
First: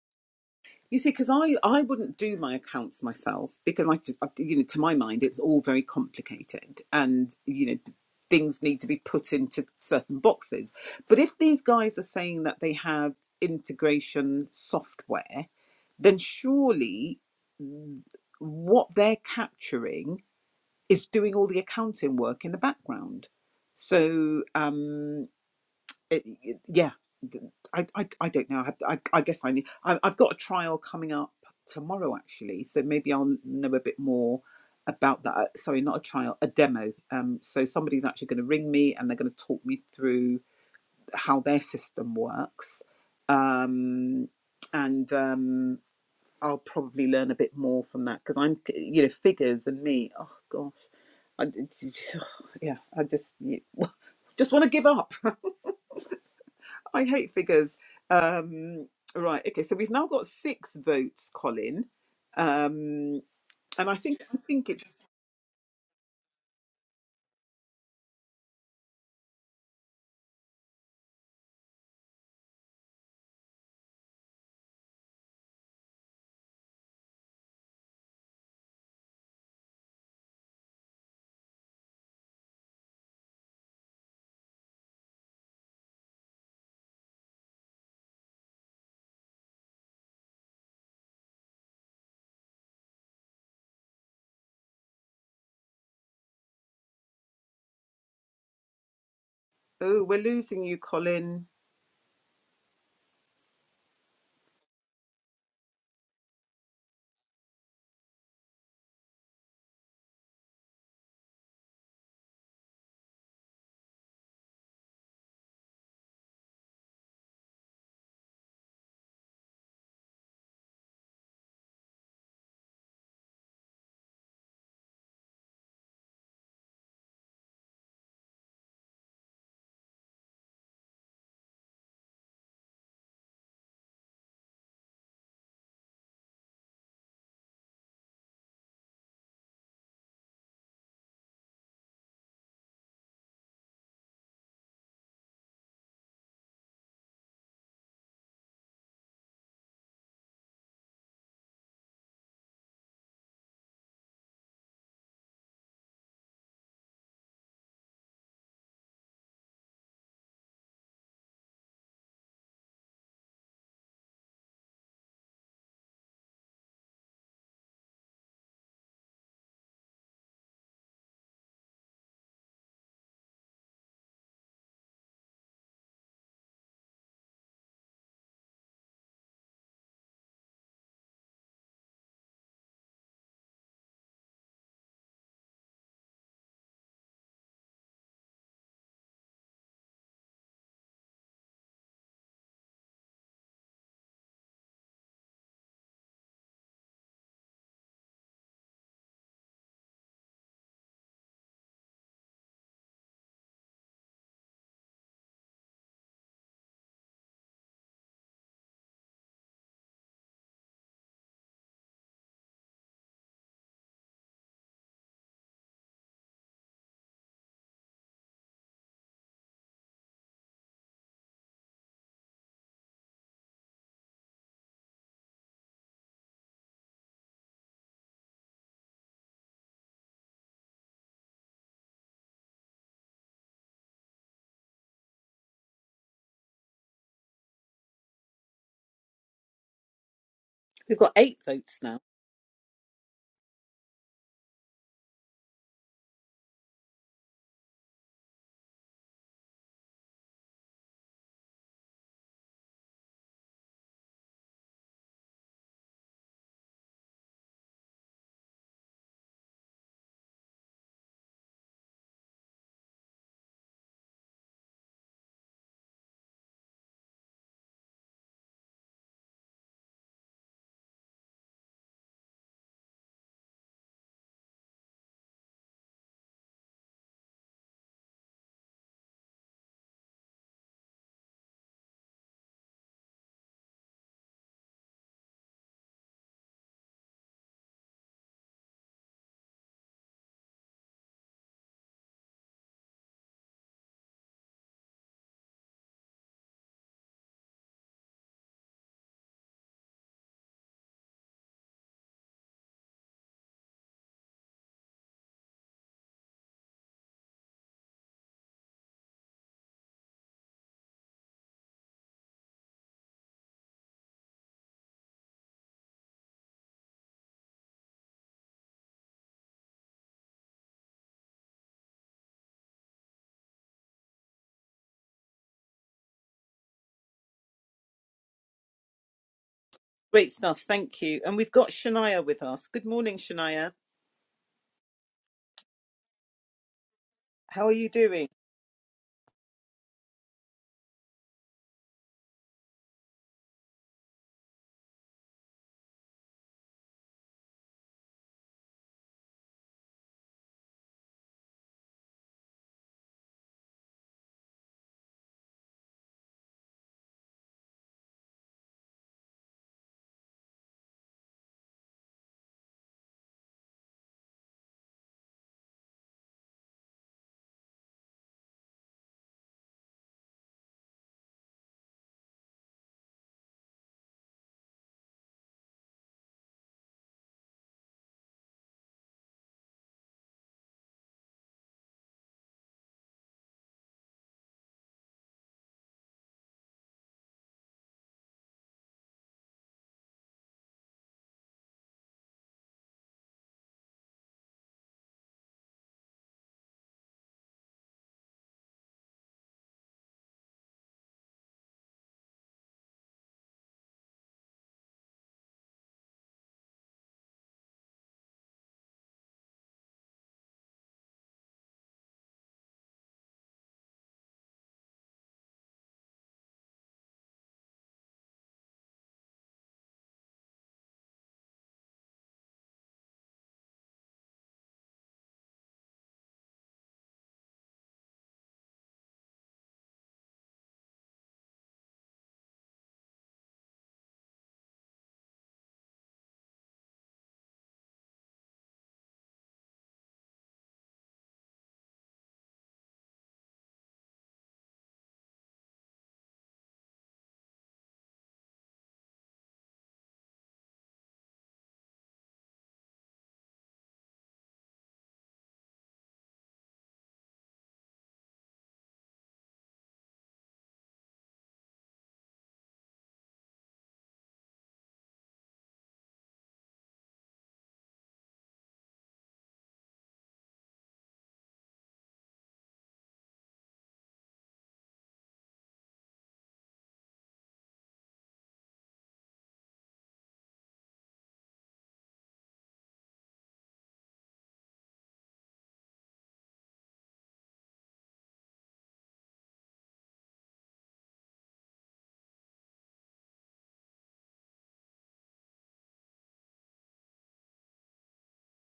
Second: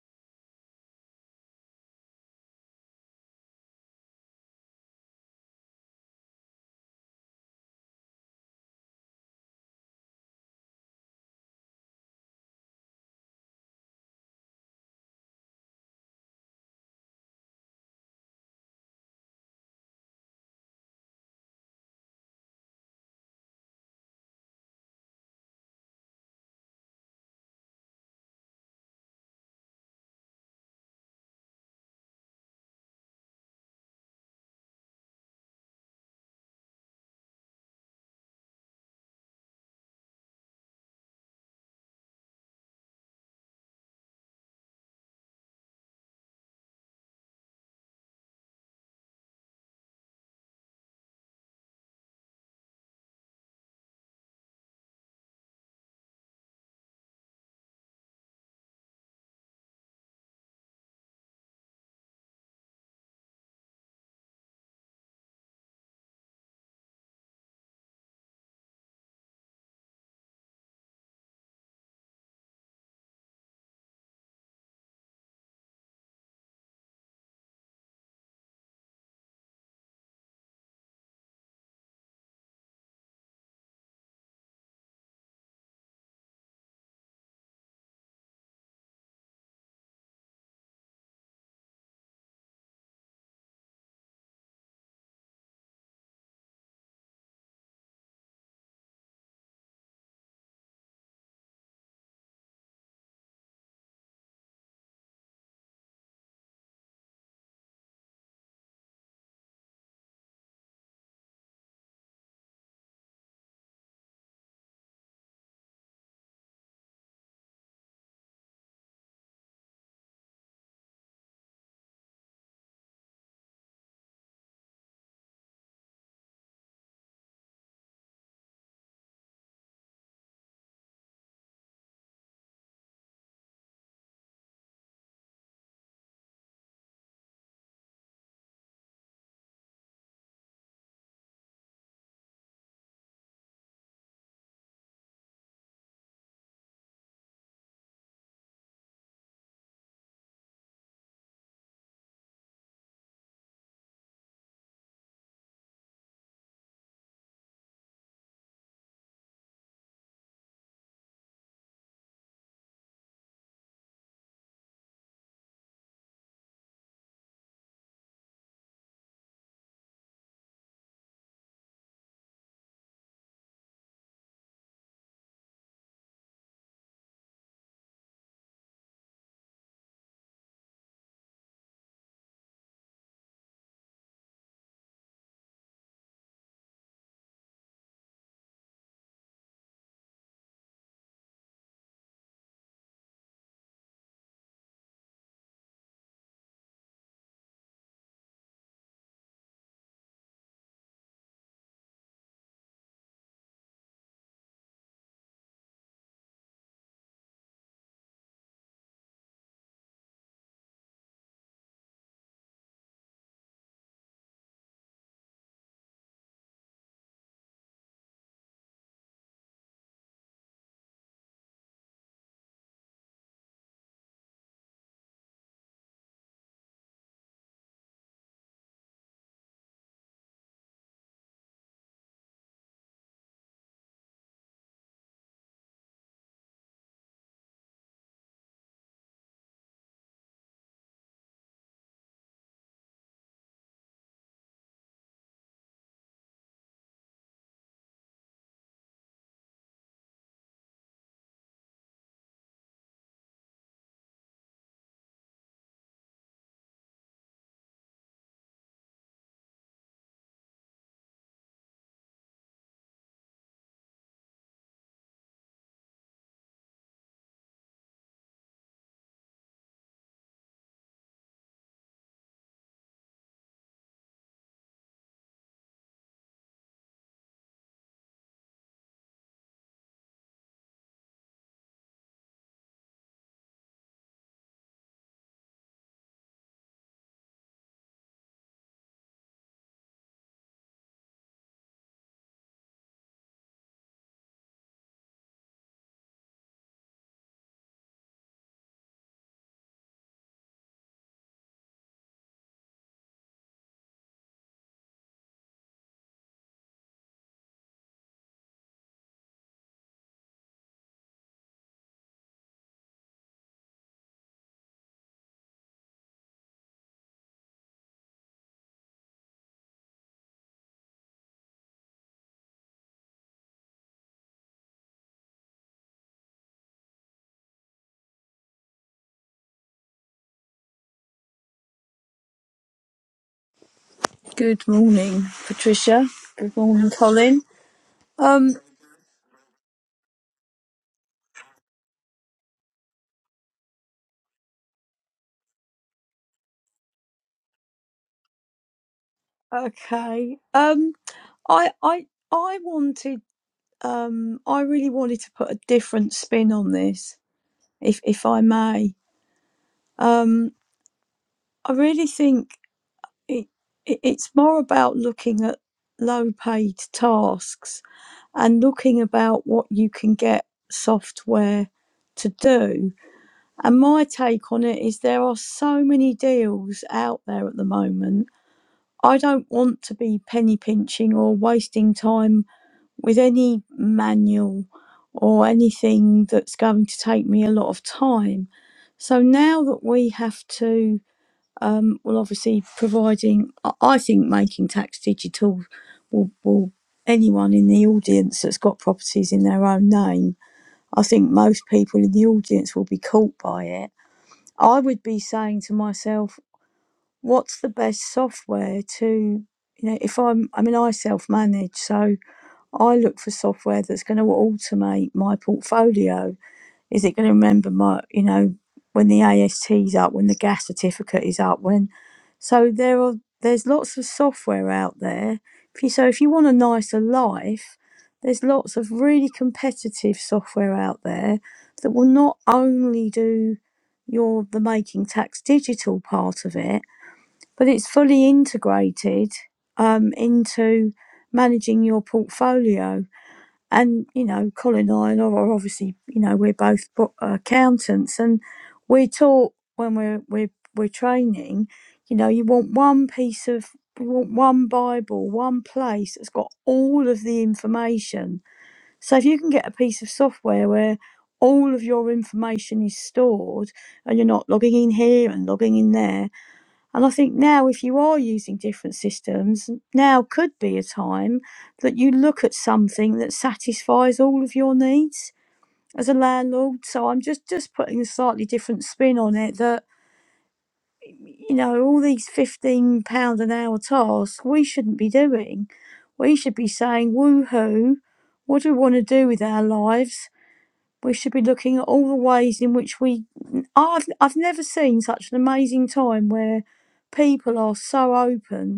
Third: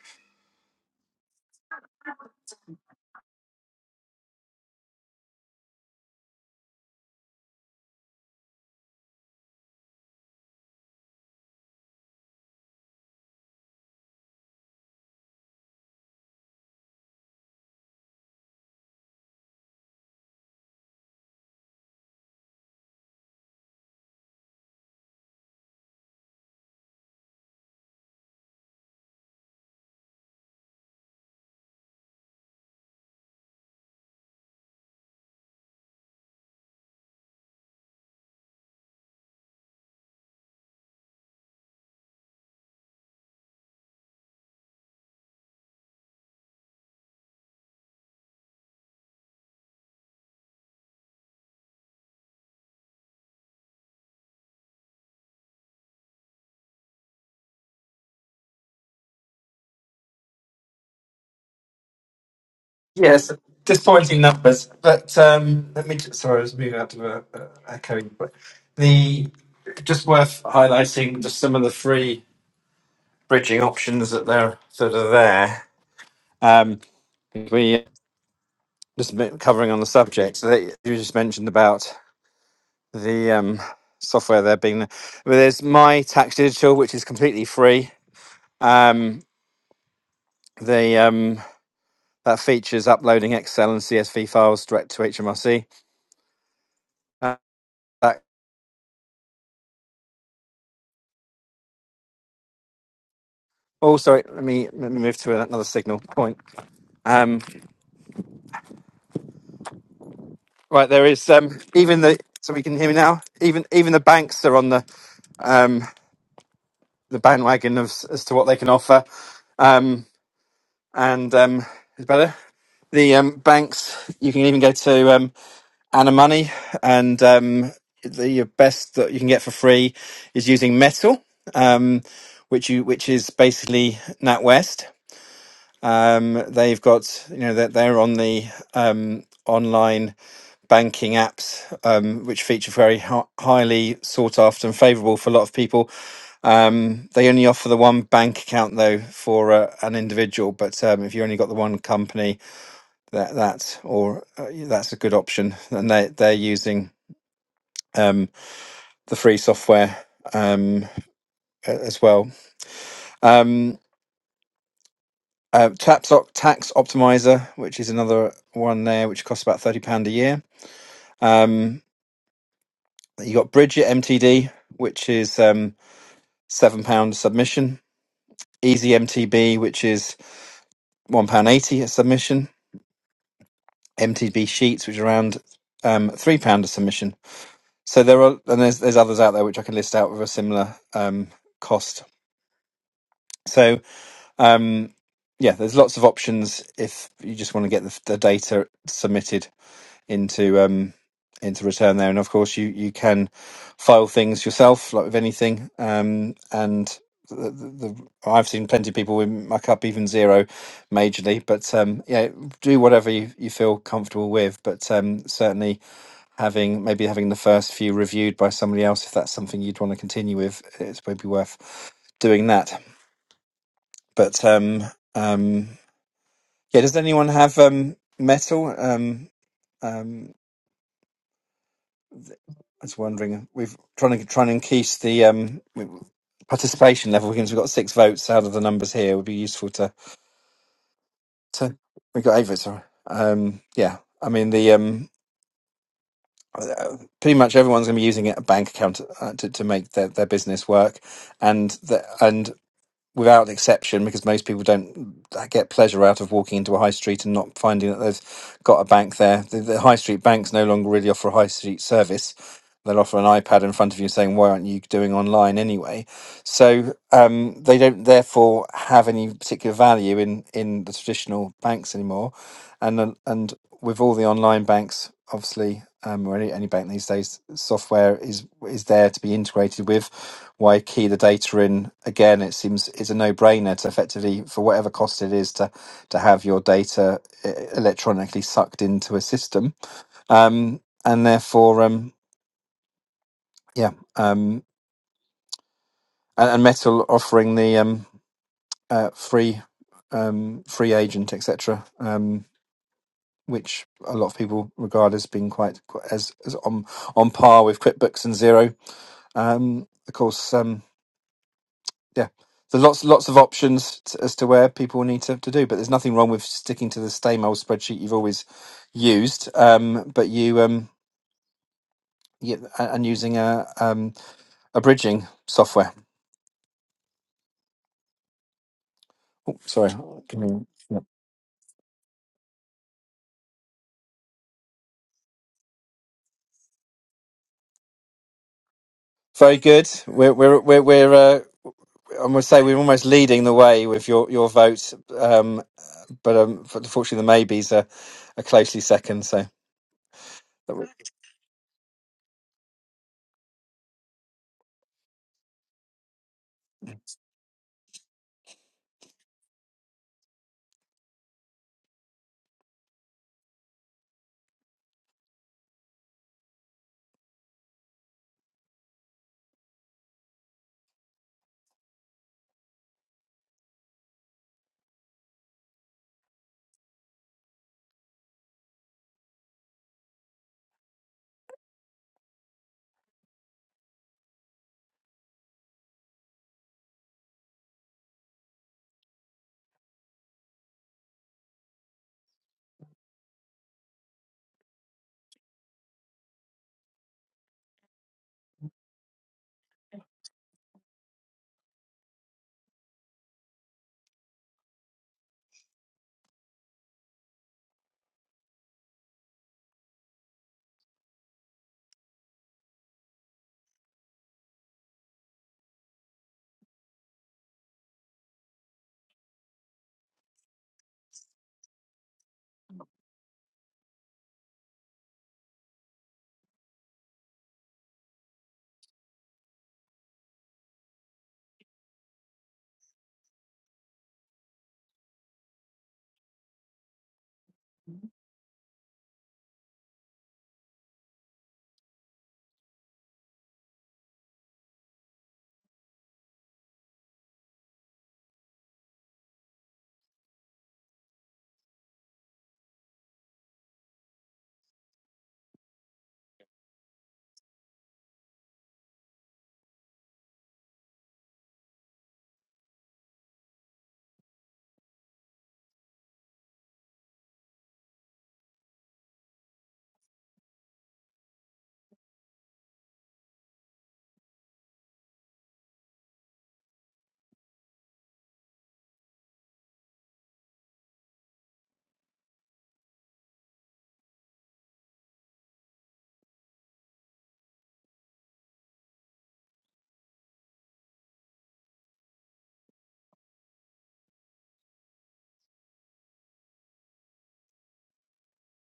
Speaker 2: You see, because I, I wouldn't do my accounts myself because I, just- I- you know, to my mind, it's all very complicated and, you know, things need to be put into certain boxes. But if these guys are saying that they have integration software, then surely what they're capturing is doing all the accounting work in the background. So um, it, it- yeah, I, I I don't know. I I, I guess I need. I, I've got a trial coming up tomorrow actually, so maybe I'll know a bit more about that. Uh, Sorry, not a trial, a demo. Um, so somebody's actually going to ring me and they're going to talk me through how their system works, um, and um, I'll probably learn a bit more from that because I'm you know figures and me. Oh gosh I, yeah, I just just want to give up. I hate figures. Um, right. Okay. So we've now got six votes, Colin. Um,
Speaker 1: Yes,
Speaker 2: and I
Speaker 1: disappointing
Speaker 2: think I think
Speaker 1: numbers,
Speaker 2: it's
Speaker 1: but um, let me just, sorry, I was moving out to a, a echoing, but the just worth highlighting just some of the free bridging options that they're that are there. Um, we just a bit covering on the subject. So that you just mentioned about. the um, software they're being. Well, there's My Tax Digital, which is completely free. Um, the um, that features uploading Excel and CSV files direct to HMRC. Uh, that,
Speaker 2: oh we're losing you, Colin.
Speaker 1: oh, sorry. Let me let me move to another signal point. Um, right, there is um, even the so we can hear me now. Even even the banks are on the um, the bandwagon of, as to what they can offer. Um, and um, is it better. The um, banks you can even go to. Um, Anna Money, and um, the best that you can get for free is using Metal, um, which you which is basically NatWest. Um, they've got you know that they're, they're on the um, online banking apps, um, which feature very hi- highly sought after and favourable for a lot of people. Um, they only offer the one bank account though for uh, an individual, but um, if you only got the one company, that that or uh, that's a good option, and they they're using um, the free software um, as well. Um, uh, Tax, Optimizer, which is another one there, which costs about thirty pound a year. Um, you got Bridget MTD, which is um, seven pound submission. Easy MTB, which is one pound eighty a submission. MTB Sheets, which is around um, three pound a submission. So there are, and there's there's others out there which I can list out with a similar um, cost. So Um, yeah, there's lots of options if you just want to get the, the data submitted into um, into return there, and of course you you can file things yourself, like with anything. Um, and the, the, the, I've seen plenty of people who muck up even zero, majorly. But um, yeah, do whatever you, you feel comfortable with. But um, certainly having maybe having the first few reviewed by somebody else, if that's something you'd want to continue with, it's maybe worth doing that. But um, um, yeah, does anyone have um, metal? Um, um, th- I was wondering. We've trying to trying to increase the um, participation level because we've got six votes out of the numbers here. It would be useful to
Speaker 2: We've got eight
Speaker 1: to
Speaker 2: votes now.
Speaker 1: we got eight votes. Sorry. Um, yeah, I mean the um, uh, pretty much everyone's going to be using a bank account uh, to to make their, their business work, and the, and without exception, because most people don't uh, get pleasure out of walking into a high street and not finding that they've got a bank there. The, the high street banks no longer really offer a high street service. They'll offer an iPad in front of you saying, Why aren't you doing online anyway? So um, they don't therefore have any particular value in, in the traditional banks anymore. And, then- and with all the online banks, obviously, um, or any, any bank these days, software is is there to be integrated with why key the data in again it seems is a no-brainer to effectively for whatever cost it is to to have your data e- electronically sucked into a system um and therefore um yeah um and, and metal offering the um uh, free um free agent etc um which a lot of people regard as being quite quite- as, as on on par with QuickBooks and Zero. Um, of course, um, yeah. So lots lots of options t as to where people need to, to do, but there's nothing wrong with sticking to the same old spreadsheet you've always used, um, but you um, yeah, a- and using a um, a bridging software. Sorry,
Speaker 2: Great stuff.
Speaker 1: Mm, yeah.
Speaker 2: Thank you. And we've got Shania with us. Good morning, Shania.
Speaker 3: Good morning, Patricia. Good morning, Colin.
Speaker 2: How are you doing?
Speaker 3: Um,
Speaker 1: very good. We're we're we're, we're uh, I'm going to say we're almost leading the way with your your vote, um, but um, f- unfortunately the maybes are, are closely second. So.
Speaker 3: okay. Um, I, I, I wanted, um, I really wanted to put a different spin on this, if, if I may. Um, I really think it, it, it's more about looking at low paid tasks and looking about what you can get software to do. And my take on it is there are so many deals out there at the moment I don't want to be penny pinching or wasting time with any manual or anything that's going to take me a lot of time. So now that we have to, um, well, obviously providing, I I think making tax digital will, will anyone in the audience that's got properties in their own name, I think most people in the audience will be caught by it. I would be saying to myself, what's the best software to you know if i'm i mean i self manage so i look for software that's going to automate my portfolio is it going to remember my you know when the ast is up when the gas certificate is up when so there are there's lots of software out there if you, so if you want a nicer life there's lots of really competitive software out there that will not only do your the making tax digital part of it but it's fully integrated um, into managing your portfolio. And you know, Colin and I are obviously you know we're both accountants, and we're taught when we're we're we're training, you know, you want one piece of you want one Bible, one place that's got all of the information. So if you can get a piece of software where all of your information is stored and you're not logging in here and logging in there and I think now, if you are using different systems, now could be a time that you look at something that satisfies all of your needs as a landlord. So I'm just just putting a slightly different spin on it that you know all these fifteen pound an hour tasks we shouldn't be doing. We should be saying, "Woohoo! What do we want to do with our lives?" We should be looking at all the ways in which we. I've I've never seen such an amazing time where people are so open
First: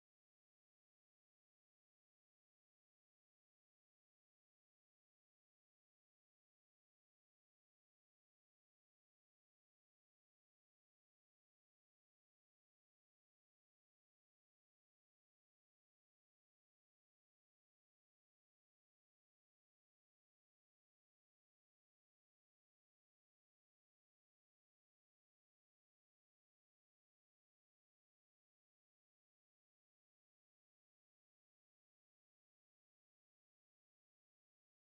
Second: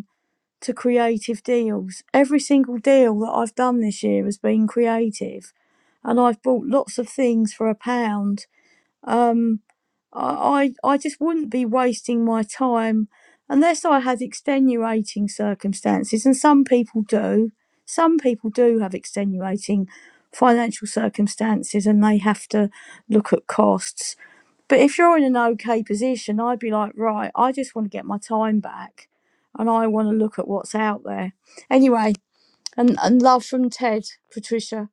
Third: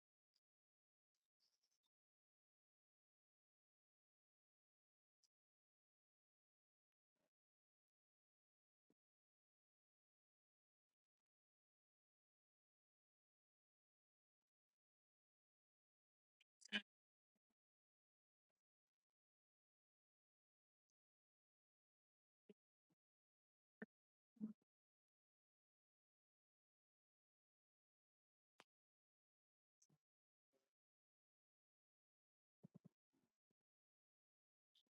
Speaker 3: to creative deals. Every single deal that I've done this year has been creative, and I've bought lots of things for a pound. Um, I, I I just wouldn't be wasting my time unless I had extenuating circumstances, and some people do. Some people do have extenuating financial circumstances, and they have to look at costs. But if you're in an okay position, I'd be like, right, I just want to get my time back and I want to look at what's out there. Anyway, and, and love from Ted, Patricia.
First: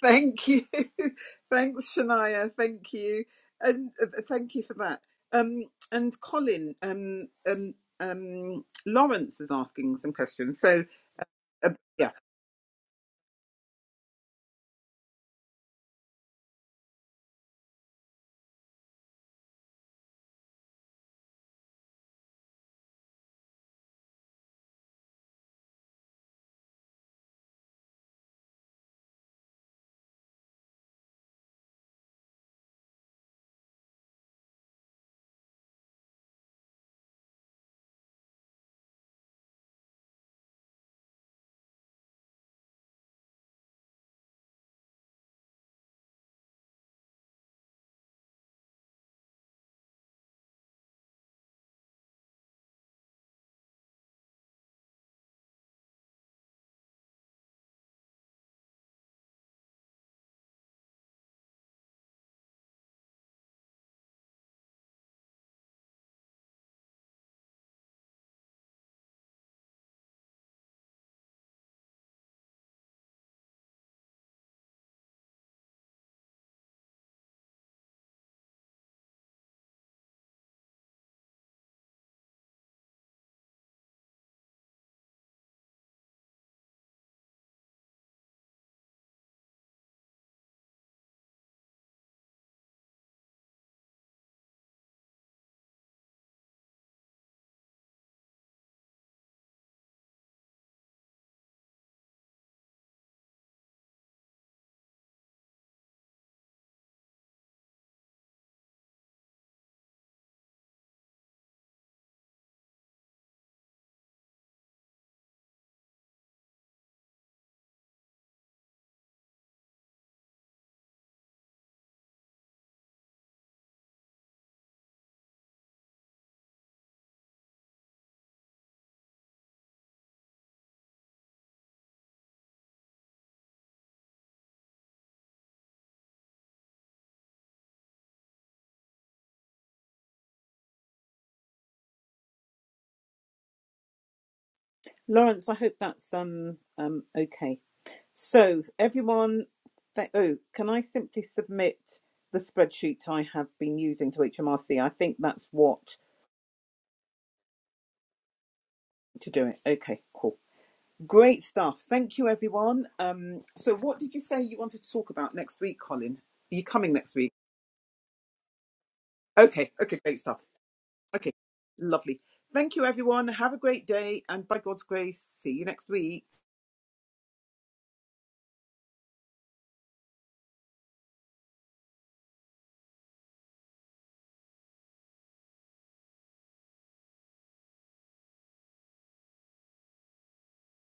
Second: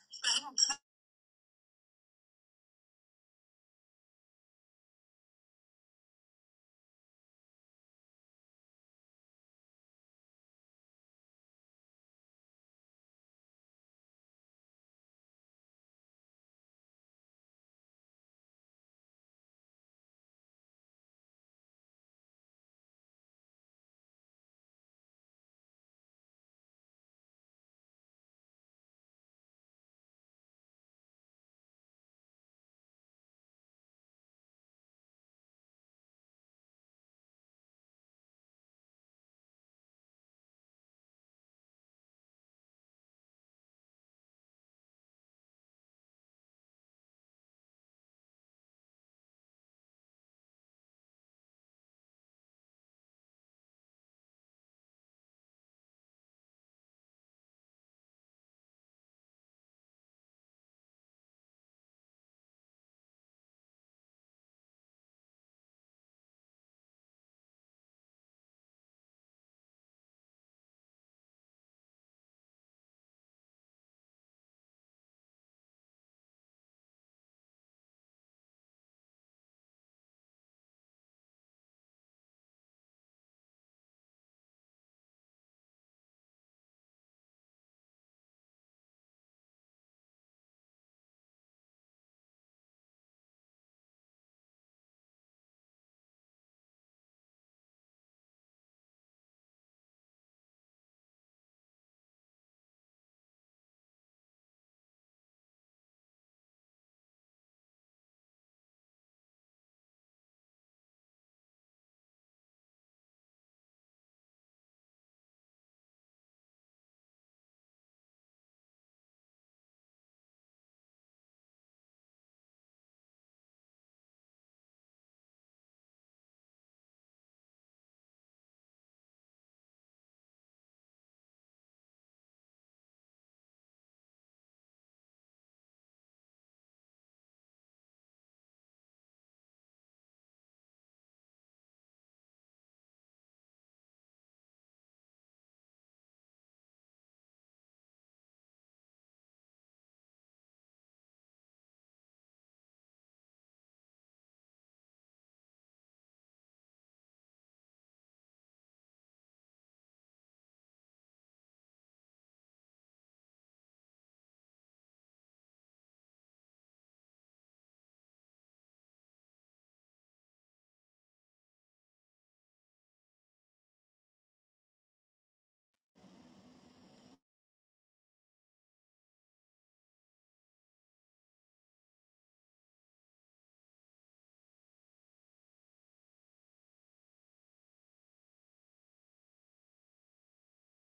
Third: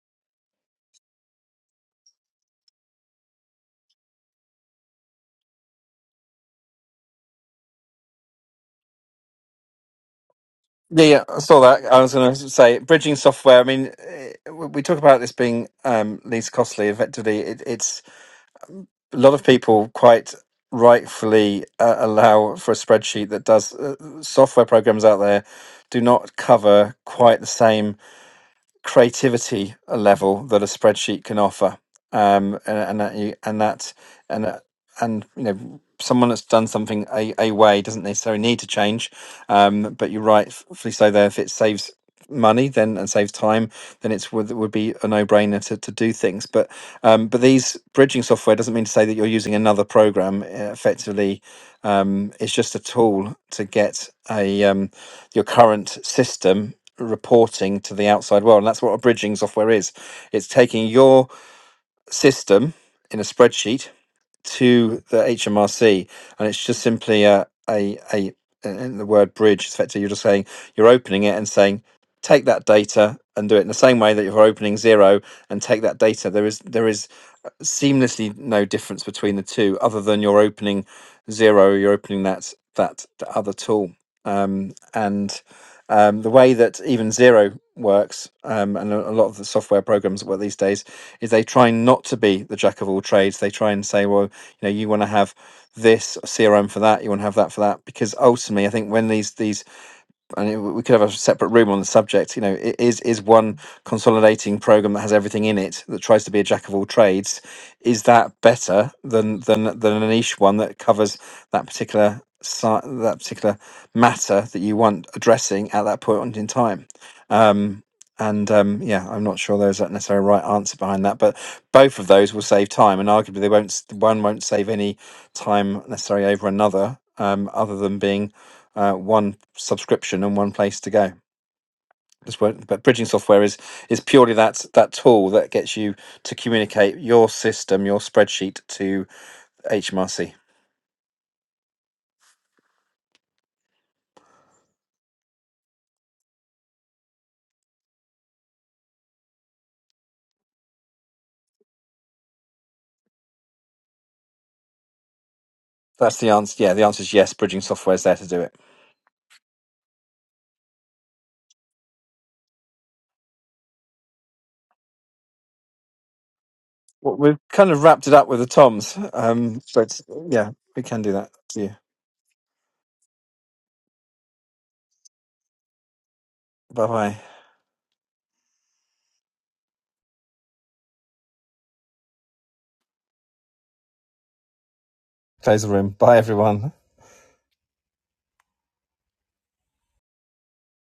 Speaker 2: Thank you. Thanks, Shania. Thank you. And uh, thank you for that. Um, and Colin, um, um, um, Lawrence is asking some questions. So,
Speaker 1: Yeah, yeah, I saw
Speaker 2: uh,
Speaker 1: that. I
Speaker 2: yeah.
Speaker 1: was going to say bridging software. I mean, eh, we we talk about this being um, least costly. Effectively, it, it's a lot of people quite rightfully uh, allow for a spreadsheet that does uh, software programs out there do not cover quite the same. creativity level that a spreadsheet can offer, um, and, and that you, and that and that- and you know someone that's done something a, a way doesn't necessarily need to change. Um, but you're right, rightfully so there. If it saves money then and saves time, then it's would would be a no brainer to, to do things. But um, but these bridging software doesn't mean to say that you're using another program. uh, Effectively, um, it's just a tool to get a um, your current system reporting to the outside world. And that's what a bridging software is. It's taking your system in a spreadsheet to the HMRC, and it's just simply a a a in the word bridge. is Effectively, you're just saying you're opening it and saying take that data and do it in the same way that you're opening zero and take that data. There is there is uh, seamlessly no difference between the two, other than you're opening zero, you're opening that that the other tool, um, and um, the way that even zero works, um, and a a lot of the software programs that work these days, is they try not to be the jack of all trades. They try and say, well, you know, you want to have this CRM for that, you want to have that for that, because ultimately, I think when these these I mean, we could have a separate room on the subject. You know, i- is is one consolidating program that has everything in it that tries to be a jack of all trades? Is that better than than than a niche one that covers that particular si- that particular matter that you want addressing at that point in time? Um, and um, yeah, I'm not sure there's a necessarily right answer behind that, but both of those will save time, and arguably they won't. s- One won't save any time necessarily over another, um, other than being uh, one subscription and one place to go. That's what, but bridging software is is purely that that tool that gets you to communicate your system, your spreadsheet to HMRC.
Speaker 2: Lawrence, I hope that's um, um, okay. So, everyone, th- oh, can I simply submit the spreadsheet I have been using to HMRC? I think that's what
Speaker 1: That's the answer. Yeah, the answer is yes. Bridging software is there to do it.
Speaker 2: to do it. Okay, cool. Great stuff. Thank you, everyone. Um, so, what did you say you wanted to talk about next week, Colin? Are you coming next
Speaker 1: Well,
Speaker 2: week?
Speaker 1: we've kind of wrapped it up with the toms, um,
Speaker 2: Okay,
Speaker 1: but
Speaker 2: okay, great stuff.
Speaker 1: yeah, we can do
Speaker 2: Okay,
Speaker 1: that. See you.
Speaker 2: lovely. Thank you, everyone. Have a great day, and by God's grace, see you next week.
Speaker 1: Bye bye. Close the room. Bye everyone.